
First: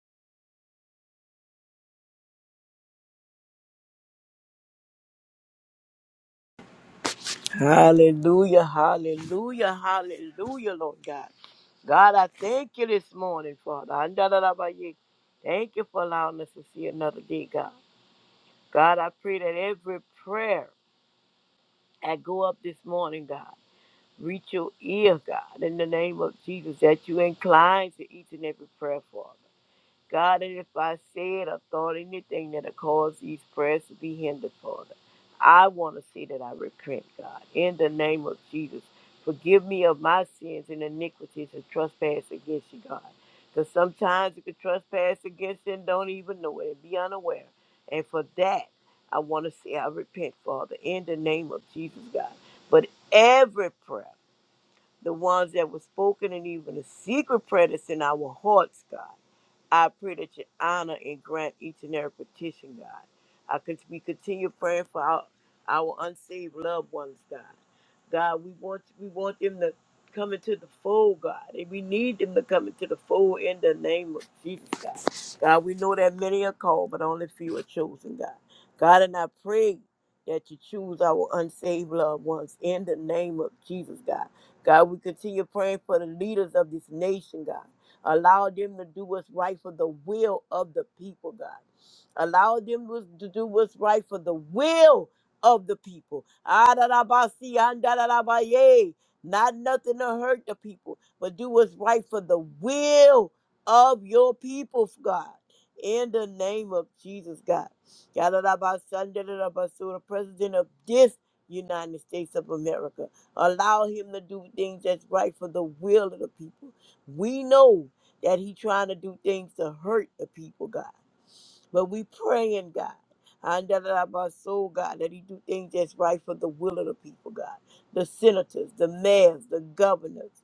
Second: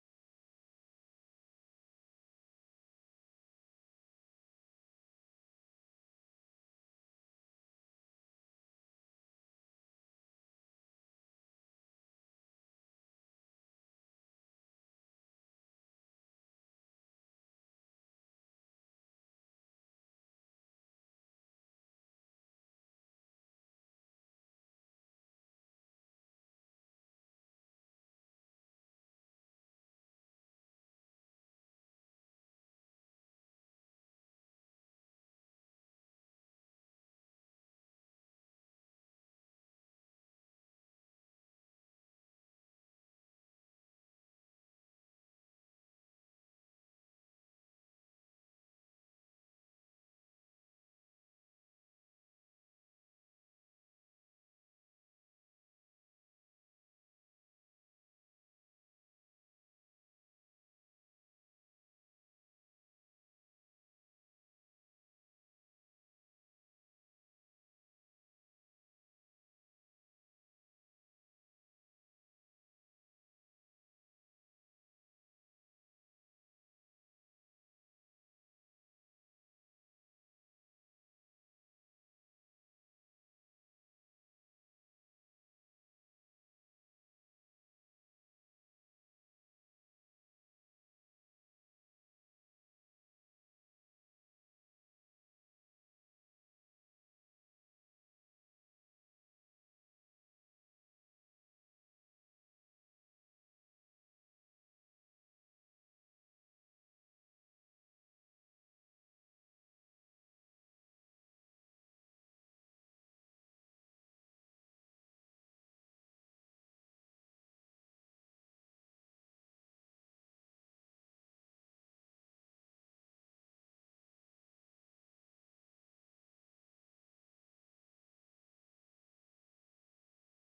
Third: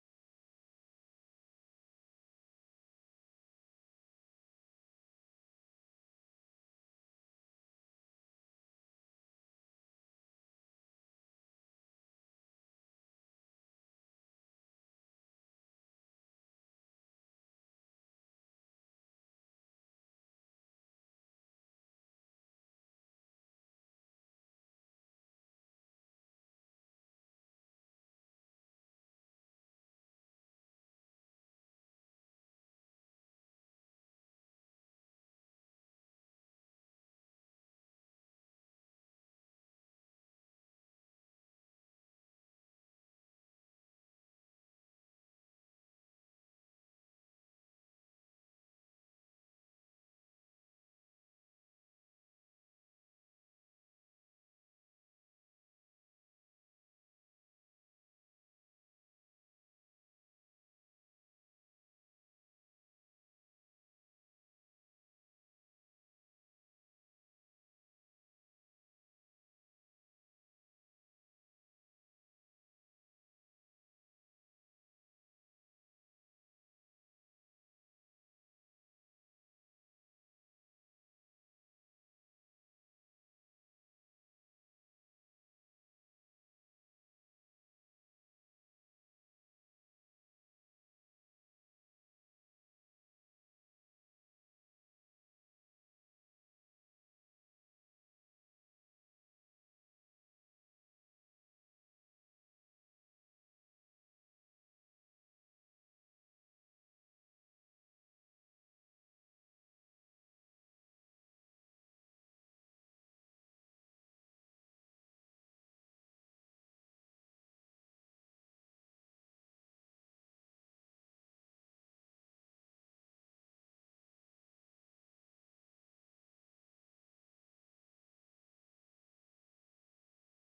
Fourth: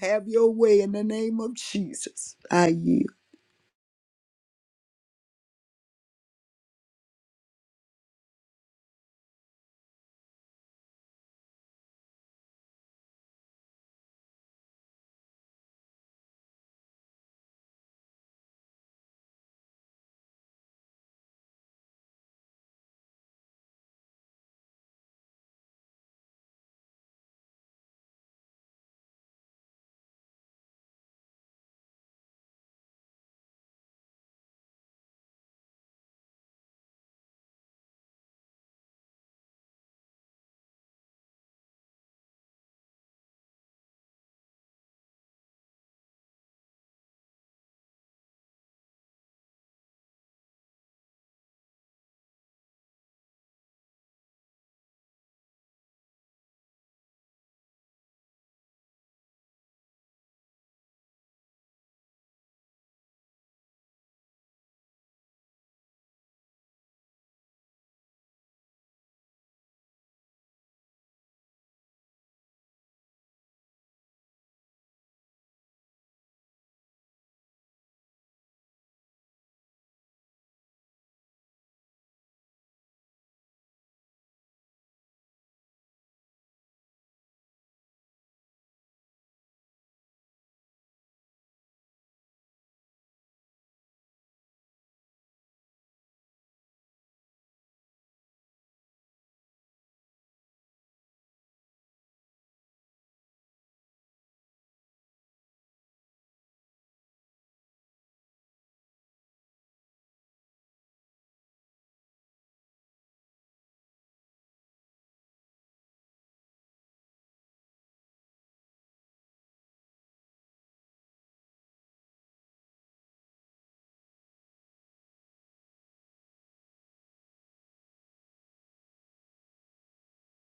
Speaker 2: Have your way in the name of Jesus. I yield.
Speaker 3: Hallelujah, hallelujah, hallelujah, Lord God. God, I thank you this morning, Father. Andalalabaye. Thank you for allowing us to see another day, God. God, I pray that every prayer I go up this morning, God, reach your ear, God, in the name of Jesus, that you incline to each and every prayer, Father. God, and if I said or thought anything that'll cause these prayers to be hindered, Father, I want to see that I repent, God, in the name of Jesus. Forgive me of my sins and iniquities and trespass against you, God. Because sometimes you can trespass against you and don't even know it and be unaware. And for that, I want to say I repent, Father, in the name of Jesus, God. But every prayer, the ones that were spoken and even the secret prayer that's in our hearts, God. I pray that you honor and grant each and every petition, God. I cont- we continue praying for our, our unsaved loved ones, God. God, we want we want them to come into the fold, God, and we need them to come into the fold in the name of Jesus, God. God, we know that many are called, but only few are chosen, God. God, and I pray that you choose our unsaved loved ones in the name of Jesus, God. God, we continue praying for the leaders of this nation, God. Allow them to do what's right for the will of the people, God. Allow them was- to do what's right for the will of the people. Adarabasi, andarabaye. Not nothing to hurt the people, but do what's right for the will of your people, God. In the name of Jesus, God. Yadarabasi, andarabasu, The president of this United States of America. Allow him to do things that's right for the will of the people. We know that he trying to do things to hurt the people, God. But we praying, God. And that that my soul, God, that he do things that's right for the will of the people, God. The senators, the mayors, the governors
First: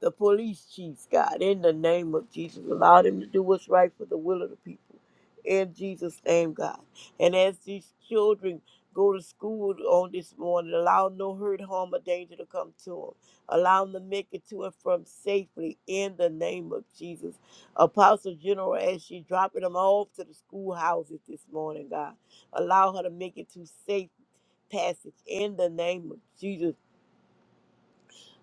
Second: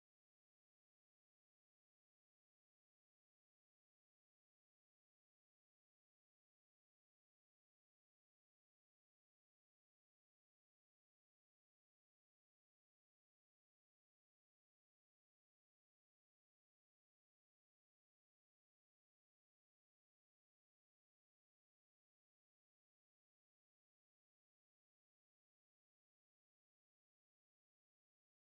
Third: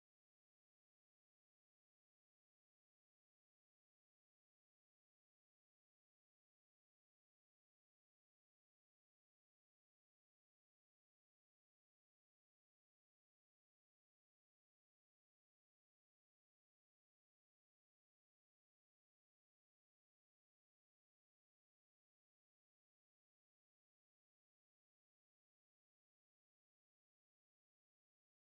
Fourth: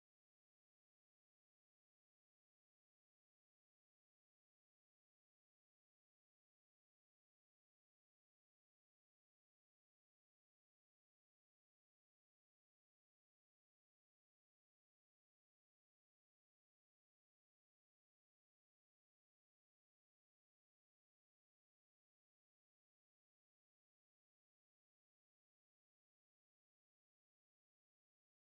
Speaker 3: the police chiefs, God, in the name of Jesus. Allow them to do what's right for the will of the people. In Jesus' name, God. And as these children go to school on this morning, allow no hurt, harm, or danger to come to them. Allow them to make it to and from safely in the name of Jesus. Apostle General, as she dropping them off to the schoolhouses this morning, God, allow her to make it to safe passage in the name of Jesus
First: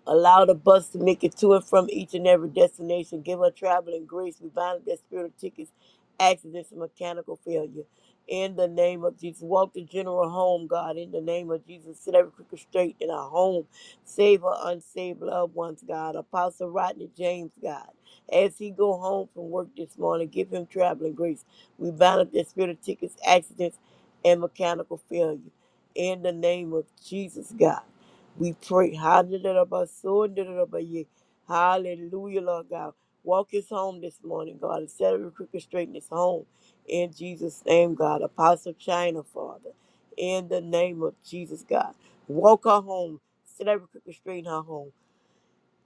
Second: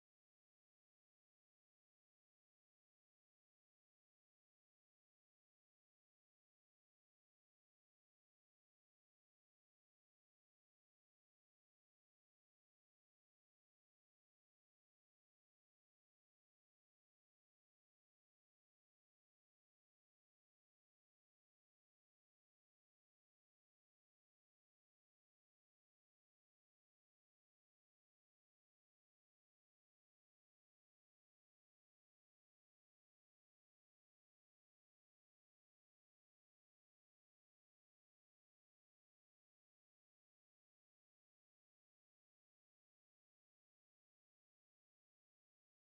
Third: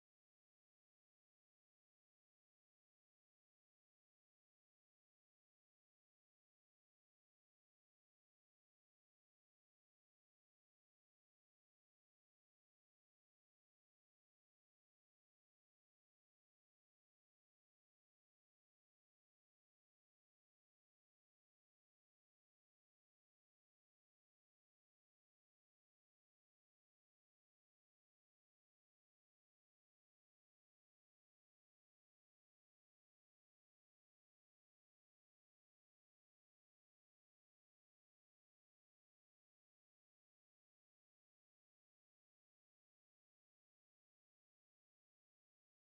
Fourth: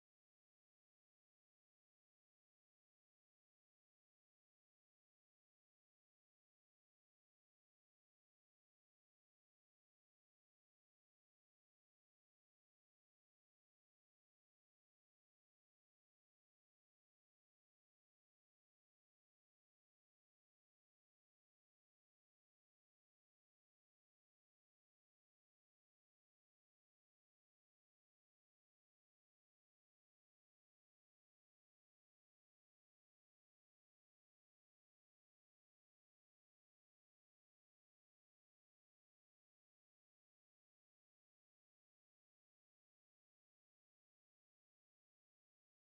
Speaker 3: Allow the bus to make it to and from each and every destination. Give her traveling grace. We bind up that spirit of tickets, accidents, and mechanical failure. In the name of Jesus, walk the general home, God. In the name of Jesus, set every crooked straight in our home. Save our unsaved loved ones, God. Apostle Rodney James, God. As he go home from work this morning, give him traveling grace. We bind up that spirit of tickets, accidents, and mechanical failure. In the name of Jesus, God. We pray. Hallelujah, Hallelujah, Lord God. Walk his home this morning, God, and set every crooked straight in his home. In Jesus' name, God. Apostle China, Father. In the name of Jesus, God. Walk her home. Set every crooked straight in her home.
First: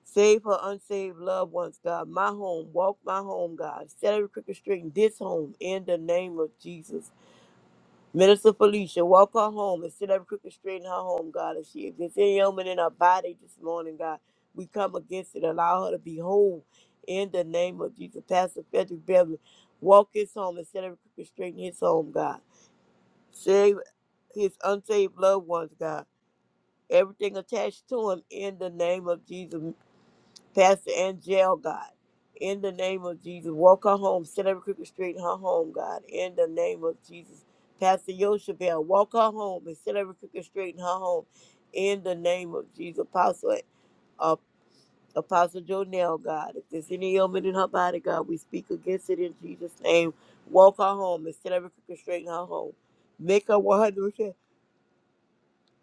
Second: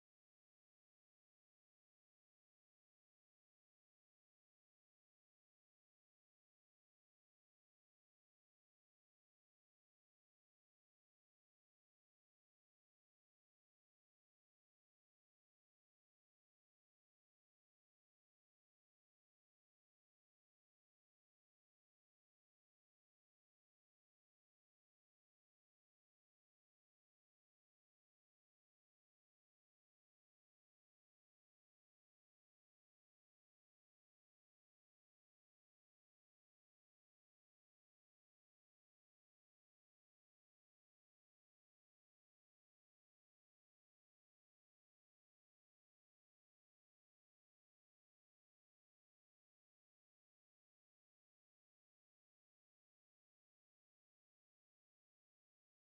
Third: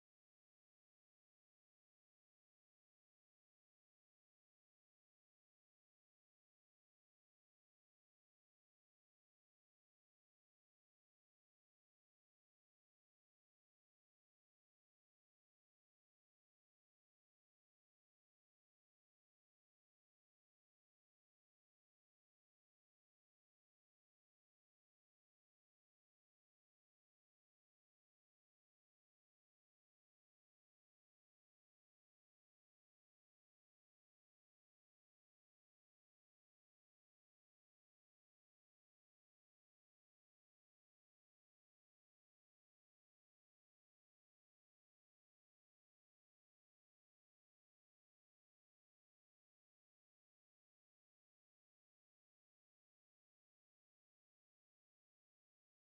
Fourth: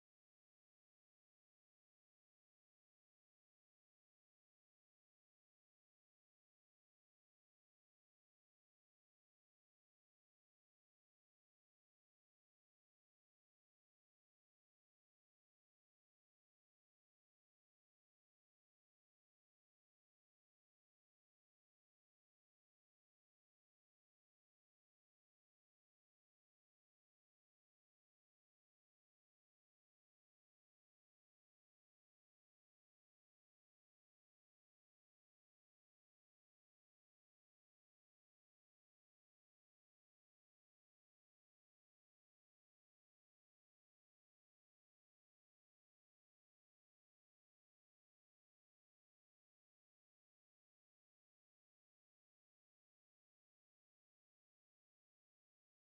Speaker 3: Save her unsaved loved ones, God. My home. Walk my home, God. Set every crooked straight in this home. In the name of Jesus. Minister Felicia, walk her home and sit up crooked straight in her home, God. If she if there's any ailment in her body this morning, God, we come against it. Allow her to be whole in the name of Jesus. Pastor Frederick Beverly, walk his home and set every crooked straight in his home, God. Save his unsaved loved ones, God. Everything attached to him in the name of Jesus. Pastor Angel, God. In the name of Jesus, walk her home, set every crooked straight in her home, God. In the name of Jesus, Pastor Yoshabel, walk her home and set every crooked straight in her home. In the name of Jesus, Apostle, uh, Apostle Jonell, God. If there's any ailment in her body, God, we speak against it in Jesus' name. Walk her home and set every crooked straight in her home. Make her 100%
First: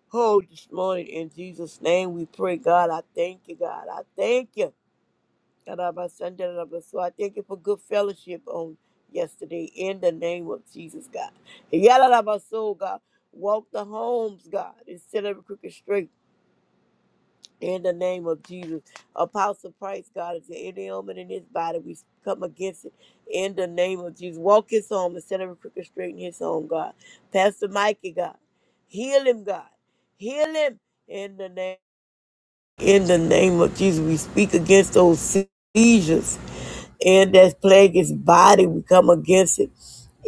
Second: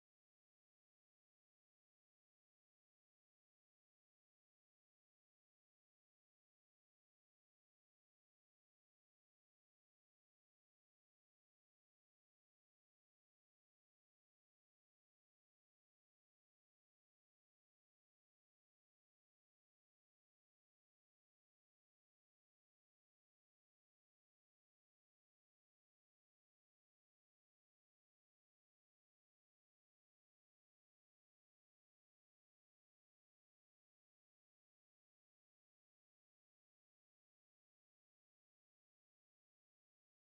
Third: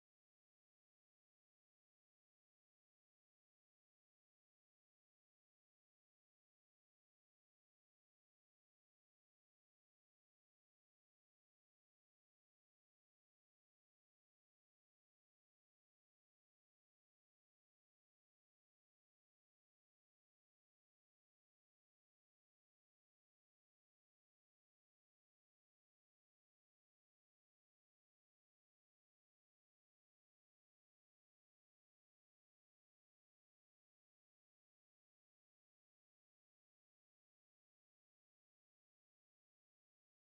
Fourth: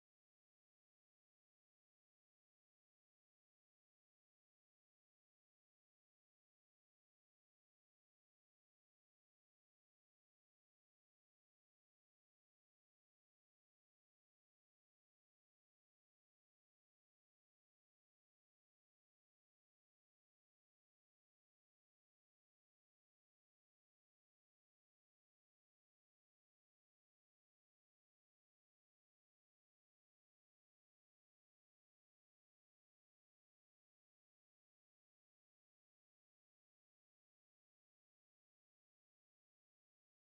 Speaker 3: whole this morning in Jesus' name. We pray, God. I thank you, God. I thank you. So I thank you for good fellowship on yesterday in the name of Jesus, God. Yadarabaso, God. Walk the homes, God, and set every crooked straight in the name of Jesus. Apostle Price, God, if there's any element in his body, we come against it in the name of Jesus. Walk his home and set every crooked straight in his home, God. Pastor Mikey, God. Heal him, God. Heal him in the name in the name of Jesus. We speak against those seizures and that plague is body, we come against it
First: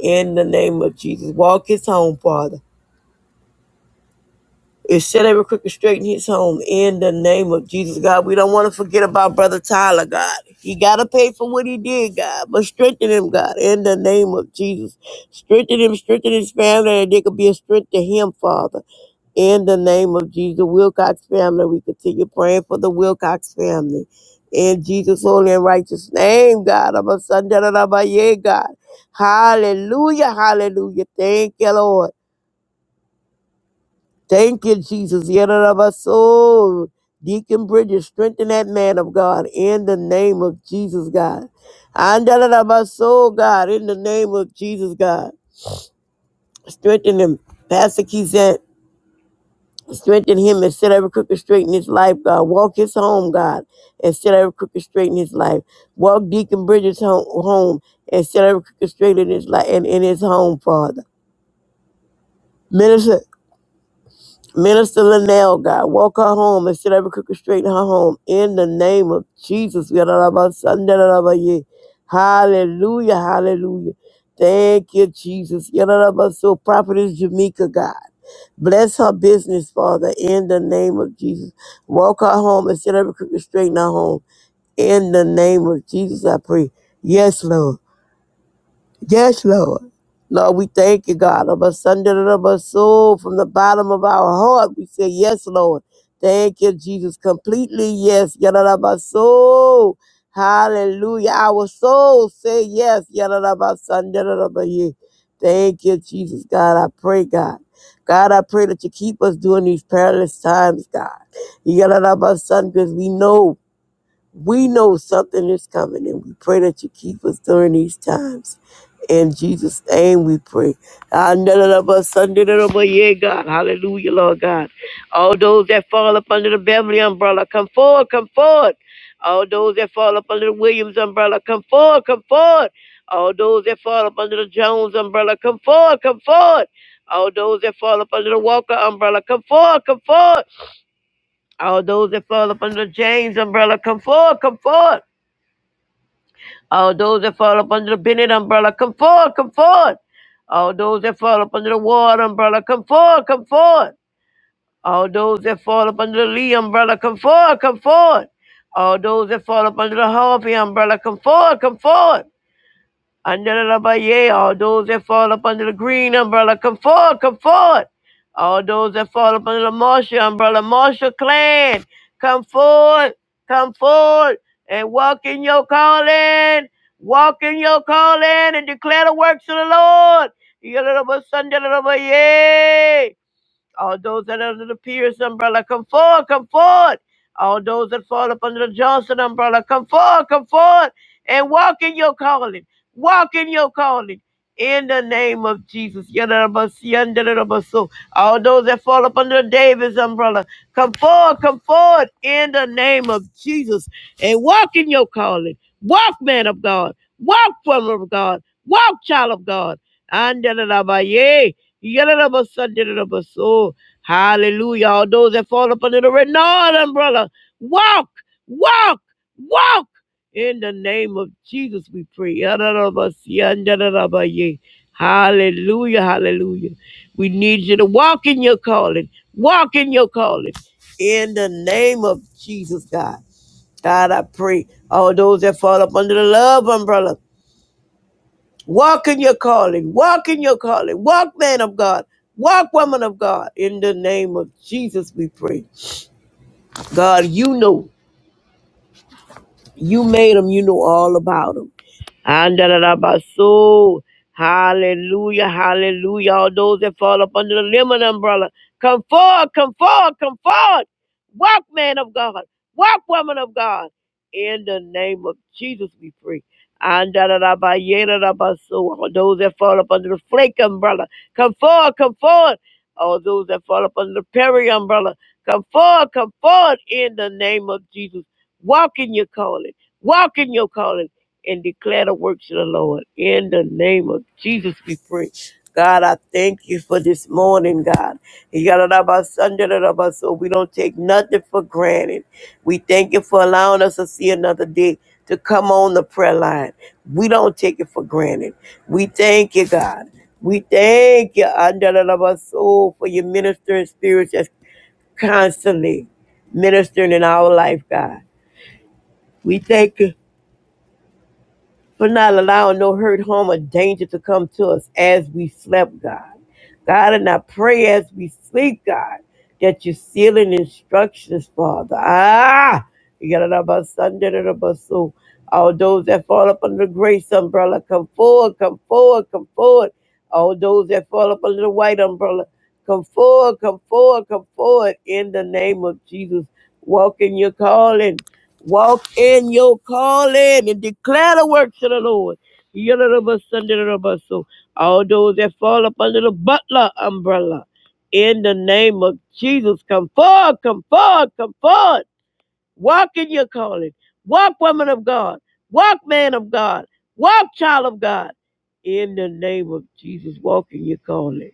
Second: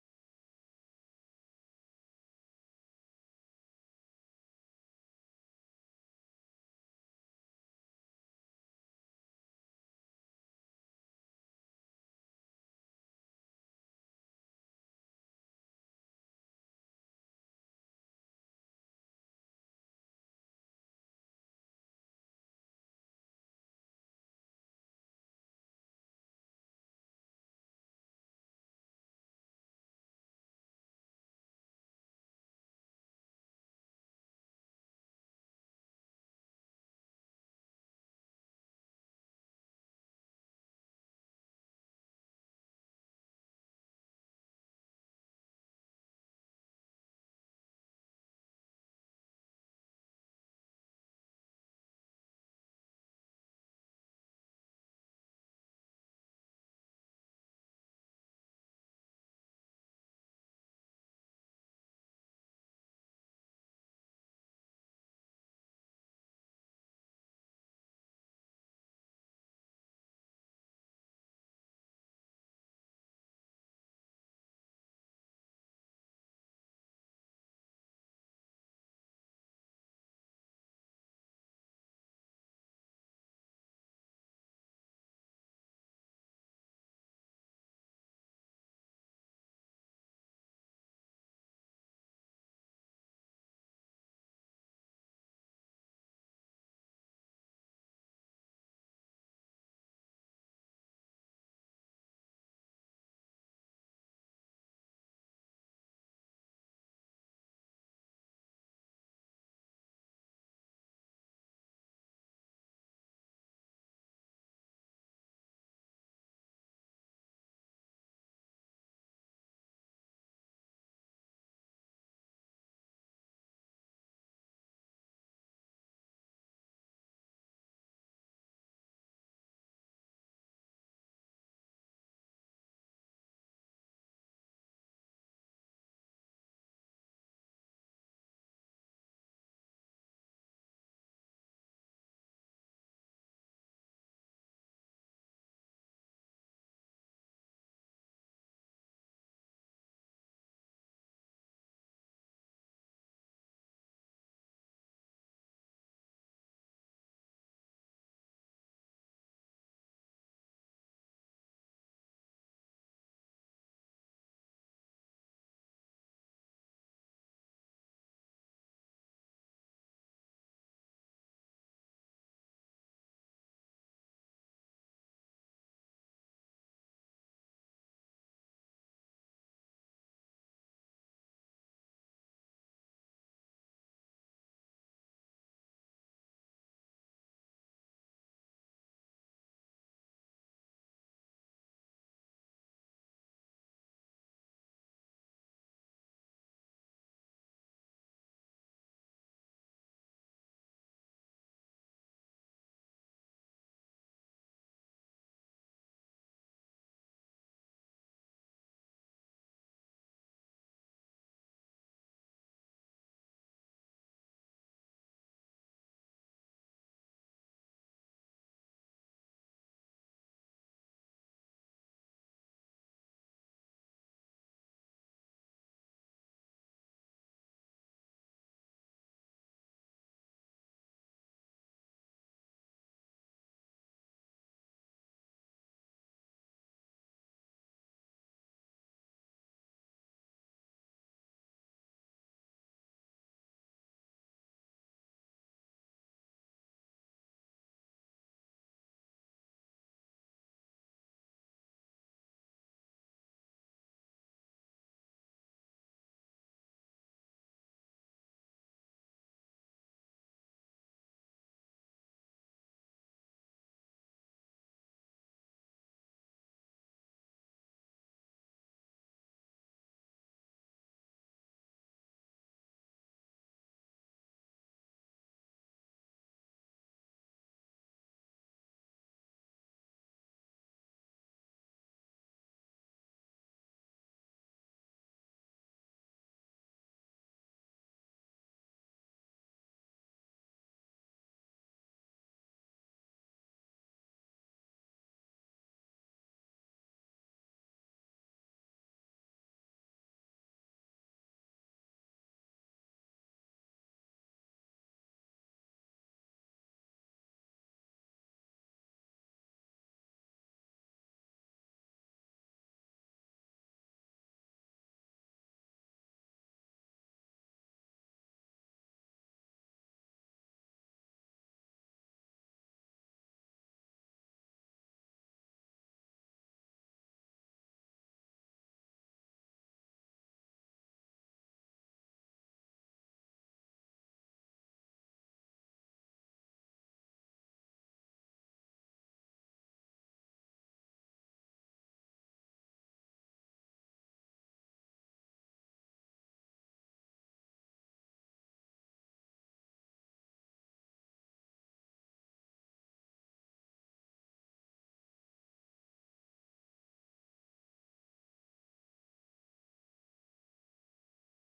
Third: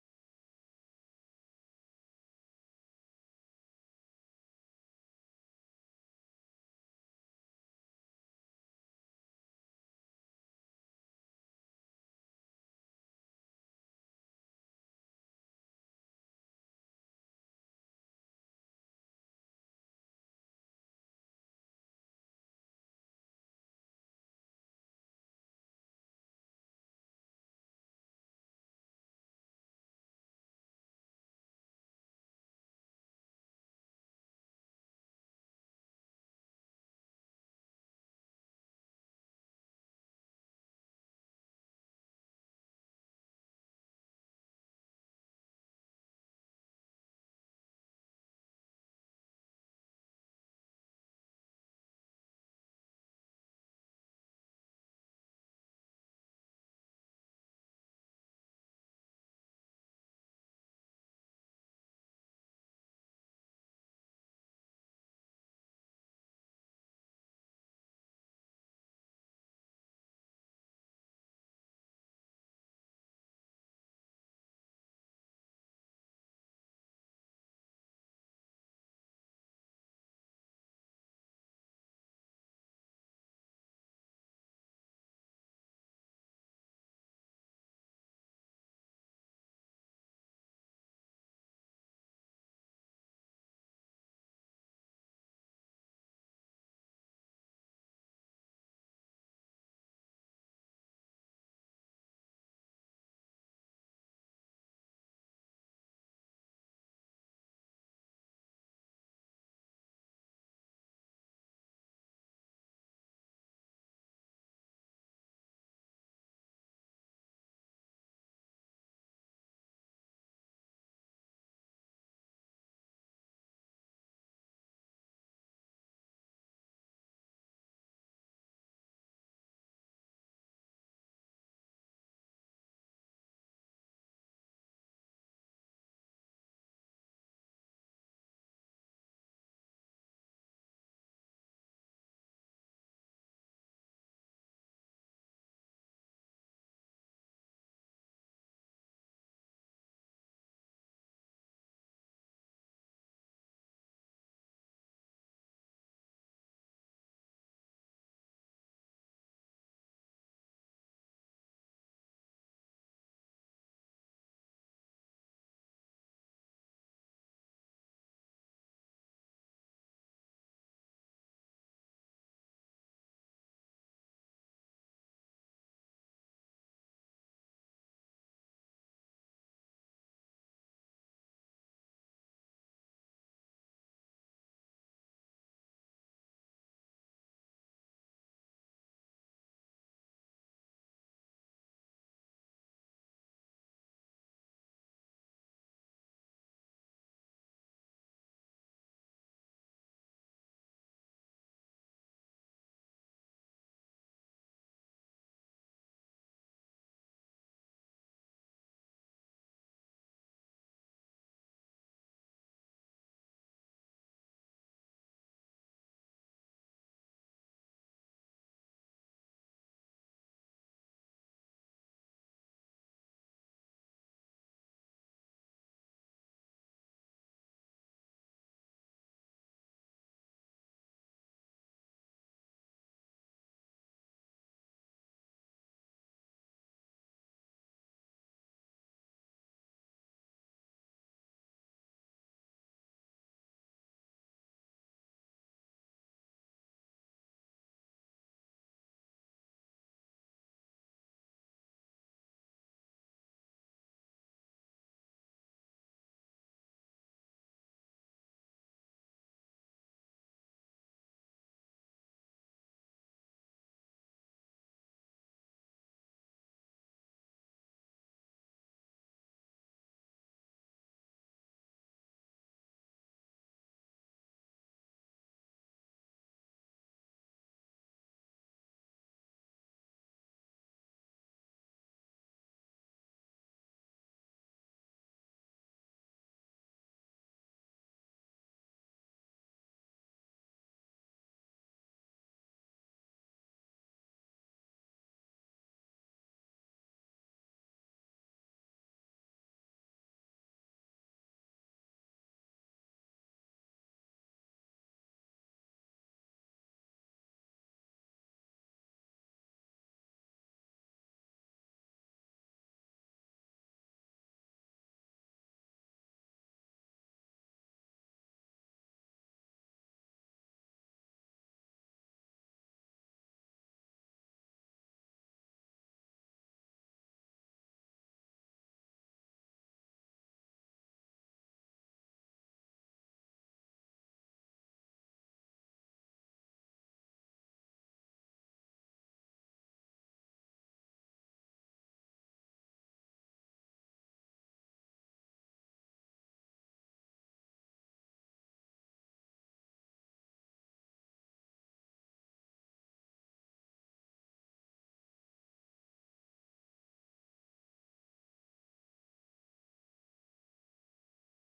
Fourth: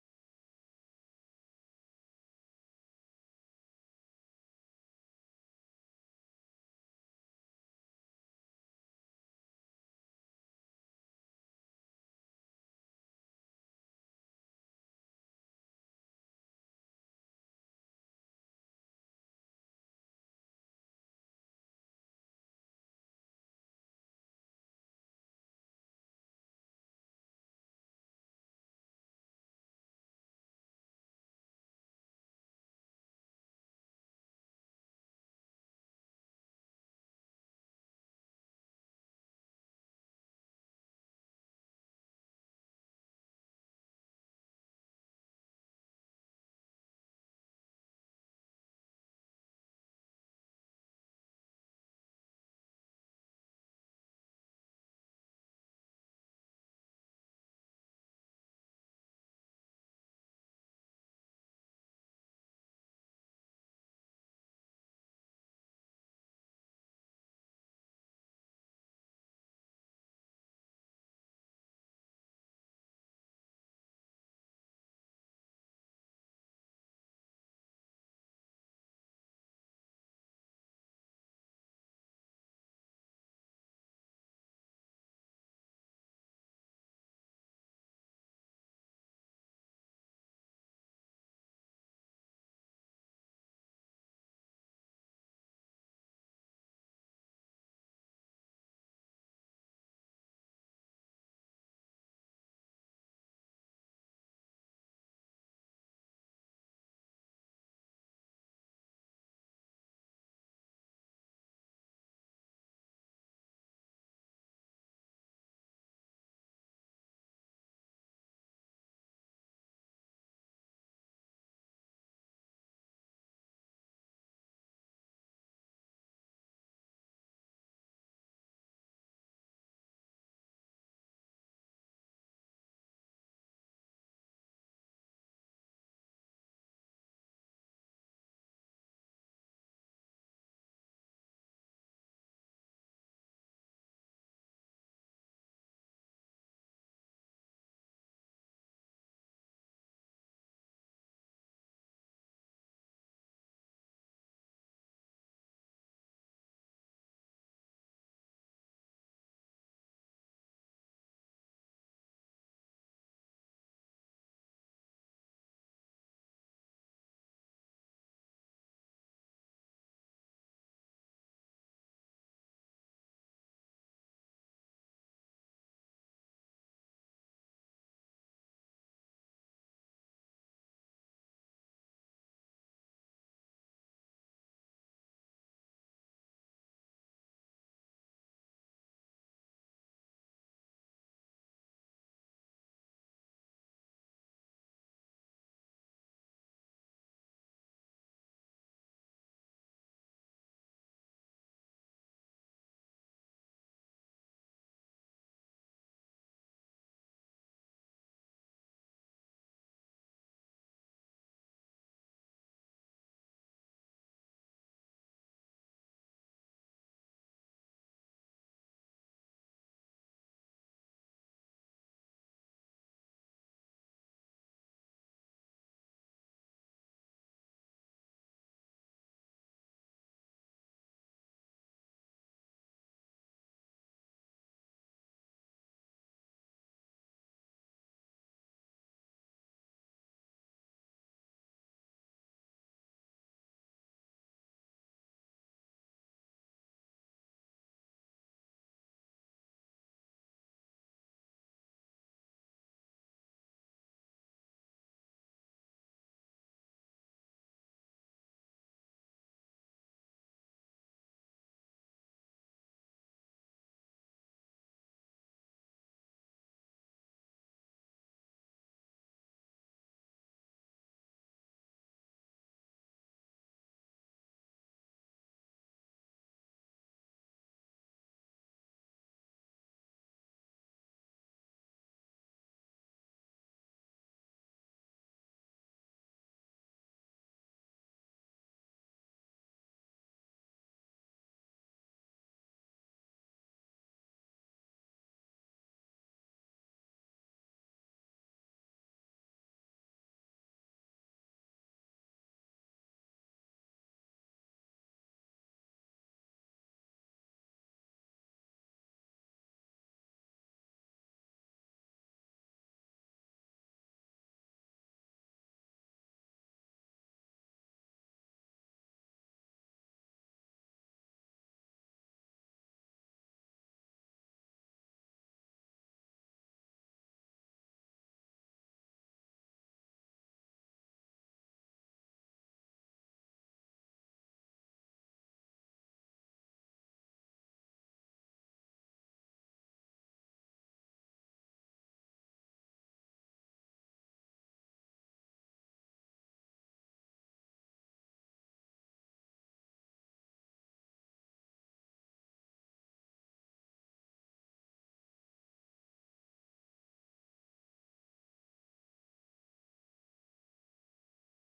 Speaker 3: in the name of Jesus. Walk his home, Father. It's said every crooked straight in his home in the name of Jesus, God. We don't want to forget about Brother Tyler, God. He got to pay for what he did, God. But strengthen him, God, in the name of Jesus. Strengthen him, strengthen his family, and they could be a strength to him, Father. In the name of Jesus, the Wilcox family, we continue praying for the Wilcox family. In Jesus' holy and righteous name, God. I'm a son, da, da, da, ba, yeah, God. Hallelujah, hallelujah. Thank you, Lord. Thank you, Jesus. Yadarabaso. Deacon Bridges, strengthen that man of God in the name of Jesus, God. Andarabaso, God, in the name of Jesus, God. Strengthen him. Pastor Kizet, strengthen him and set every crooked straight in his life, God. Walk his home, God, and set every crooked straight in his life. Walk Deacon Bridges home, home and set every crooked straight in his life and in his home, Father. Minister Minister Linnell, God, walk her home and set every crooked straight in her home. In the name of Jesus. we are about Sunday, Hallelujah, hallelujah. Thank you, Jesus. Ya, da, da, ba, So prophetess Jamaica, God. Bless her business, Father, in the name of Jesus. Walk her home and set every crooked straight in her home. In the name of Jesus, I pray. Yes, Lord. Yes, Lord. Lord, we thank you, God. Of us under the of us soul, from the bottom of our heart, we say, Yes, Lord. Thank you, Jesus. Completely, yes. Yada my soul. Hallelujah. Our soul say yes. Yada my son. Yada my ye. Thank you, Jesus. God, I pray, God. God, I pray that you keep us during these perilous times, God. Yada my son, because we know. We know something is coming, and we pray that you keep us during these times. In Jesus' name we pray. Ah, na, na, na, ba, sun, na, na, na, ba, Yeah, God. Hallelujah, Lord God. All those that fall up under the Beverly umbrella, come forward, come forward. All those that fall up under the Williams umbrella, come forward, come forward. All those that fall up under the Jones umbrella, come forward, come forward. All those that fall up under the Walker umbrella, come forward, come forward. All those that fall up under the James umbrella, come forward, come forward. All those that fall up under the Bennett umbrella, come forward, come forward. All those that fall up under the Ward umbrella, come forward, come forward. All those that fall up under the Lee umbrella, come forward, come forward. All those that fall up under the Harvey umbrella, come forward, come forward. Under the umbrella, yea, all those that fall up under the green umbrella, come forward, come forward. All those that fall up under the Marshall umbrella, Marshall clan, come forward, come forward, and walk in your calling, walk in your calling, and declare the works of the Lord. Yea, little bit, Sunday, little bit, yea. All those that are under the Pierce umbrella, come forward, come forward. All those that fall up under the Johnson umbrella, come forward, come forward, and walk in your calling. Walk in your calling. In the name of Jesus. Yadadabasu, All those that fall up under the Davis umbrella, come forward, come forward in the name of Jesus and walk in your calling. Walk, man of God. Walk, woman of God. Walk, child of God. Andalabaye. Yadadabasadidadabaso. Hallelujah. All those that fall up under the Renault umbrella, walk, walk, walk. In the name of Jesus, we pray. Yadadabasiyandadadabaye. Hallelujah, hallelujah. We need you to walk in your calling, walk in your calling. In the name of Jesus, God. God, I pray all those that fall up under the love umbrella. Walk in your calling. Walk in your calling. Walk, man of God. Walk, woman of God. In the name of Jesus, we pray. God, you know. You made them. You know all about them. Andalabaso. Hallelujah, hallelujah. All those that fall up under the lemon umbrella, come forward, come forward, come forward. Walk, man of God. Walk, woman of God. In the name of Jesus, we pray. Andalabaso. All those that fall up under the flake umbrella, come forward, come forward. All those that fall up under the Perry umbrella, come forward, come forward in the name of Jesus. Walk in your calling, walk in your calling, and declare the works of the Lord. In the name of Jesus, we pray. God, I thank you for this morning, God. You got it about Sunday, so we don't take nothing for granted. We thank you for allowing us to see another day to come on the prayer line. We don't take it for granted. We thank you, God. We thank you, Andalava Soul, for your ministering spirits that's constantly ministering in our life, God. We thank you for not allowing no hurt, harm, or danger to come to us as we slept, God. God, and I pray as we sleep, God, that you're sealing instructions, Father. Ah, you got it about Sunday, da, about so. All those that fall up under the grace umbrella, come forward, come forward, come forward. All those that fall up under the white umbrella, come forward, come forward, come forward. In the name of Jesus, walk in your calling. Walk in your calling and declare the works of the Lord. Yalabas, sandalabas. So All those that fall up under the butler umbrella, in the name of Jesus, come forward, come forward, come forward. Walk in your calling. Walk, woman of God. Walk, man of God. Walk, child of God. In the name of Jesus, walk in your calling.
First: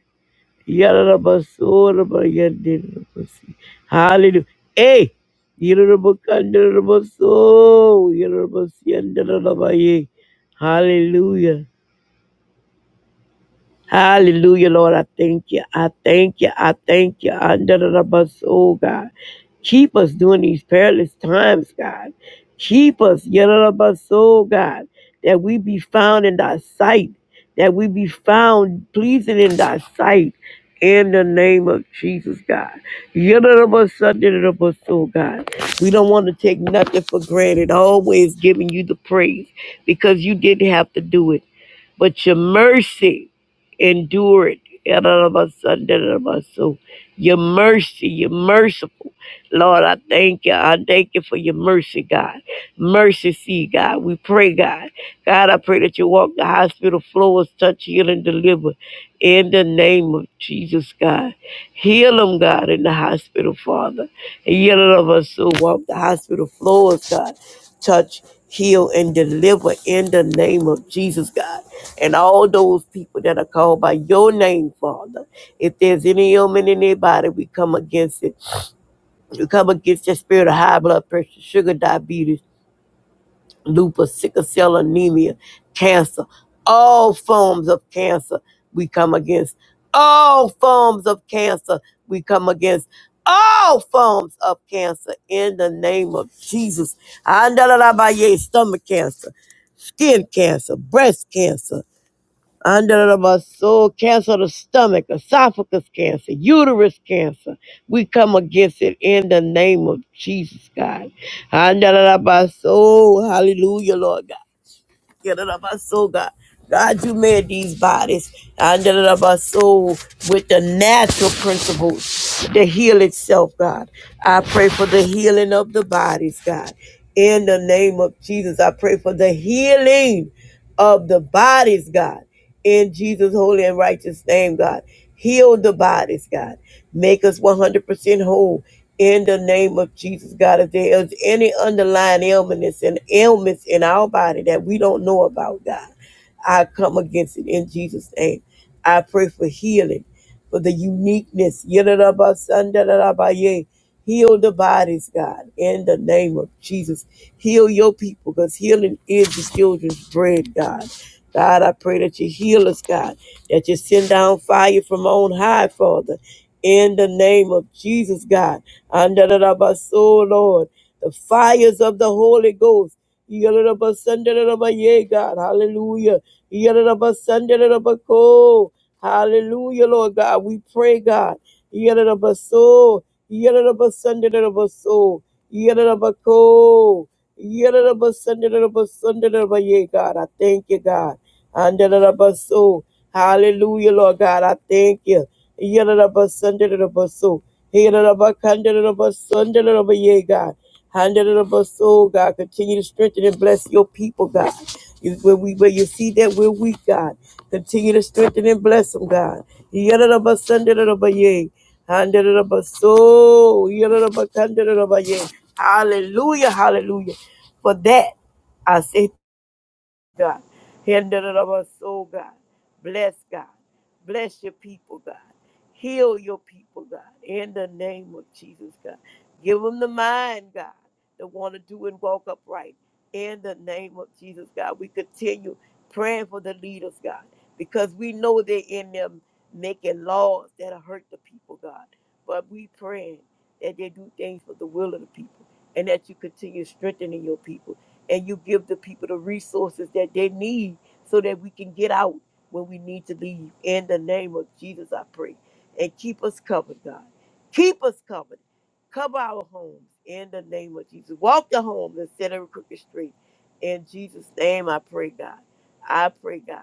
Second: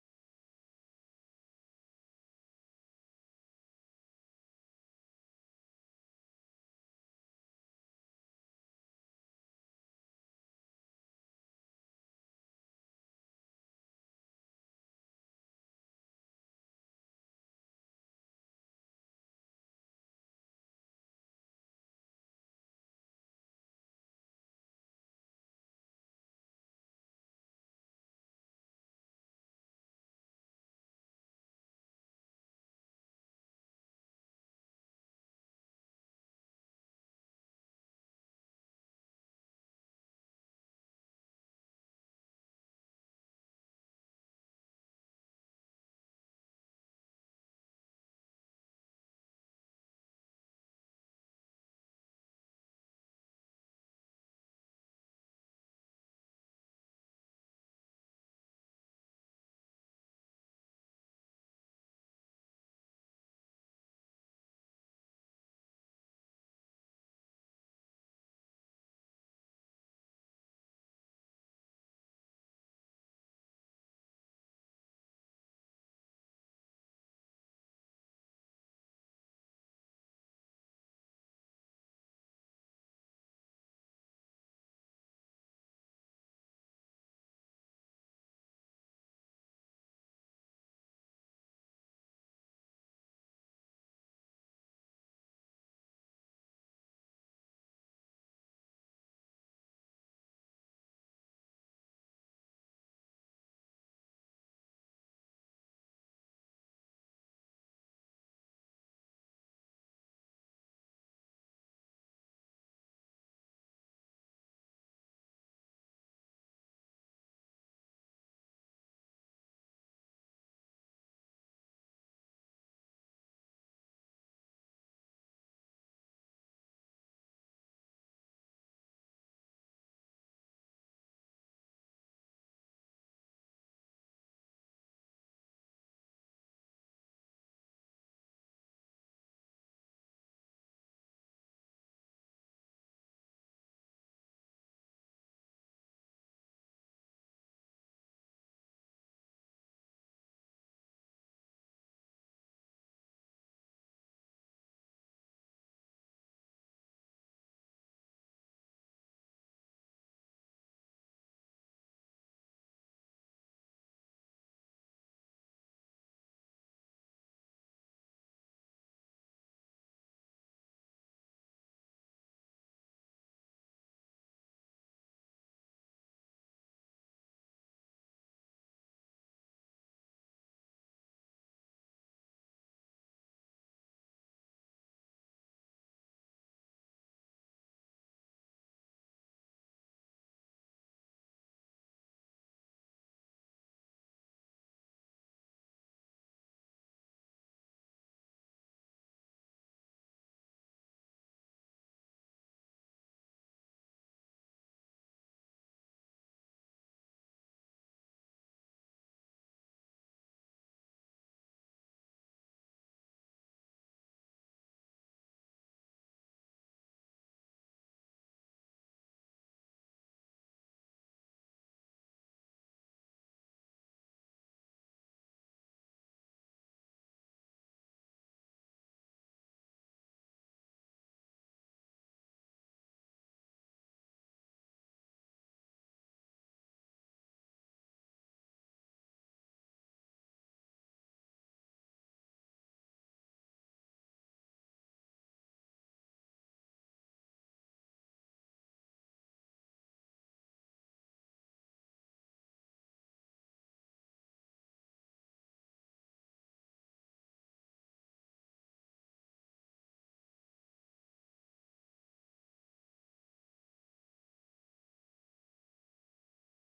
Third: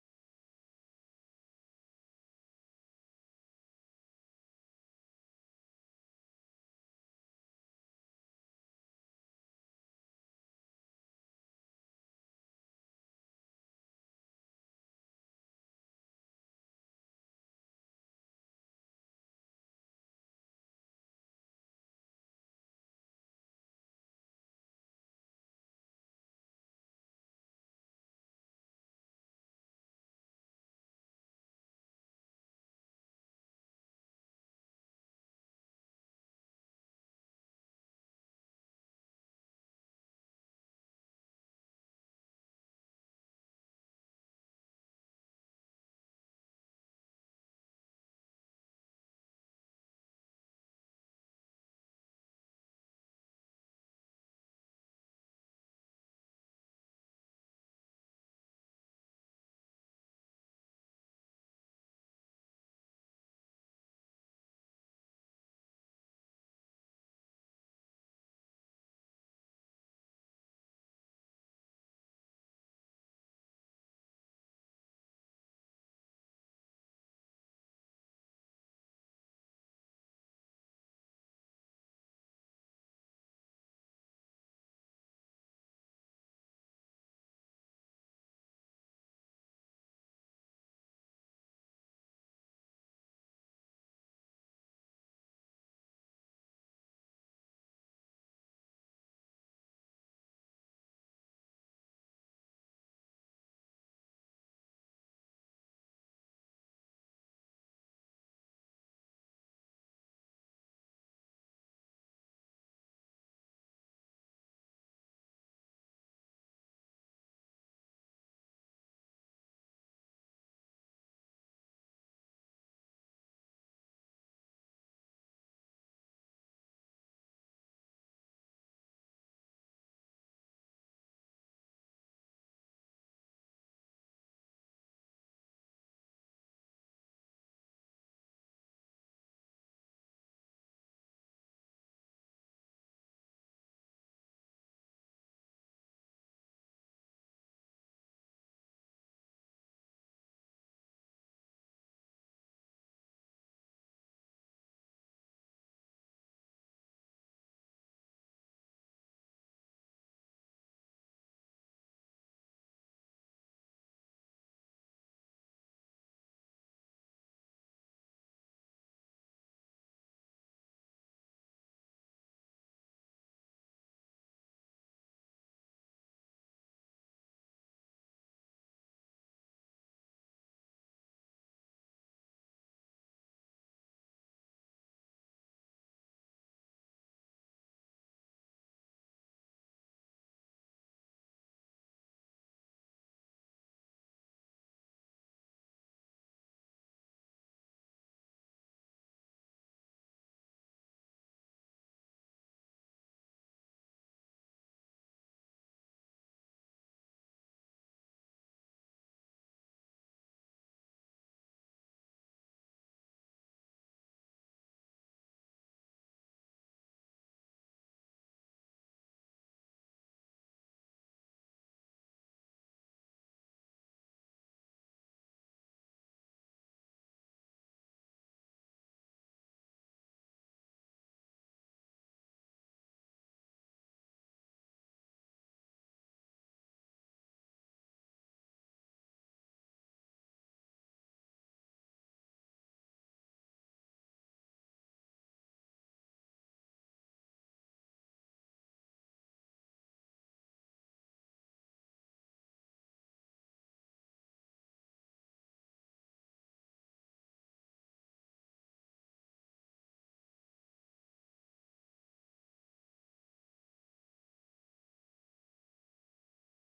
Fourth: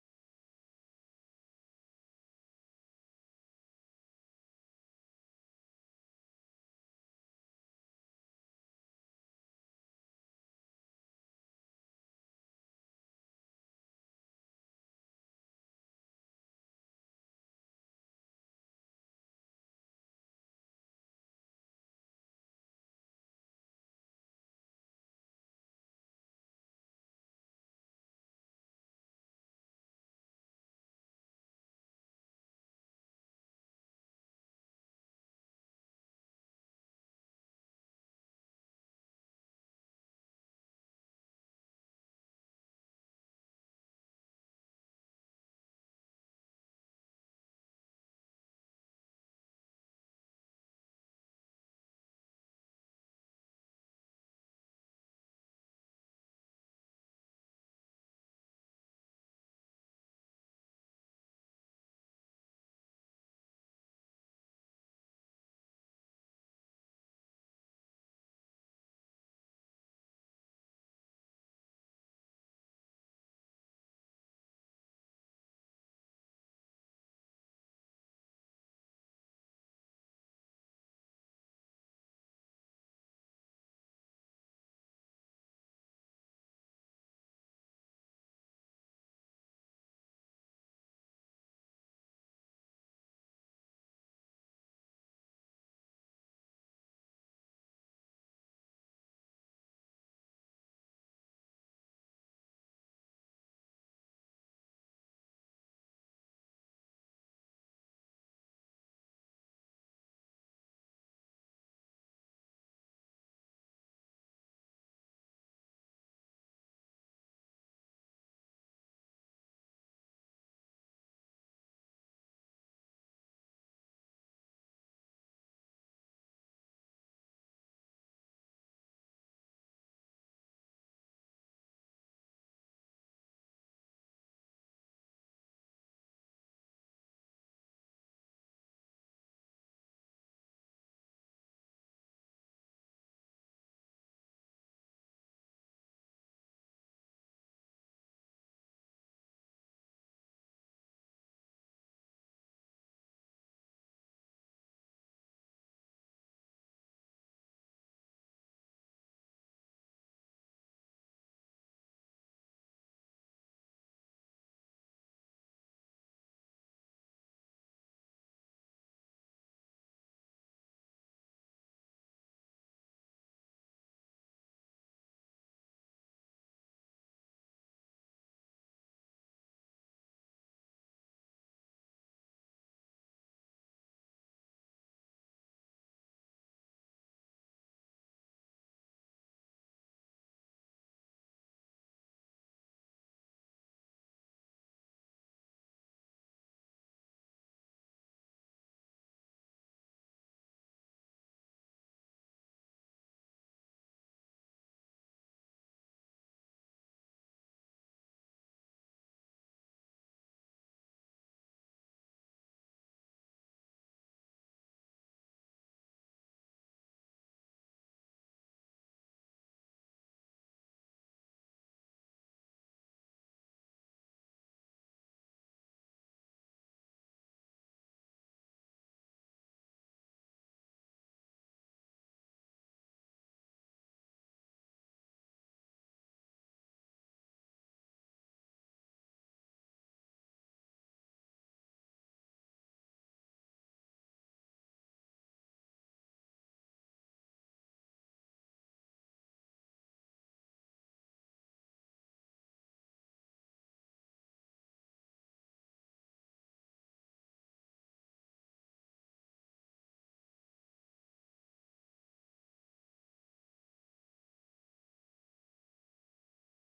Speaker 3: Yarabasurabayandirabasi. Hallelujah. Hey! Yirabakandirabaso. Yarabasiandirabaye. Hallelujah. Hallelujah, Lord. I thank you. I thank you. I thank you. Under the bus, oh God. Keep us during these perilous times, God. Keep us, yellow bus, oh God, that we be found in thy sight, that we be found pleasing in thy sight. In the name of Jesus, God. Yellow bus, Yelalabas, bus, oh God. We don't want to take nothing for granted, always giving you the praise because you didn't have to do it. But your mercy, endure it. Yadadabasadadadabaso. Your mercy, you're merciful. Lord, I thank you. I thank you for your mercy, God. Mercy, see, God. We pray, God. God, I pray that you walk the hospital floors, touch, heal, and deliver in the name of Jesus, God. Heal them, God, in the hospital, Father. Healing of us who walk the hospital floors, God. Touch, heal, and deliver in the name of Jesus, God. And all those people that are called by your name, Father. If there's any ailment in their body, we come against it. We come against the spirit of high blood pressure, sugar, diabetes lupus, sickle cell anemia, cancer, all forms of cancer we come against. All forms of cancer we come against. All forms of cancer in the name of Jesus. Andalabaye, stomach cancer, skin cancer, breast cancer. Andalabaso, cancer of the stomach, esophagus cancer, uterus cancer. We come against it in the name of Jesus, God. Andalabaso, hallelujah, Lord God. Yadadabaso, God. God, you made these bodies soul with the natural principles to heal itself, God. I pray for the healing of the bodies, God. In the name of Jesus, I pray for the healing of the bodies, God in Jesus' holy and righteous name, God. Heal the bodies, God. Make us 100% whole in the name of Jesus, God. If there is any underlying illness and ailments in our body that we don't know about, God, I come against it in Jesus' name. I pray for healing for the uniqueness. Yidda-da-ba-sun-da-da-da-ba-yay. Heal the bodies, God, in the name of Jesus. Heal your people because healing is the children's bread, God. God, I pray that you heal us, God, that you send down fire from on high, Father, in the name of Jesus, God. Under the Lord, the fires of the Holy Ghost. Yadaraba Sandaraba ye God. Hallelujah. Yadaraba Sandaraba Ko. Hallelujah, Lord God. We pray, God. Yadaraba So. Yadaraba Sandaraba So. Yadaraba Ko. Yadaraba Sandaraba Sandaraba ye God. I thank you, God. Andaraba So. Hallelujah, Lord God. I thank you. Yadaraba Sandaraba So. He got up, handed it up, sundered it up, yeah, God. Handed it Handle soul, God. Continue to strengthen and bless your people, God. You, where, we, where you see that we're weak, God. Continue to strengthen and bless them, God. He got it up, sundered it up, yeah, sandadadaba it Handadadaba soul. He got it up, handed it kandadadaba yeah. Hallelujah, hallelujah. For that, I say God. Hinder it of us, oh God. Bless God. Bless your people, God. Heal your people, God. In the name of Jesus, God. Give them the mind, God, that want to do and walk upright. In the name of Jesus, God. We continue praying for the leaders, God, because we know they're in them making laws that'll hurt the people, God. But we praying that they do things for the will of the people and that you continue strengthening your people and you give the people the resources that they need so that we can get out when we need to leave. In the name of Jesus, I pray. And keep us covered, God. Keep us covered. Cover our homes in the name of Jesus. Walk the home and set every crooked straight. In Jesus' name, I pray, God. I pray, God,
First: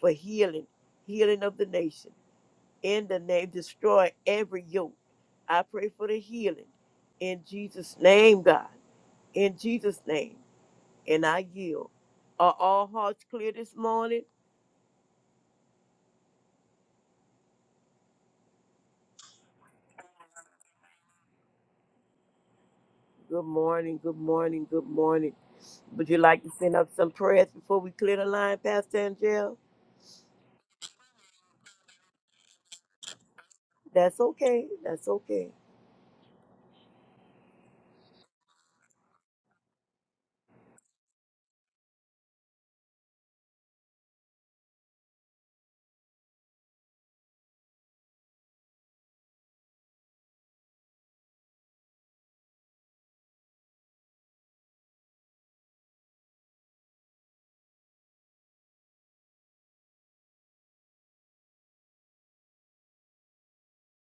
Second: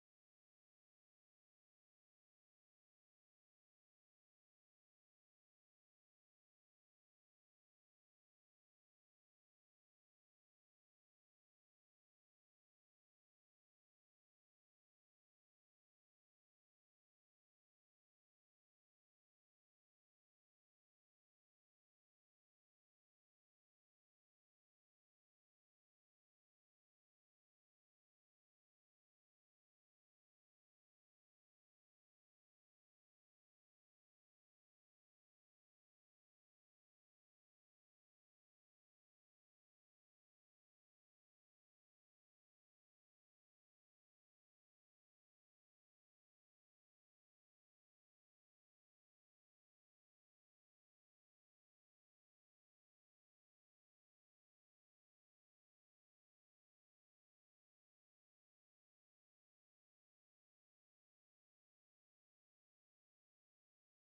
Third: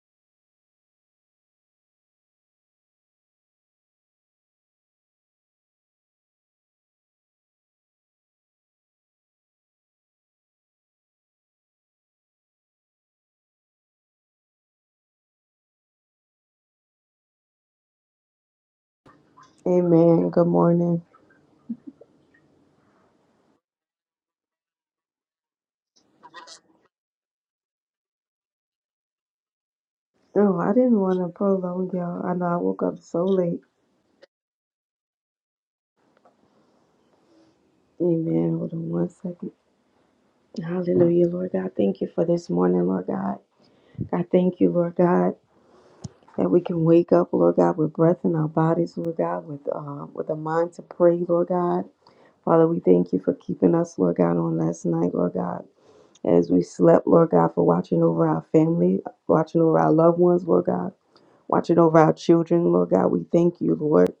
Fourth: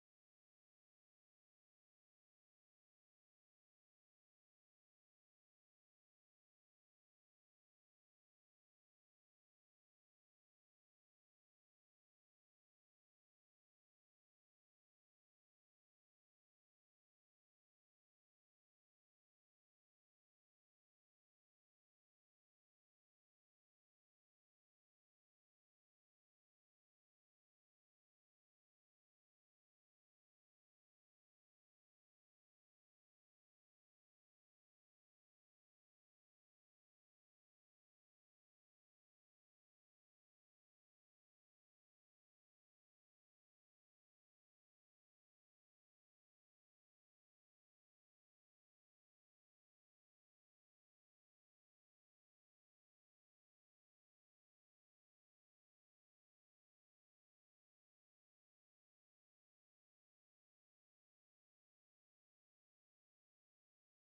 Speaker 3: for healing, healing of the nation. In the name, destroy every yoke. I pray for the healing. In Jesus' name, God. In Jesus' name and I yield. Are all hearts clear this morning?
Speaker 4: Amen. Good morning.
Speaker 3: Good morning, good morning, good morning. Would you like to send up some prayers before we clear the line, Pastor Angel?
Speaker 4: No, I didn't want to prolong y'all. I know I woke up so late.
Speaker 3: That's okay. That's okay.
Speaker 4: Amen. Hold on one second. Hallelujah, Lord God. Thank you for this morning, Lord God. I thank you, Lord God, that we can wake up, Lord God, with breath in our bodies, Lord God, with uh, with a mind to pray, Lord God. Father, we thank you for keeping us, Lord God, on last night, Lord God. As we slept, Lord God, for watching over our family, watching over our loved ones, Lord God, watching over our children, Lord God. We thank you, Lord.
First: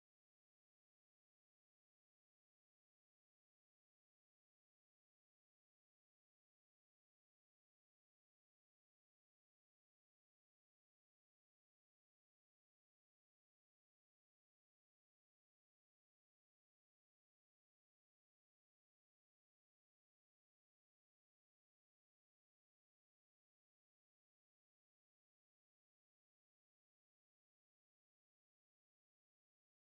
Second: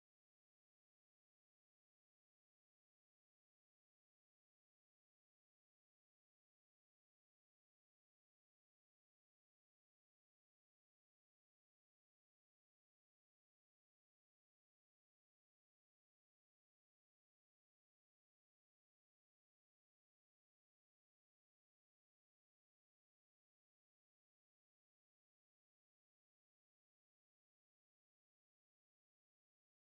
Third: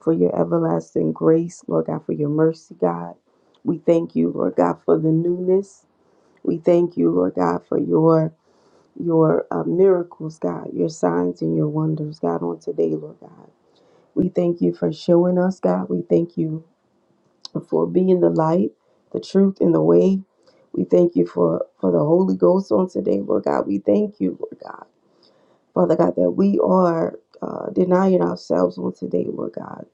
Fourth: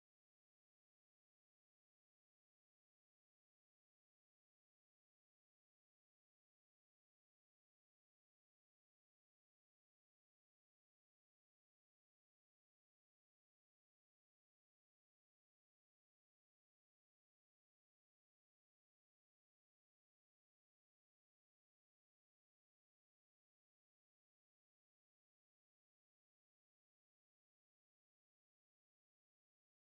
Speaker 4: for your everlasting grace, Lord God, for your mercy, God. We thank you, Lord God, for the newness. We thank you, Lord God, for your your uh, miracles, God, your signs and your wonders, God, on today, Lord God. We thank you for showing us, God. We thank you for being the light, the truth, and the way. We thank you for for the Holy Ghost on today, Lord God. We thank you, Lord God, Father God, that we are uh, denying ourselves on today, Lord God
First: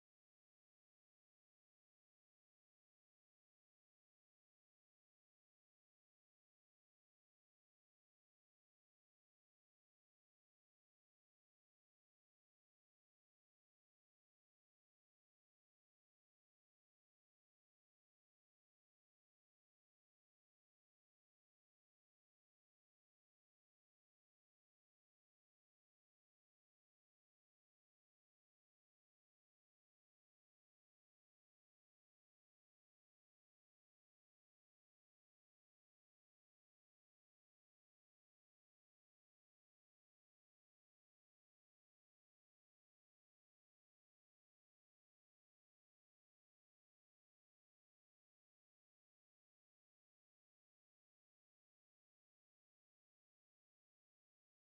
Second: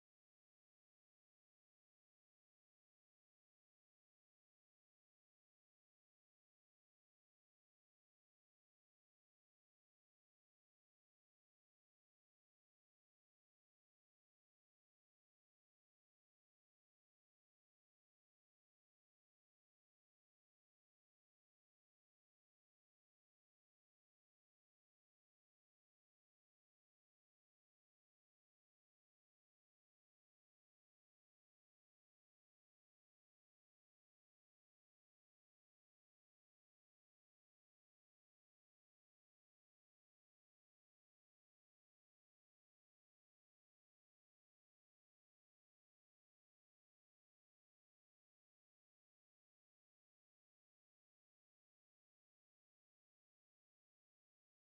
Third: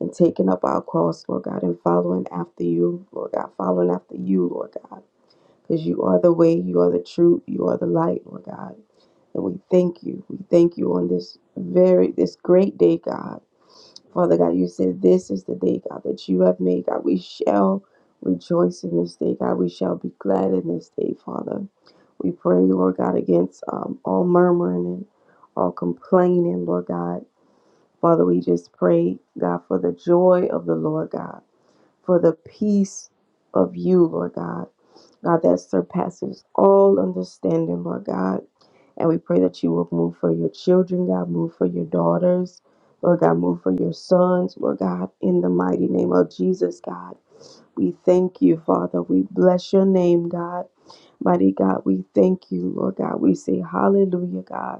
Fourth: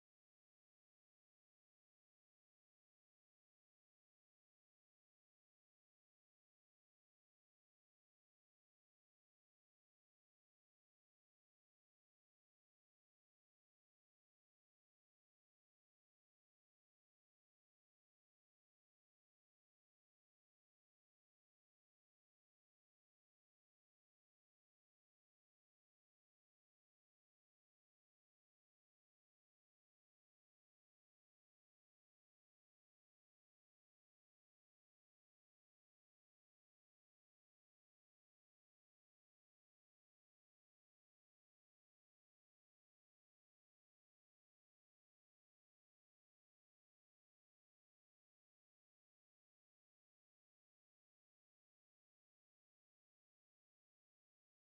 Speaker 4: and taking up our cross, Lord God, and following after you, Lord God, following after you, Lord God, because you are the way, you are the truth, you are the light, Lord God. And we thank you. We thank you on this very, this great day, God. Father God, you said this is the day, God, that you have made, God. We shall rejoice in this day, God. We shall be glad in this day, Father. We pray, Lord God, against um, all murmuring and all complaining, Lord God. Father, we just pray, God, for the joy of the Lord, God for the peace of you, Lord God. God, that surpasses all understanding, Lord God. And we pray that you will move for your children, God, move for your daughters, Lord God, move for your sons, Lord God, in the mighty name of Jesus, God. We thank you, Father. We bless your name, God. Mighty God, we thank you, Lord God. We say hallelujah, God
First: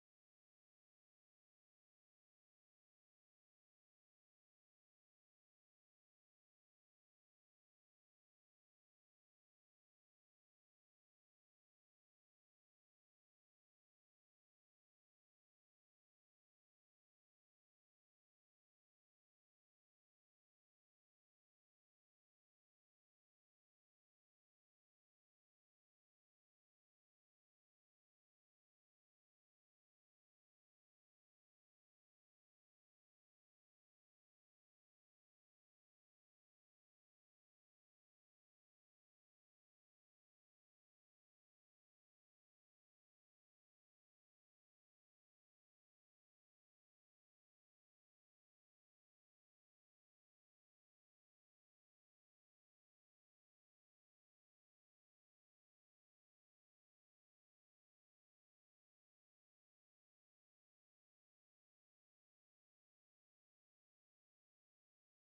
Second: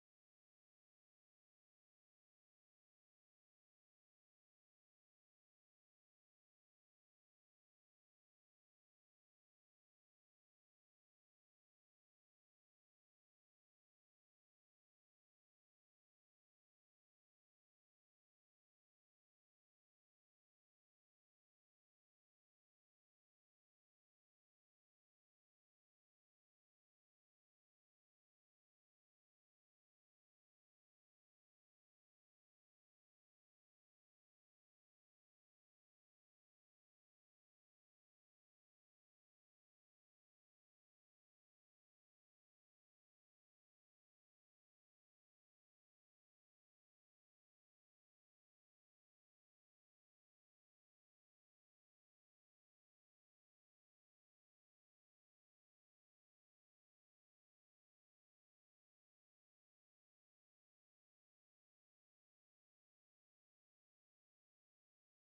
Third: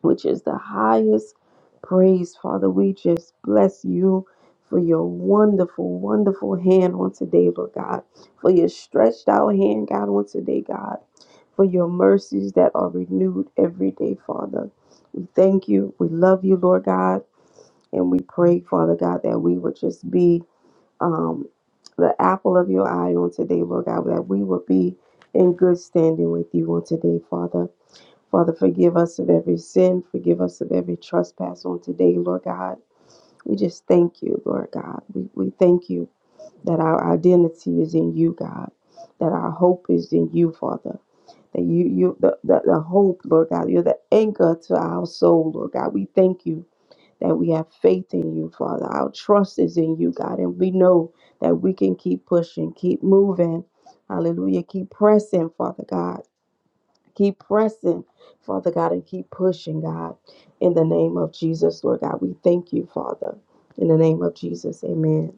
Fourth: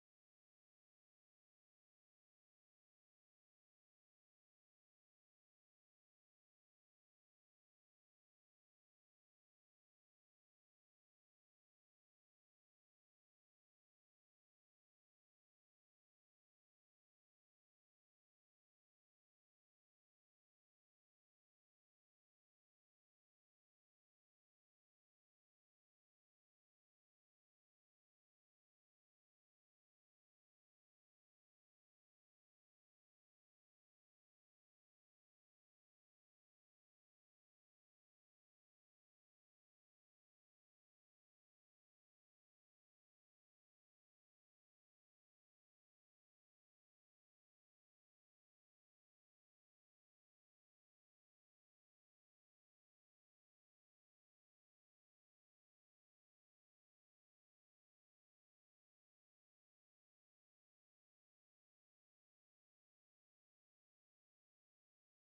Speaker 4: which is the highest praise. Father, we just bless you for your wonderful, wonderful hand on today, Lord God, for your stretched out hand, God, on today, God, for your mercies that are renewed every day, Father. We thank you. We love you, Lord God, and we pray, Father God, that we would just be um, the apple of your eye on today, Lord God, that we would be in good standing with you on today, Father. Father, forgive us of every sin. Forgive us of every trespass on today, Lord God. We just thank you, Lord God. We, we thank you that our identity is in you, God, that our hope is in you, Father. That you, you the, the, the hope, Lord God, you're the anchor to our soul, Lord God. We thank you that we have faith in you, Father. Our trust is in you, God, and we know that we can keep pushing, keep moving. Hallelujah. Keep pressing, Father God Keep pressing, Father God, and keep pushing, God. In the name of Jesus, Lord God, we thank you, Father. In the name of Jesus, amen.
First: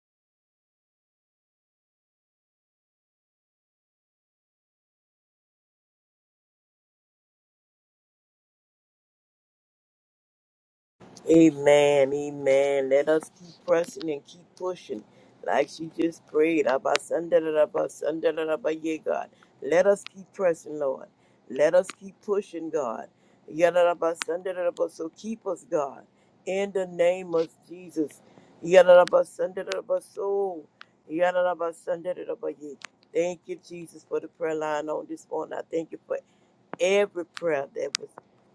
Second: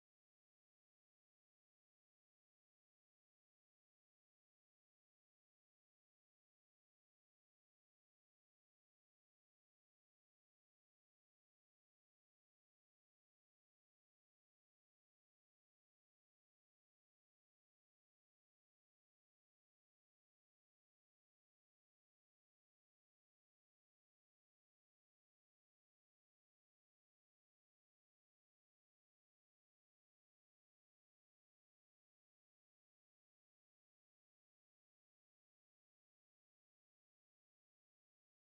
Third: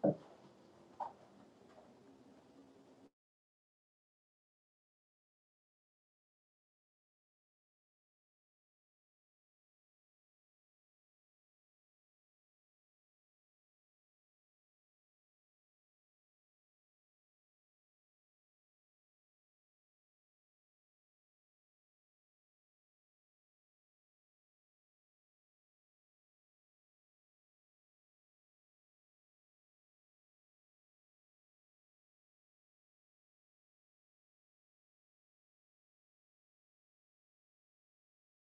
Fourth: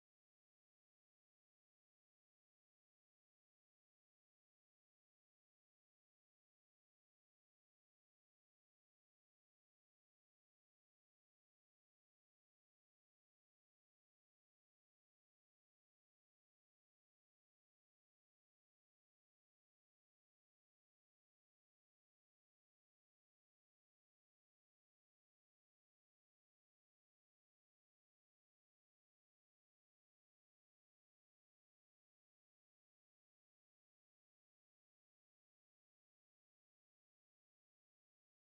Speaker 3: Amen, amen. Let us keep pressing and keep pushing. Like she just prayed. Abba, Sanda, da, da, ba, Sanda, da, da, ba, yeah, God. Let us keep pressing, Lord. Let us keep pushing, God. Yeah, da, da, ba, Sanda, da, da, ba. So keep us, God. In the name of Jesus. Yeah, da, da, ba, Sanda, da, da, ba, So. Yeah, da, da, ba, Sanda, da, da, ba, yeah. Thank you, Jesus, for the prayer line on this morning. I thank you for every prayer that was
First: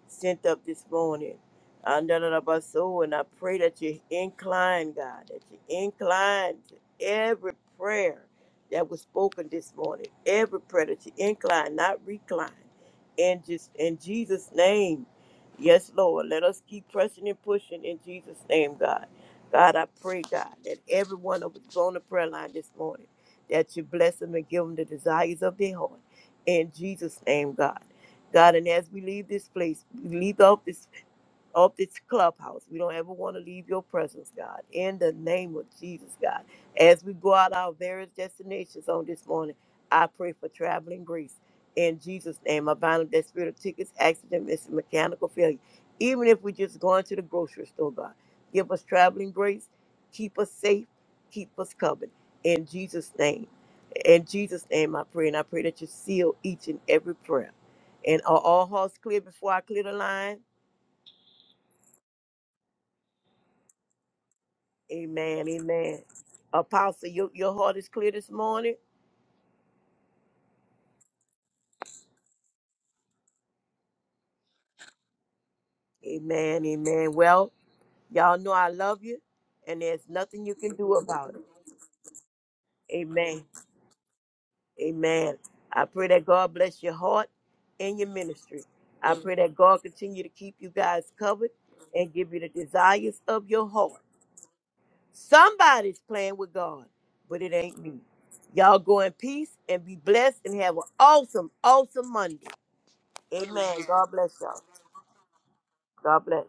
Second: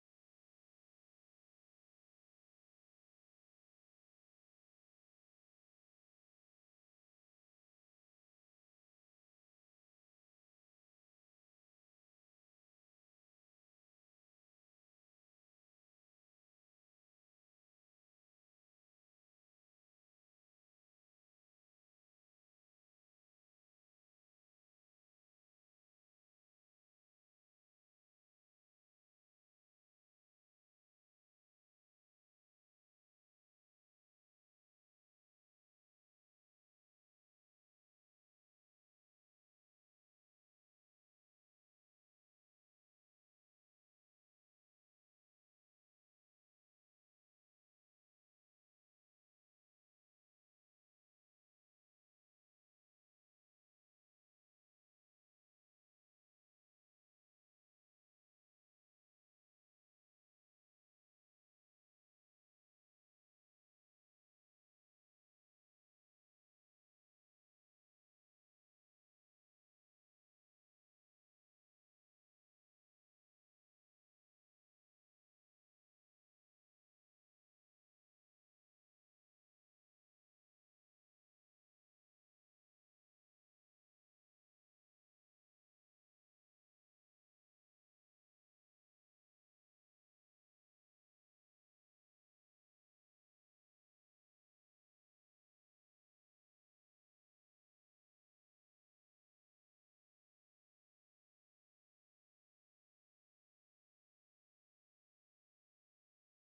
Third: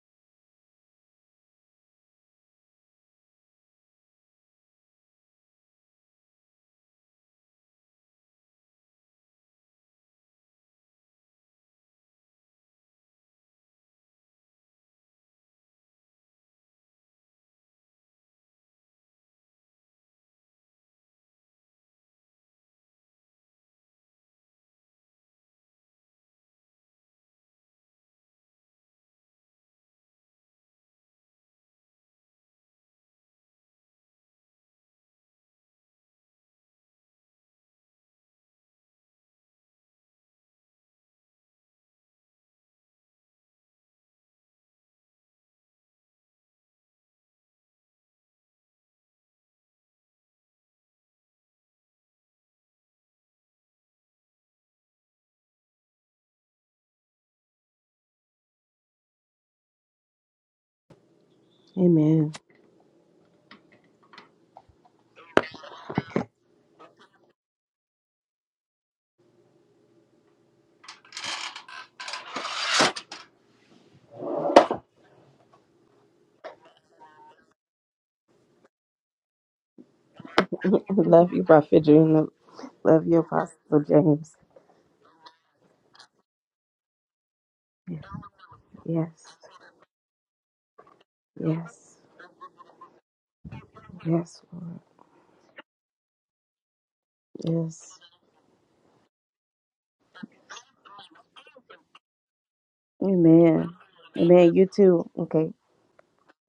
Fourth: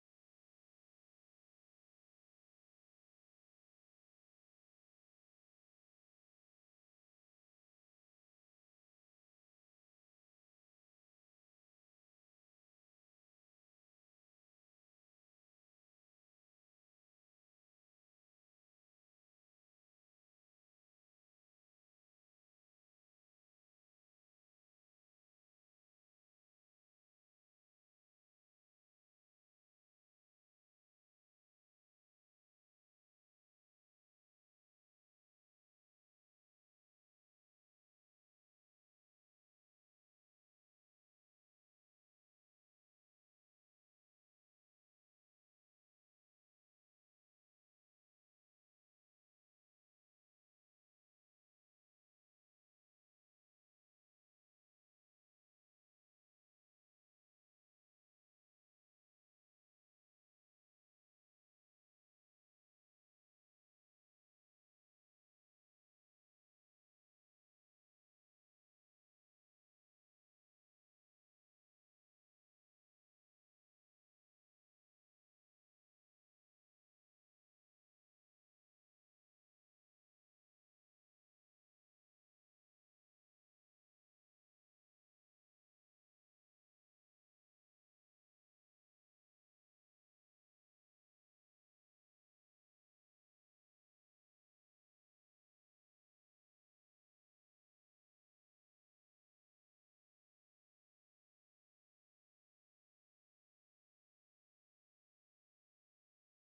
Speaker 3: sent up this morning. Andalabaso, And I pray that you incline, God, that you incline to every prayer that was spoken this morning, every prayer that you incline, not recline. And just in Jesus' name, yes, Lord, let us keep pressing and pushing in Jesus' name, God. God, I pray, God, that every one of us on the prayer line this morning, that you bless them and give them the desires of their heart. In Jesus' name, God. God, and as we leave this place, we leave off this of this clubhouse. We don't ever want to leave your presence, God. In the name of Jesus, God. As we go out our various destinations on this morning, I pray for traveling grace. In Jesus' name, I bind up that spirit of tickets, accident, missing, mechanical failure. Even if we're just going to the grocery store, God, give us traveling grace. Keep us safe. Keep us covered. In Jesus' name. In Jesus' name, I pray. And I pray that you seal each and every prayer. And are all hearts clear before I clear the line?
Speaker 4: Amen.
Speaker 3: Amen, amen. Apostle, your, your heart is clear this morning. Amen, amen. Well, y'all know I love you, and there's nothing you can do
Speaker 4: Love
Speaker 3: about it.
Speaker 4: you, Prophet Dream. Love you,
Speaker 3: Amen,
Speaker 4: Apostle James.
Speaker 3: amen. I pray that God bless your heart and
Speaker 4: Yes,
Speaker 3: your ministry. I pray that God continue to keep you guys covered
Speaker 4: yes,
Speaker 3: and give you the desires of your heart.
Speaker 4: yes, Lord.
Speaker 3: Somebody's playing with God, but it ain't me.
Speaker 4: Yes.
Speaker 3: Y'all go in peace and be blessed and have an awesome, awesome Monday.
Speaker 4: Amen.
Speaker 3: Amen. God bless
Speaker 4: Amen.
Speaker 3: y'all.
Speaker 4: You too. Okay.
Speaker 3: God bless.